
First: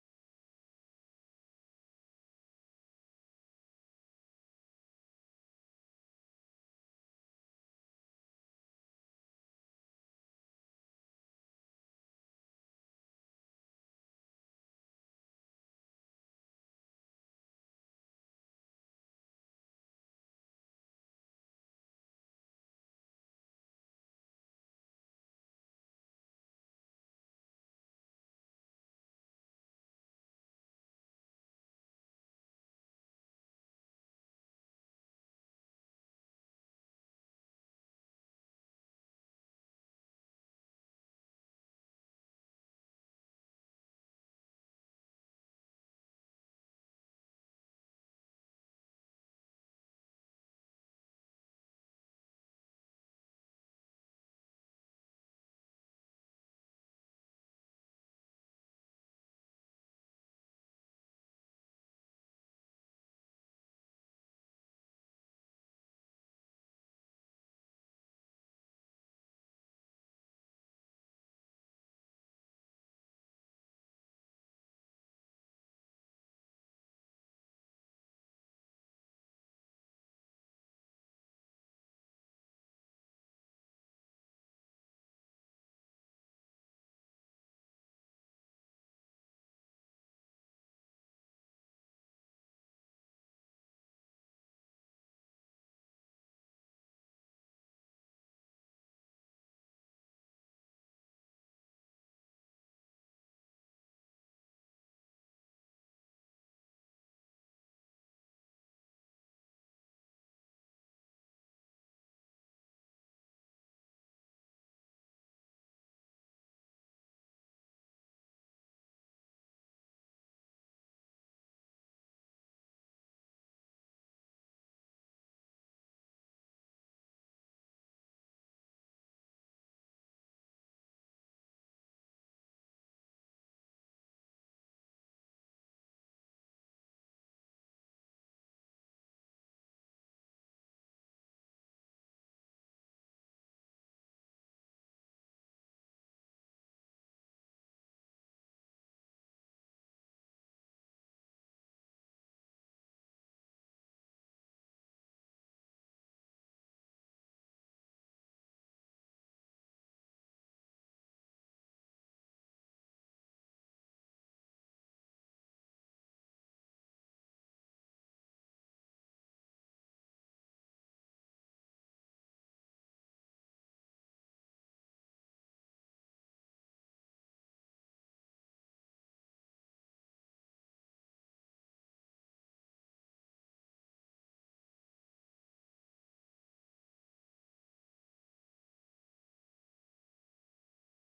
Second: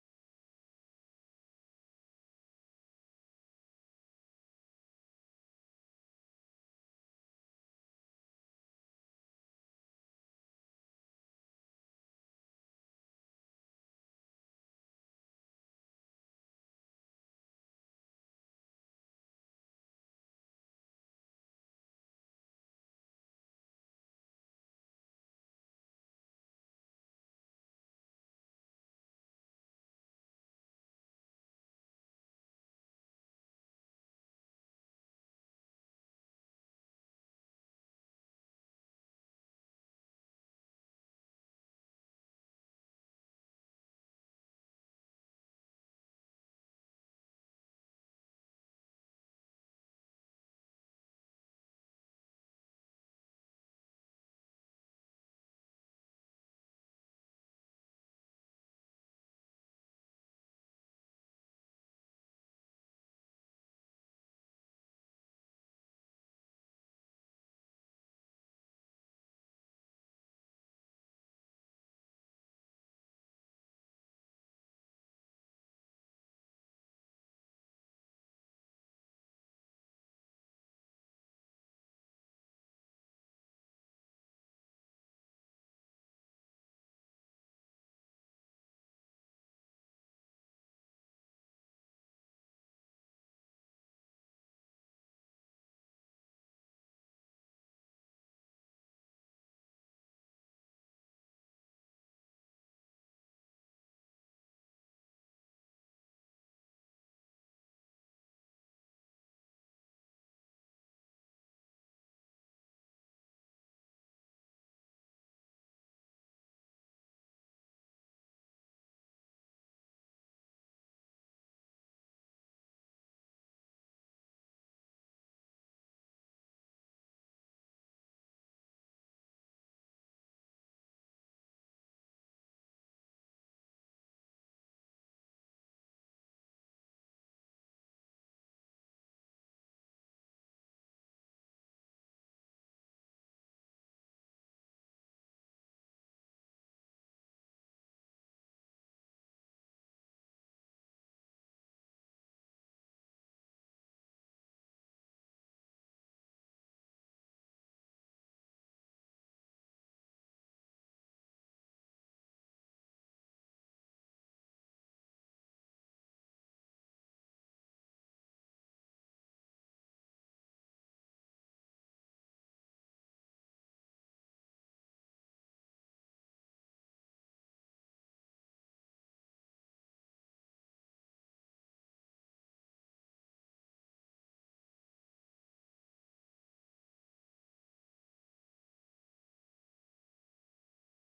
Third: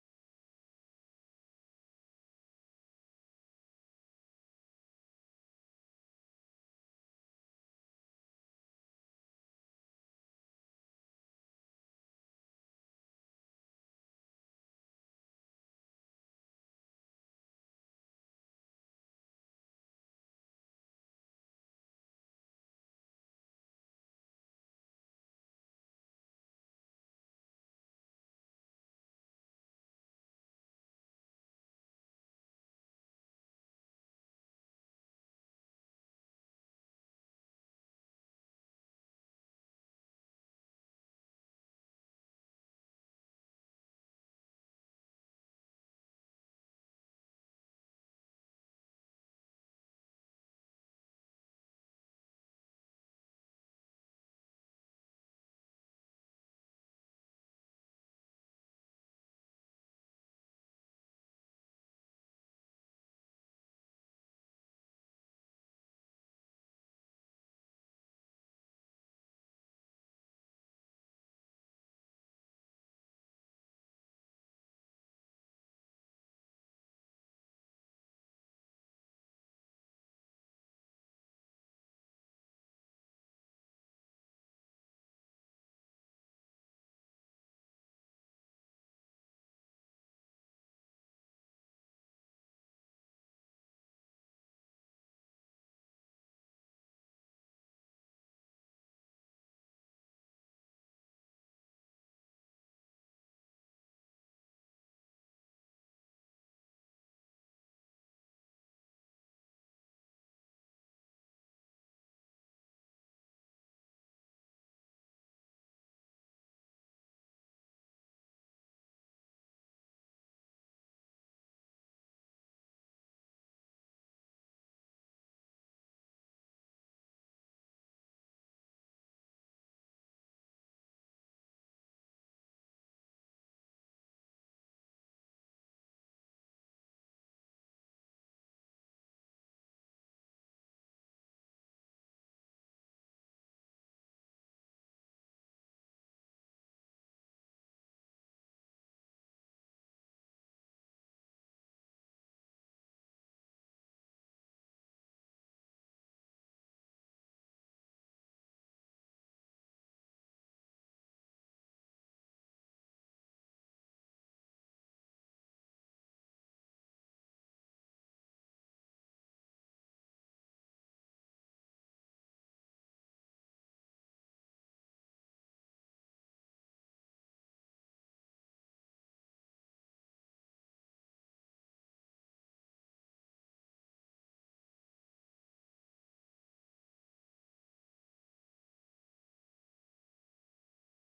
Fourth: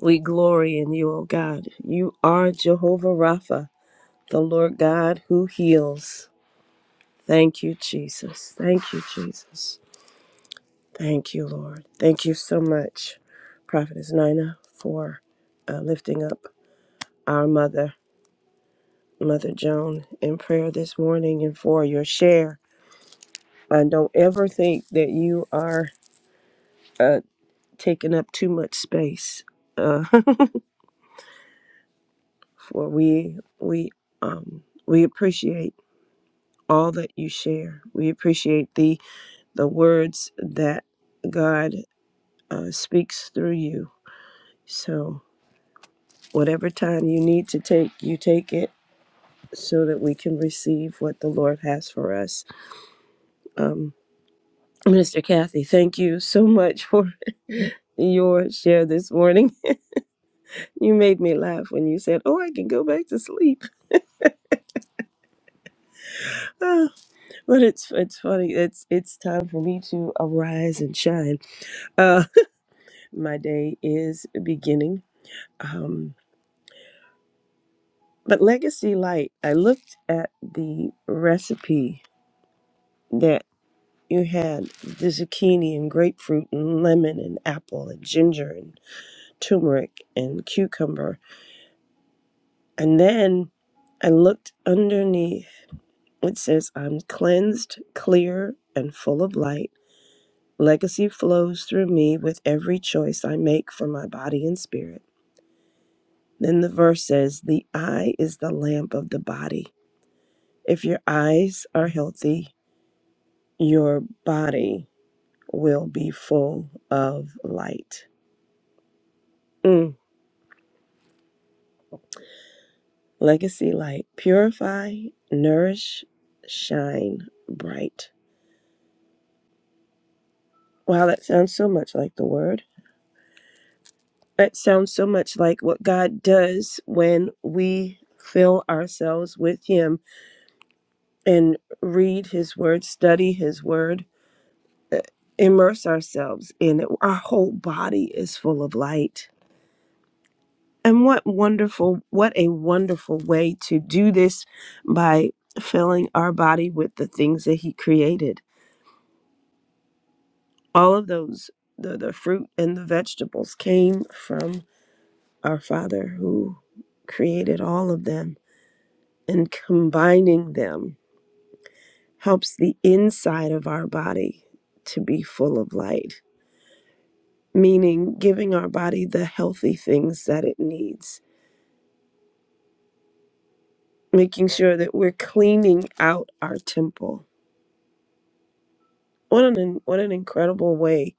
We glory in you, O God. You are Jehovah Rapha, the Lord God who heals. Thank you, Jesus. Thank you, Jesus. Thank you, Lord. Thank you so much, Prophetess Nina, for uh, lifting up our mother, Mother Joan, in prayer this morning and for your share. I don't ever think that you are uh, taking up too much space. Uh, for we we um, we appreciate all that you share. We appreciate the the words that God uh, speaks through you. So whatever time you need to take, you take it so that we can receive what the Lord has for us. Um, Minister Kathy, thank you so much for your share this morning. You made me laugh when you said, "Oh, I can go back to sleep," Ah, but it's it's funny. It's it's time for me to arise and shine. Uh, my day is beginning. Um, but Legacy Light, I looked at the recipe that you had the zucchini and grapefruit and lemon and apple and ginger and turmeric and cucumber. And then I looked underneath. It says, I'm cleansed, clear, and full of light. Legacy flows through me with every choice I make for my body and spirit. Then the verse says, The eye is the lamp of the body. If your eyes are healthy, your body will be full of light. Mm. Legacy light. Purify, nourish, shine bright. Wow, that sounds so much like the word. That sounds so much like what God does when we fill ourselves with Him and read His Word, study His Word, uh, immerse ourselves in it. Our whole body is full of light. And what wonderful, what a wonderful way to do this by filling our body with the things that He created. All of those, the, the fruit and the vegetables came from our Father who created all of them and combining them helps the inside of our body to be full of light, meaning giving our body the healthy things that it needs, making sure that we're cleaning out our temple. What an what an incredible way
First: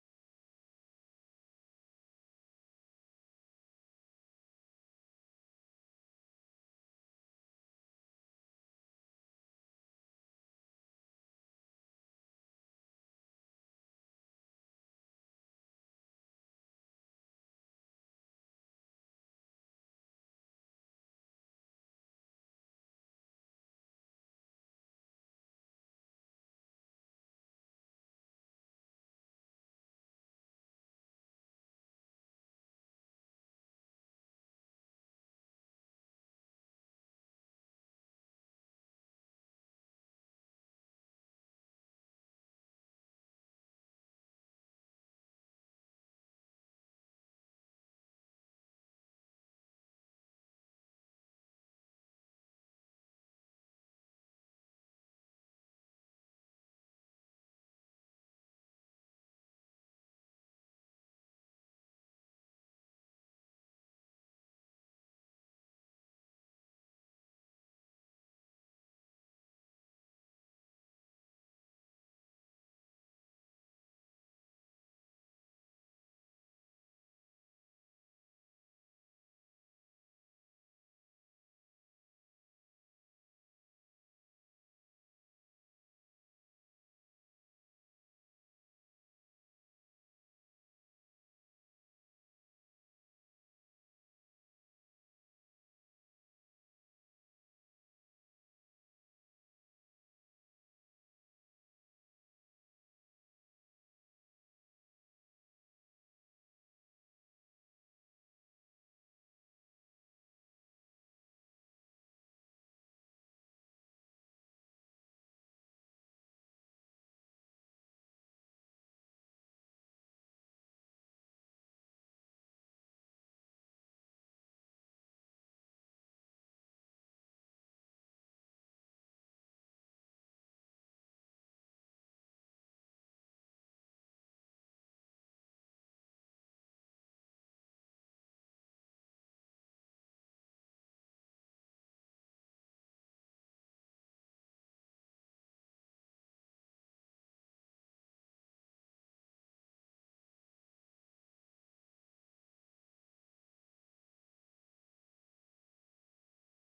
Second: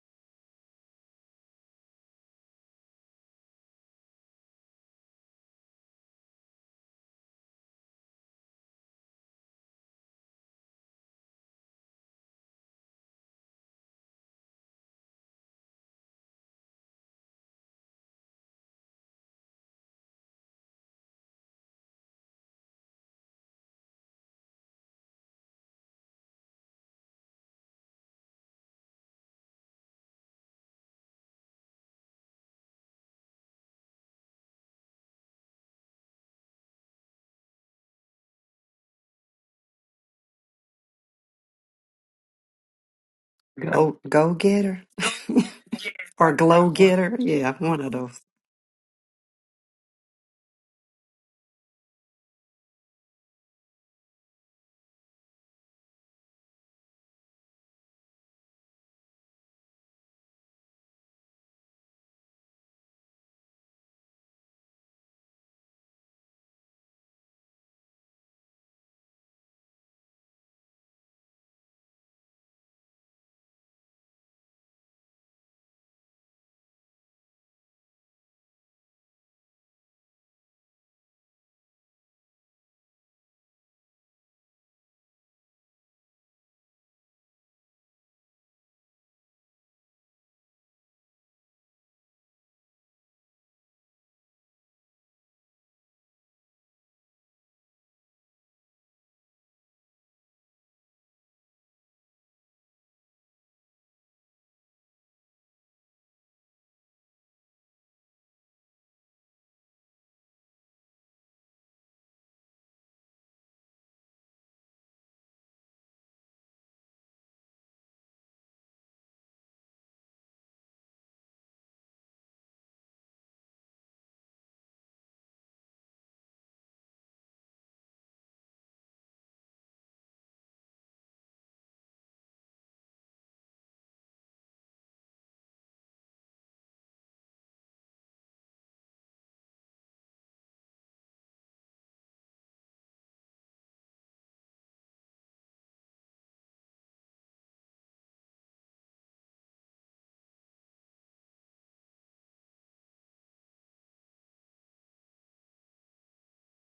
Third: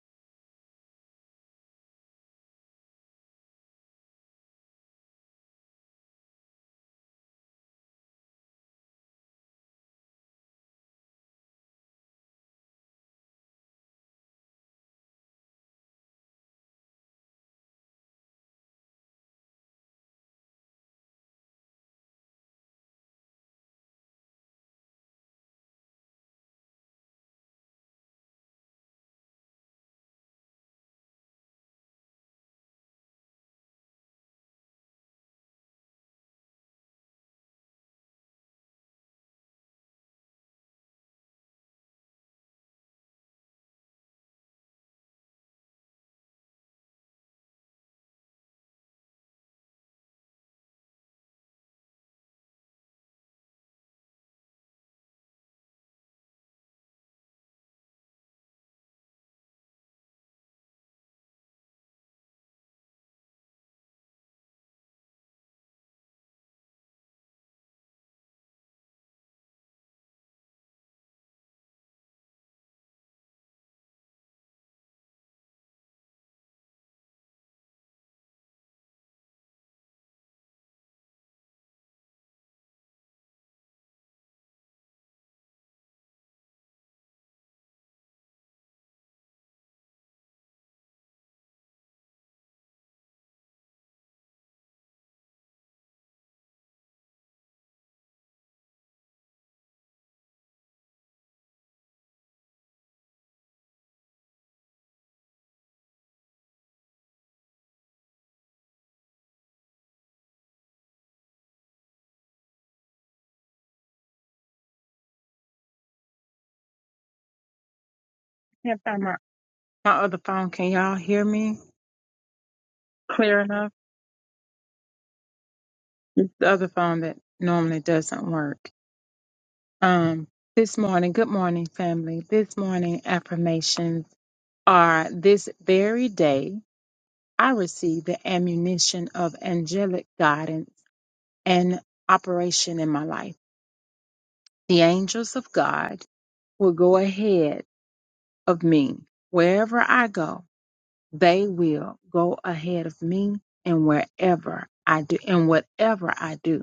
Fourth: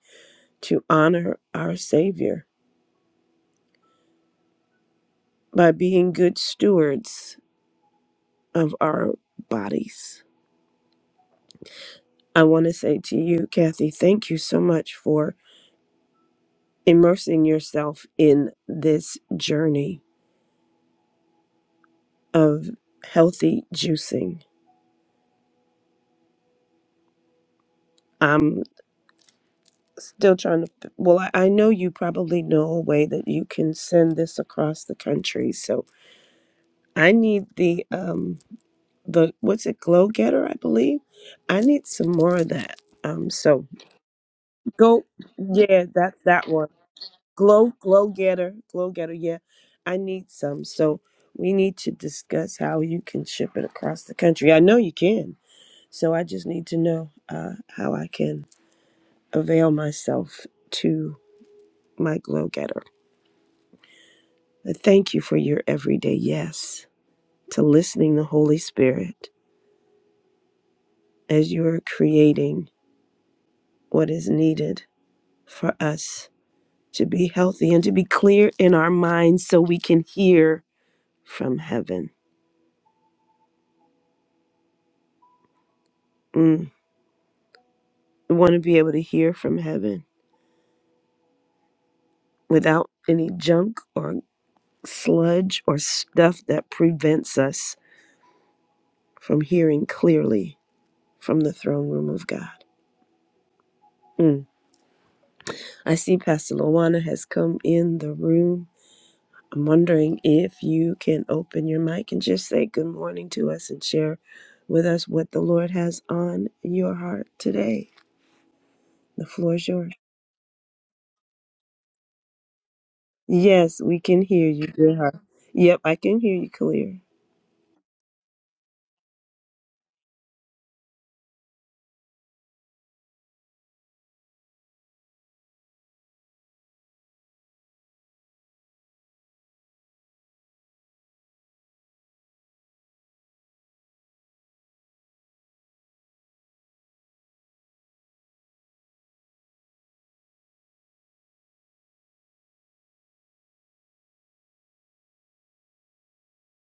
to honor our Savior by being good stewards of our bodies. I want to say to you, Kathy, thank you so much for immersing yourself in this journey of healthy juicing. I'm still trying to, well, I, I know you probably know a way that you can send this across the country. So I need the, um, the, what's it, Glow Getter, I believe. I need some more of that. Um, so Go, go get her. go, yeah, that's Or that one. glow getter. Yeah, Glow, one of Glow those. Getter, Glow Getter, yeah. I need some. So we need to discuss how you can ship it across the country. I know you can. So I just need to know uh, how I can avail myself to my glow getter. I thank you for your everyday yes, to listening the Holy Spirit as you are creating what is needed for us to be healthy and to be clear in our minds so we can hear from heaven. Mm. We want to be able to hear from heaven without any junk or sludge or stuff that prevents us from hearing clearly from the throne room of God. Mm. I see Pastor Lawana has come in the room. I'm wondering if you can open your mic and just say good morning to us and share with us what the Lord has on your heart today. Can't find my, The floor is my yours. other phone. Can y'all hear me clear enough? Yes, we can hear you, dear heart. Yep, I can It's hear the you other clear. phone that normally doesn't work. Um, this morning, good morning, family. This morning affirmations are this very day I receive the ammunition of angelic guidance and operation in my life. The angels of God will go ahead of me. Wherever I go, they will go ahead of me and wherever I do and whatever I do.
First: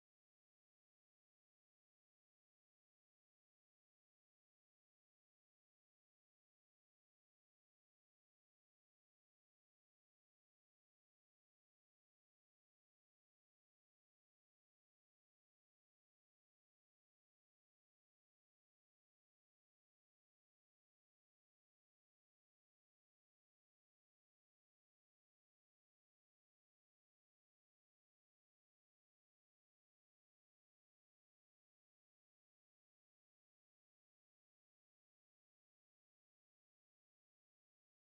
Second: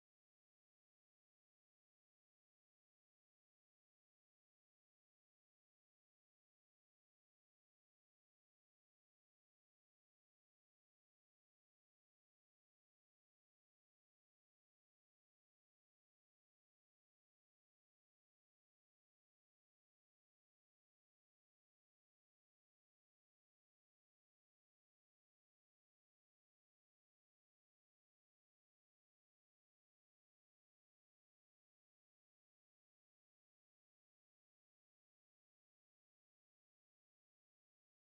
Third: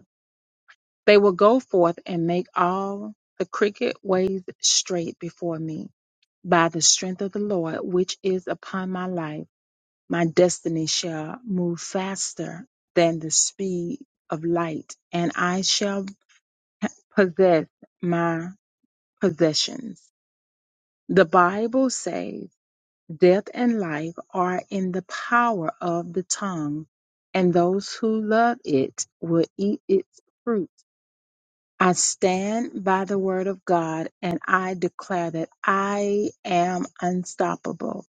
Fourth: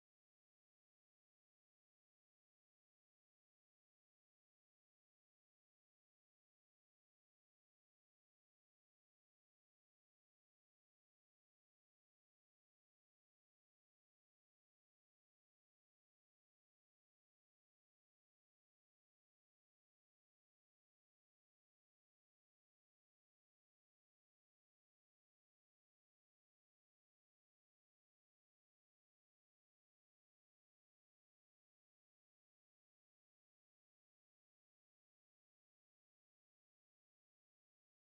They will go forth and make all the crooked ways straight before me. By the strength of the Lord, which is upon my life, my destiny shall move faster than the speed of light, and I shall possess my possessions. The Bible says, Death and life are in the power of the tongue, and those who love it will eat its fruit. I stand by the word of God and I declare that I am unstoppable.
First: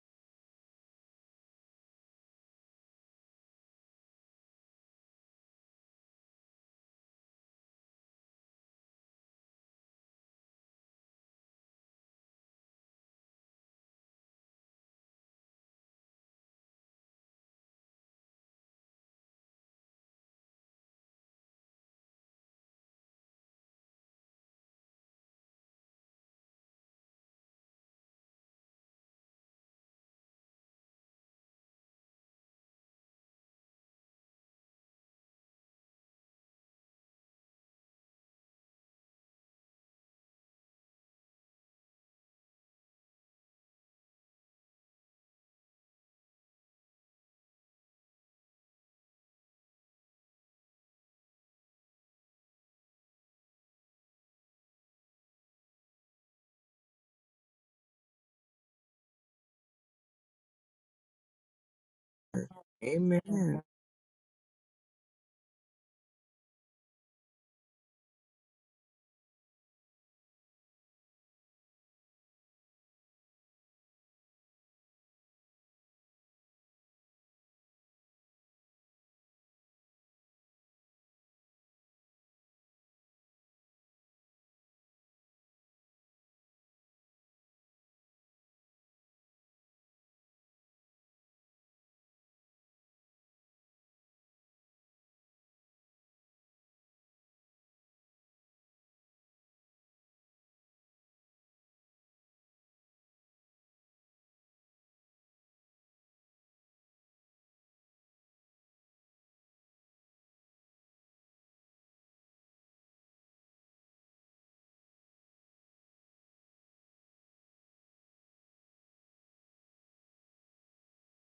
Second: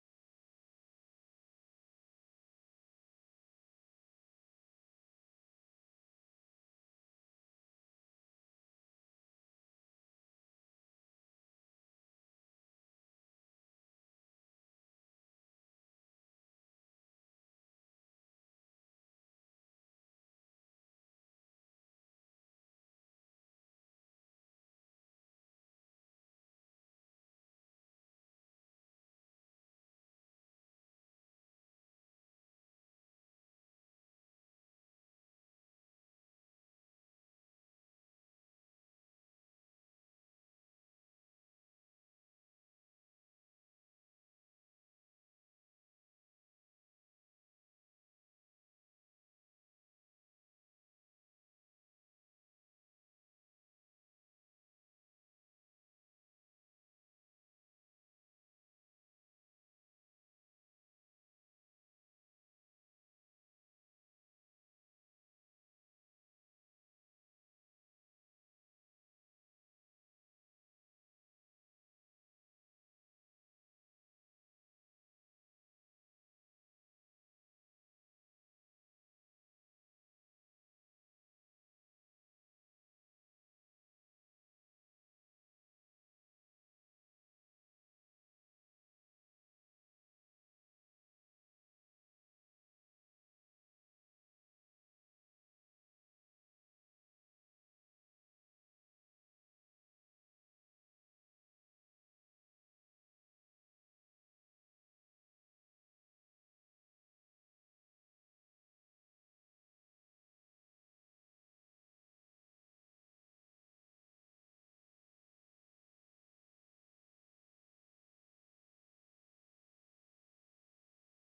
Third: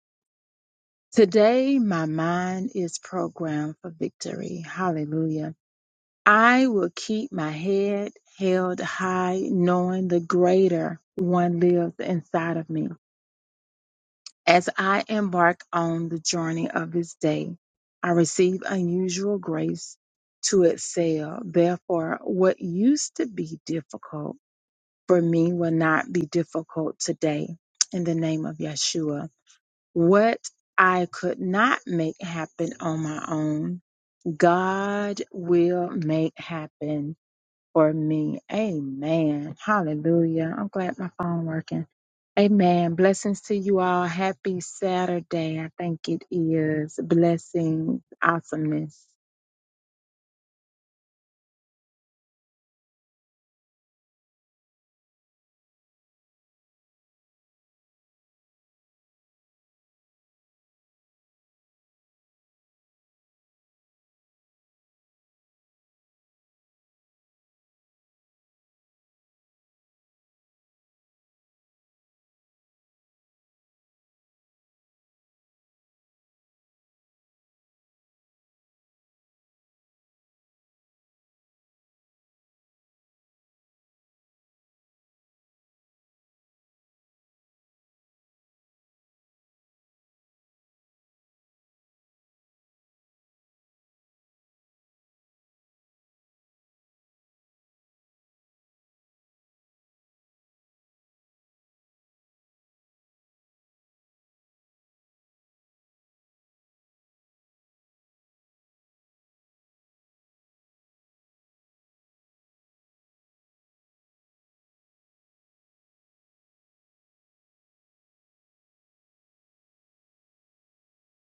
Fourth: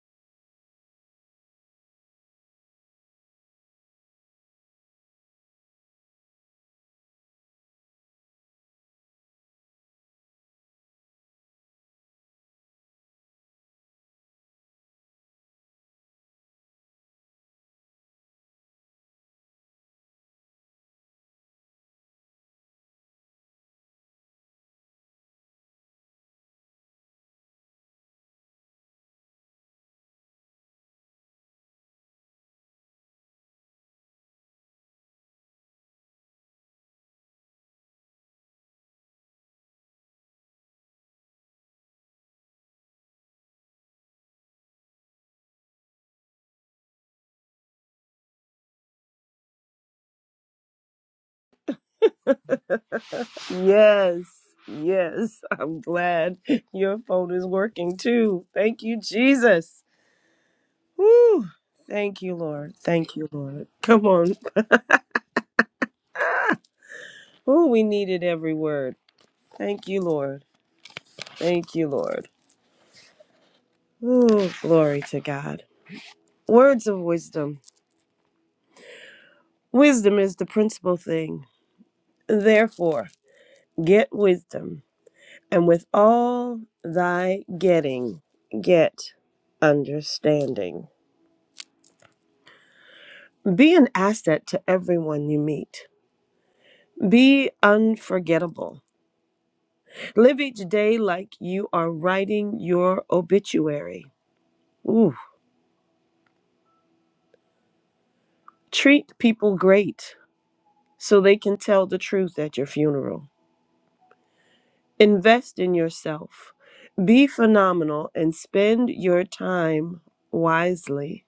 Today, my mind is programmed for victory. Hallelujah. I will keep my head held high, knowing the greater one lives inside of me. As I embark on the journey of this day, I receive unusual grace to excel. Therefore, what used to be difficult for me will not be difficult today in the name of Yeshua. What I could not make happen on my own, God will make happen for me. Amen. Hallelujah. I'm glad my phone working. Amen. Blessings to you all. Happy Saturday. I think it is. Blessings. Awesomeness. Yes, yes. I'm glad your phone is working too. Thank you, Jesus. Woo. Thank you, Lord. Thank you, Amen. Lord. Come on. Ooh, we needed every word. Thank you, Lord. Thank you, Lord. Ooh, glory to God. Words of wisdom. Wisdom is the principal thing. Therefore, get wisdom, and with all thy getting, get understanding. Be an asset to everyone you meet. Be unforgettable. Live each day like you are writing your obituary. Ooh, treat people great. so they can tell the truth at your funeral. Invest in yourself. Be phenomenal and spend your time wisely.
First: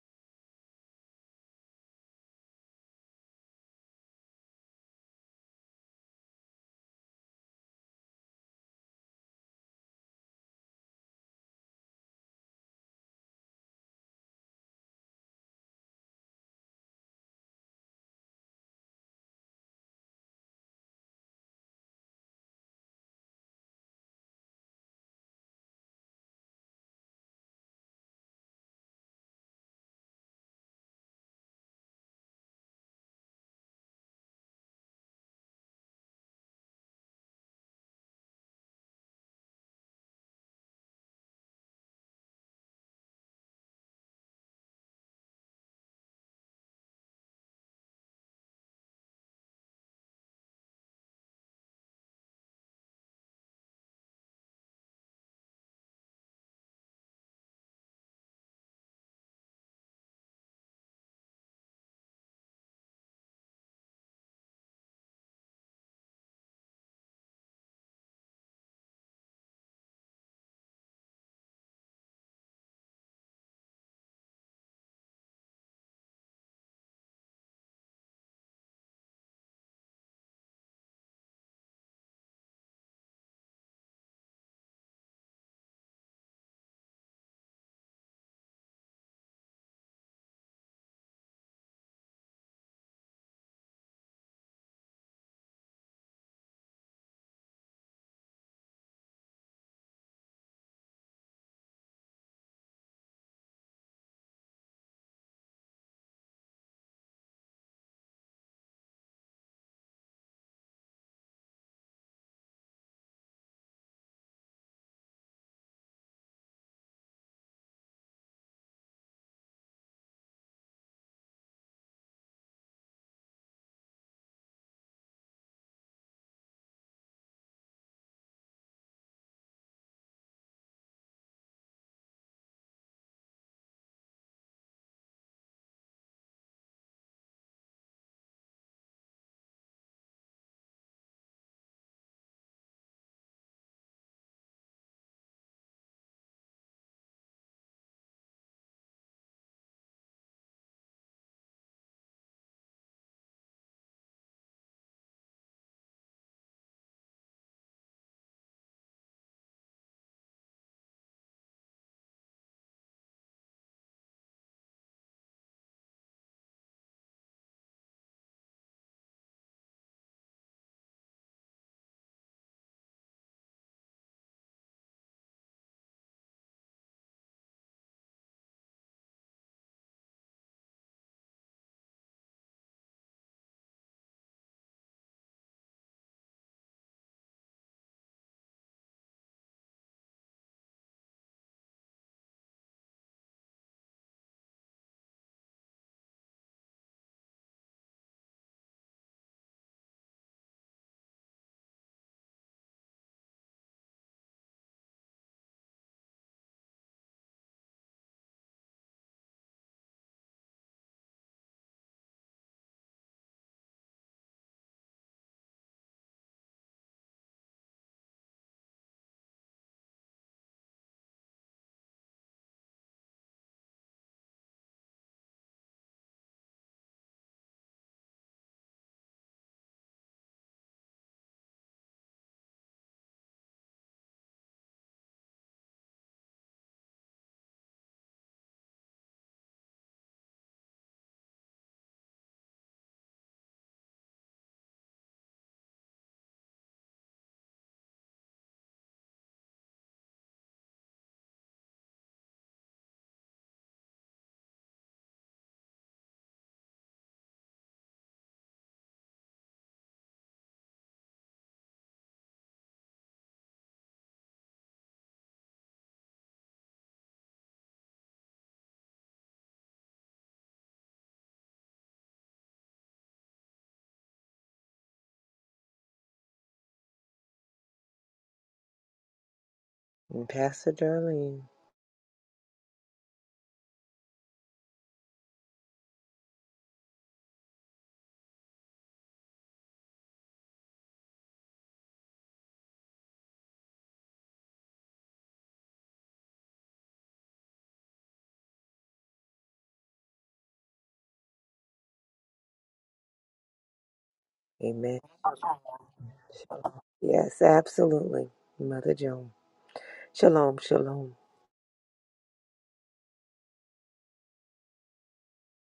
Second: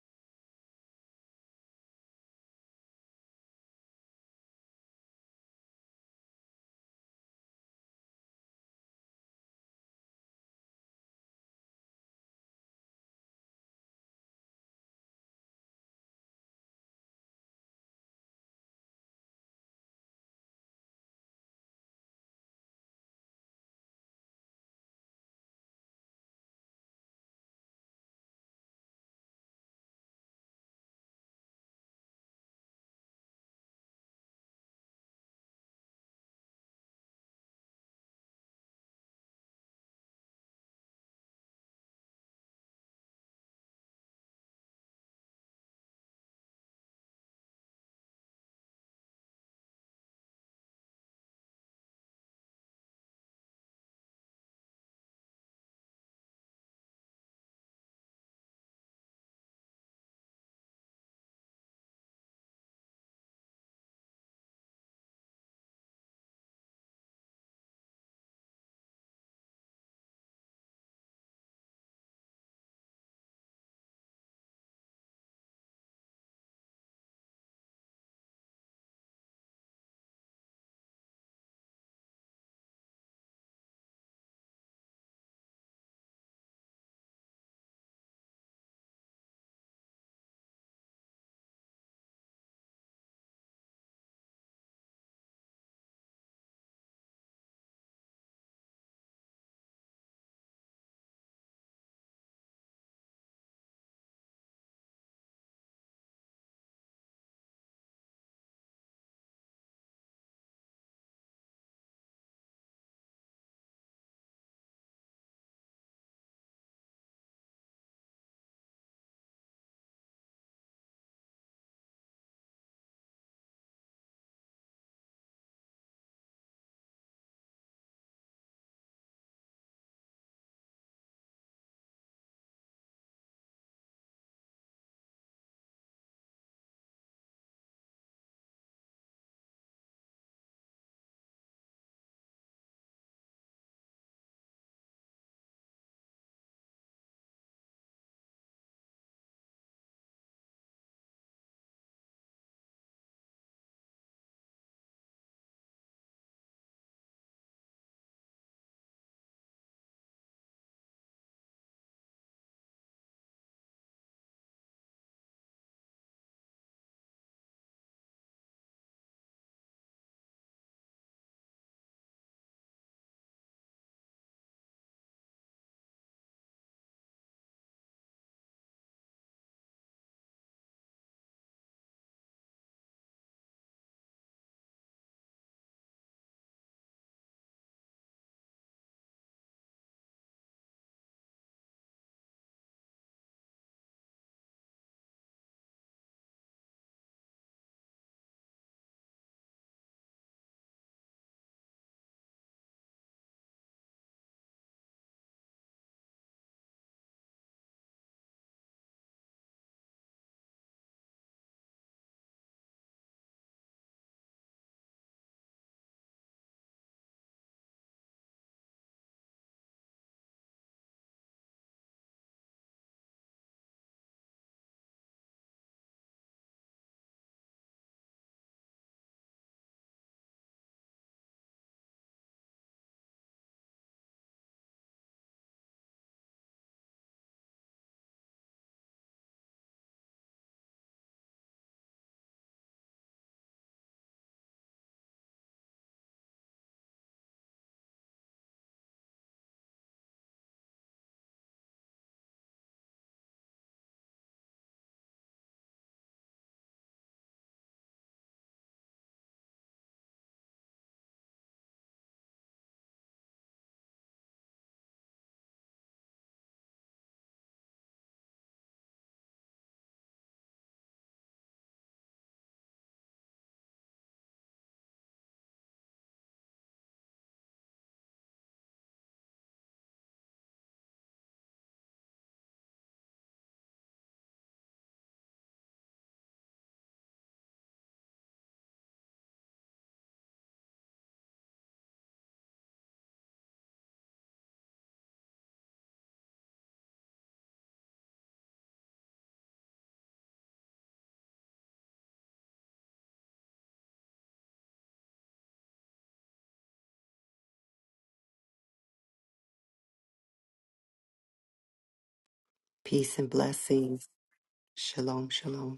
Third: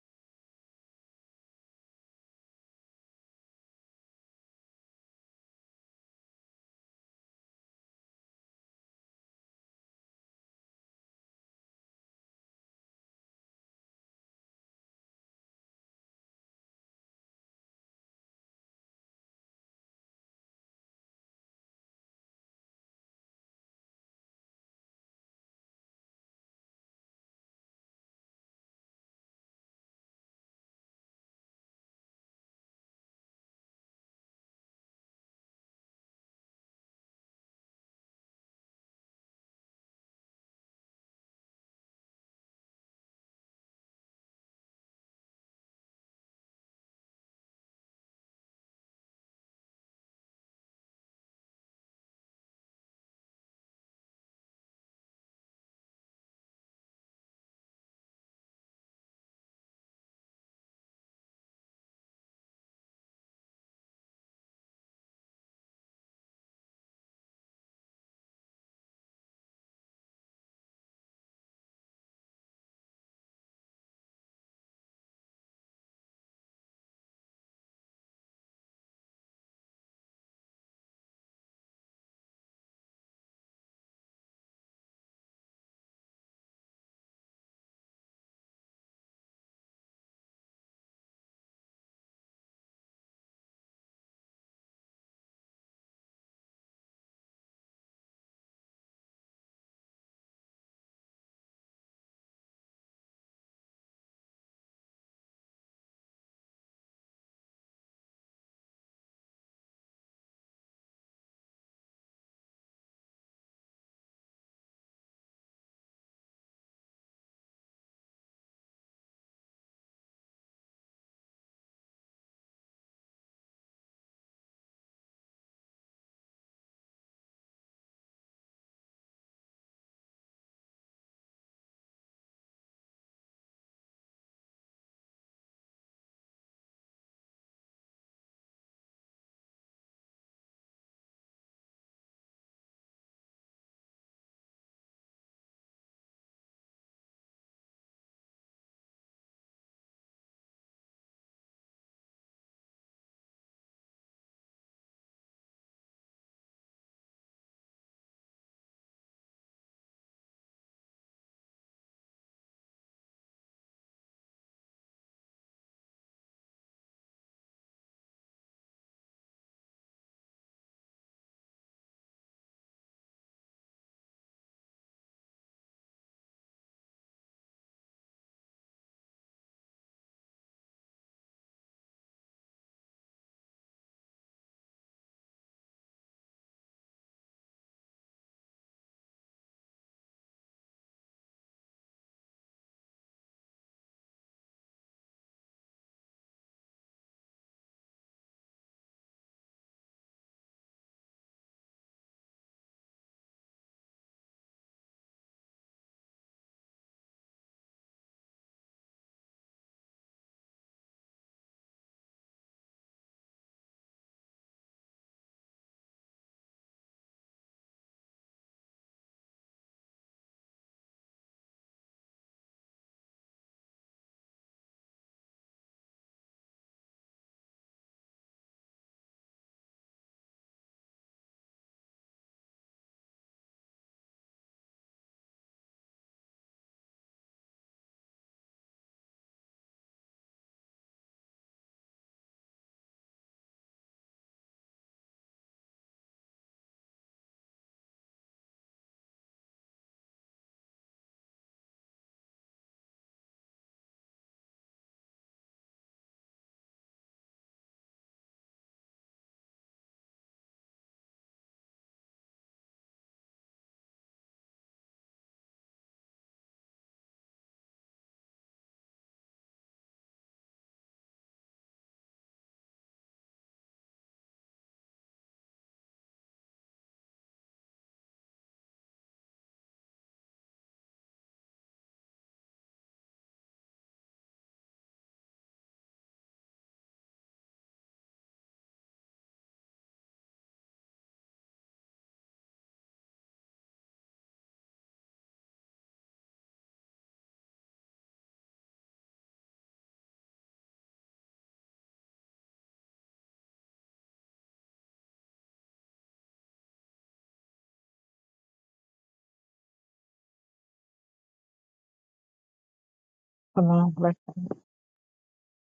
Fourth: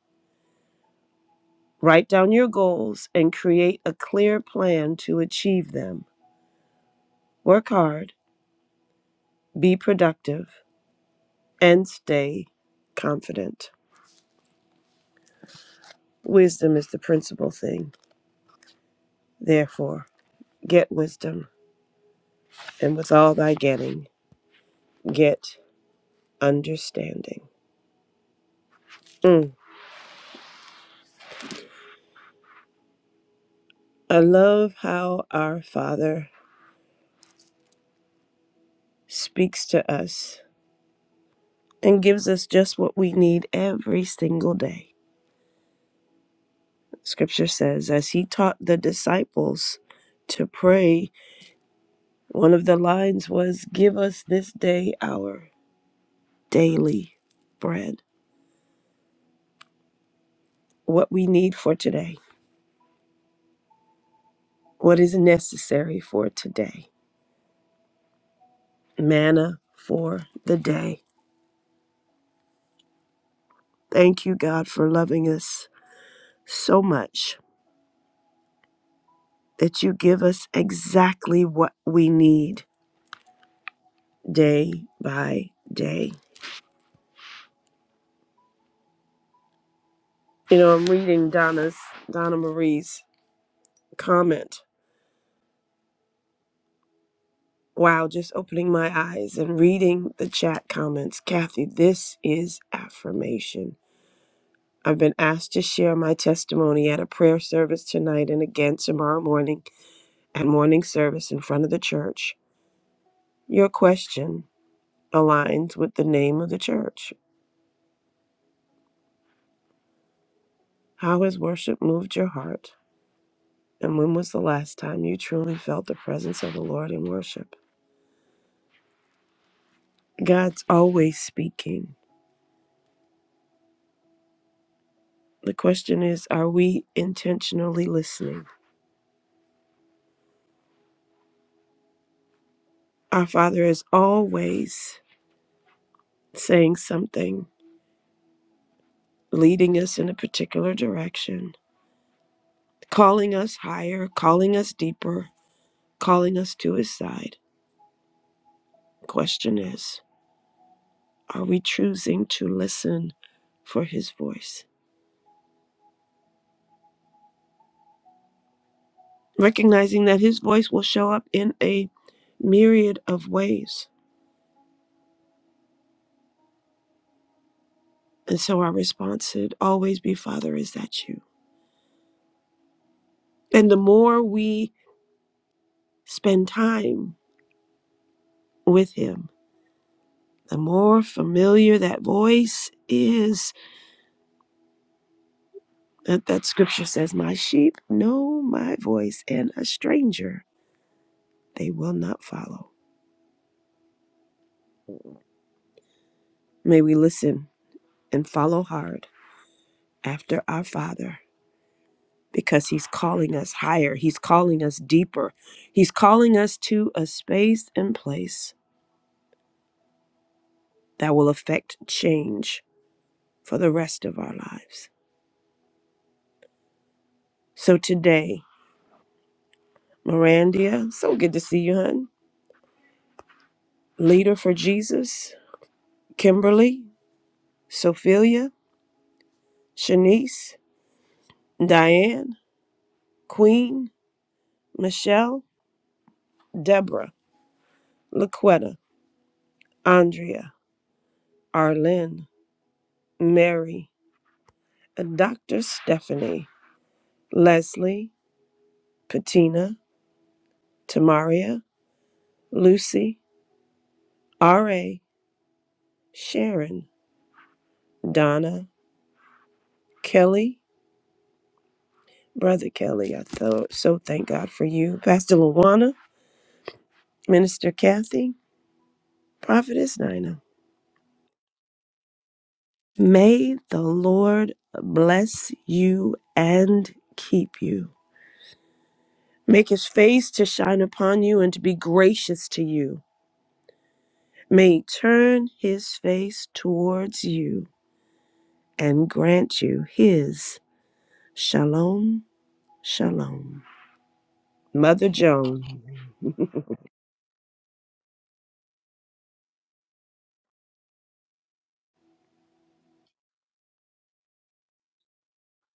Write down your goals and create a clear plan to achieve them. Work hard, be productive, and stay confident. Wisdom is the principal thing. Therefore, get wisdom, and with all thy getting, get understanding. Mm. I love how our Father speaks to us and gives us just what we need every single day. Scripture says, as he taught the disciples to pray, one of the lines was, Give us this day our daily bread, what we need for today, what is necessary for today, manna for the day. Thank you, God, for loving us so much that you give us exactly what we need day by day You know, I'm reading Donna's Donna Marie's comment. Wow, just opening my eyes and reading the chat comments. Kathy, this is affirmation. I've been asked to share my testimony at a prayer service tonight and again tomorrow morning at morning service in front of the church. Your question aligns with the name of the church. How has worship moved your heart? And when was the last time you truly felt the presence of the Lord in worship? God's always speaking. The question is, are we intentionally listening? Our Father is always saying something, leading us in a particular direction, calling us higher, calling us deeper, calling us to His side. Question is, are we choosing to listen for His voice? Recognizing that His voice will show up in a myriad of ways. And so our response should always be, Father, is that you? And the more we spend time with him. The more familiar that voice is, that, that scripture says, My sheep know my voice, and a stranger they will not follow. May we listen and follow hard after our Father because he's calling us higher, he's calling us deeper, he's calling us to a space and place that will affect change for the rest of our lives. So today, Mirandia, so good to see you, hun. Leader for Jesus Kimberly, Sophia, Shanice, Diane, Queen, Michelle, Deborah, Laquetta, Andrea, Arlene, Mary, Dr. Stephanie, Leslie, Patina, Tamaria, Lucy, R.A., Sharon, Donna, Kelly, Brother Kelly, I thought, so thank God for you. Pastor Luana, Minister Kathy, Prophetess And Nina. Pastor Darlene. May the Lord bless you and keep you. Make his face to shine upon you and to be gracious to you. May he turn his face towards you and grant you his shalom, shalom. Amen. Mother Joan. Yes, absolutely. Mother Joan. Shalom, shalom. Peace and Come on. blessings. Shalom, shalom.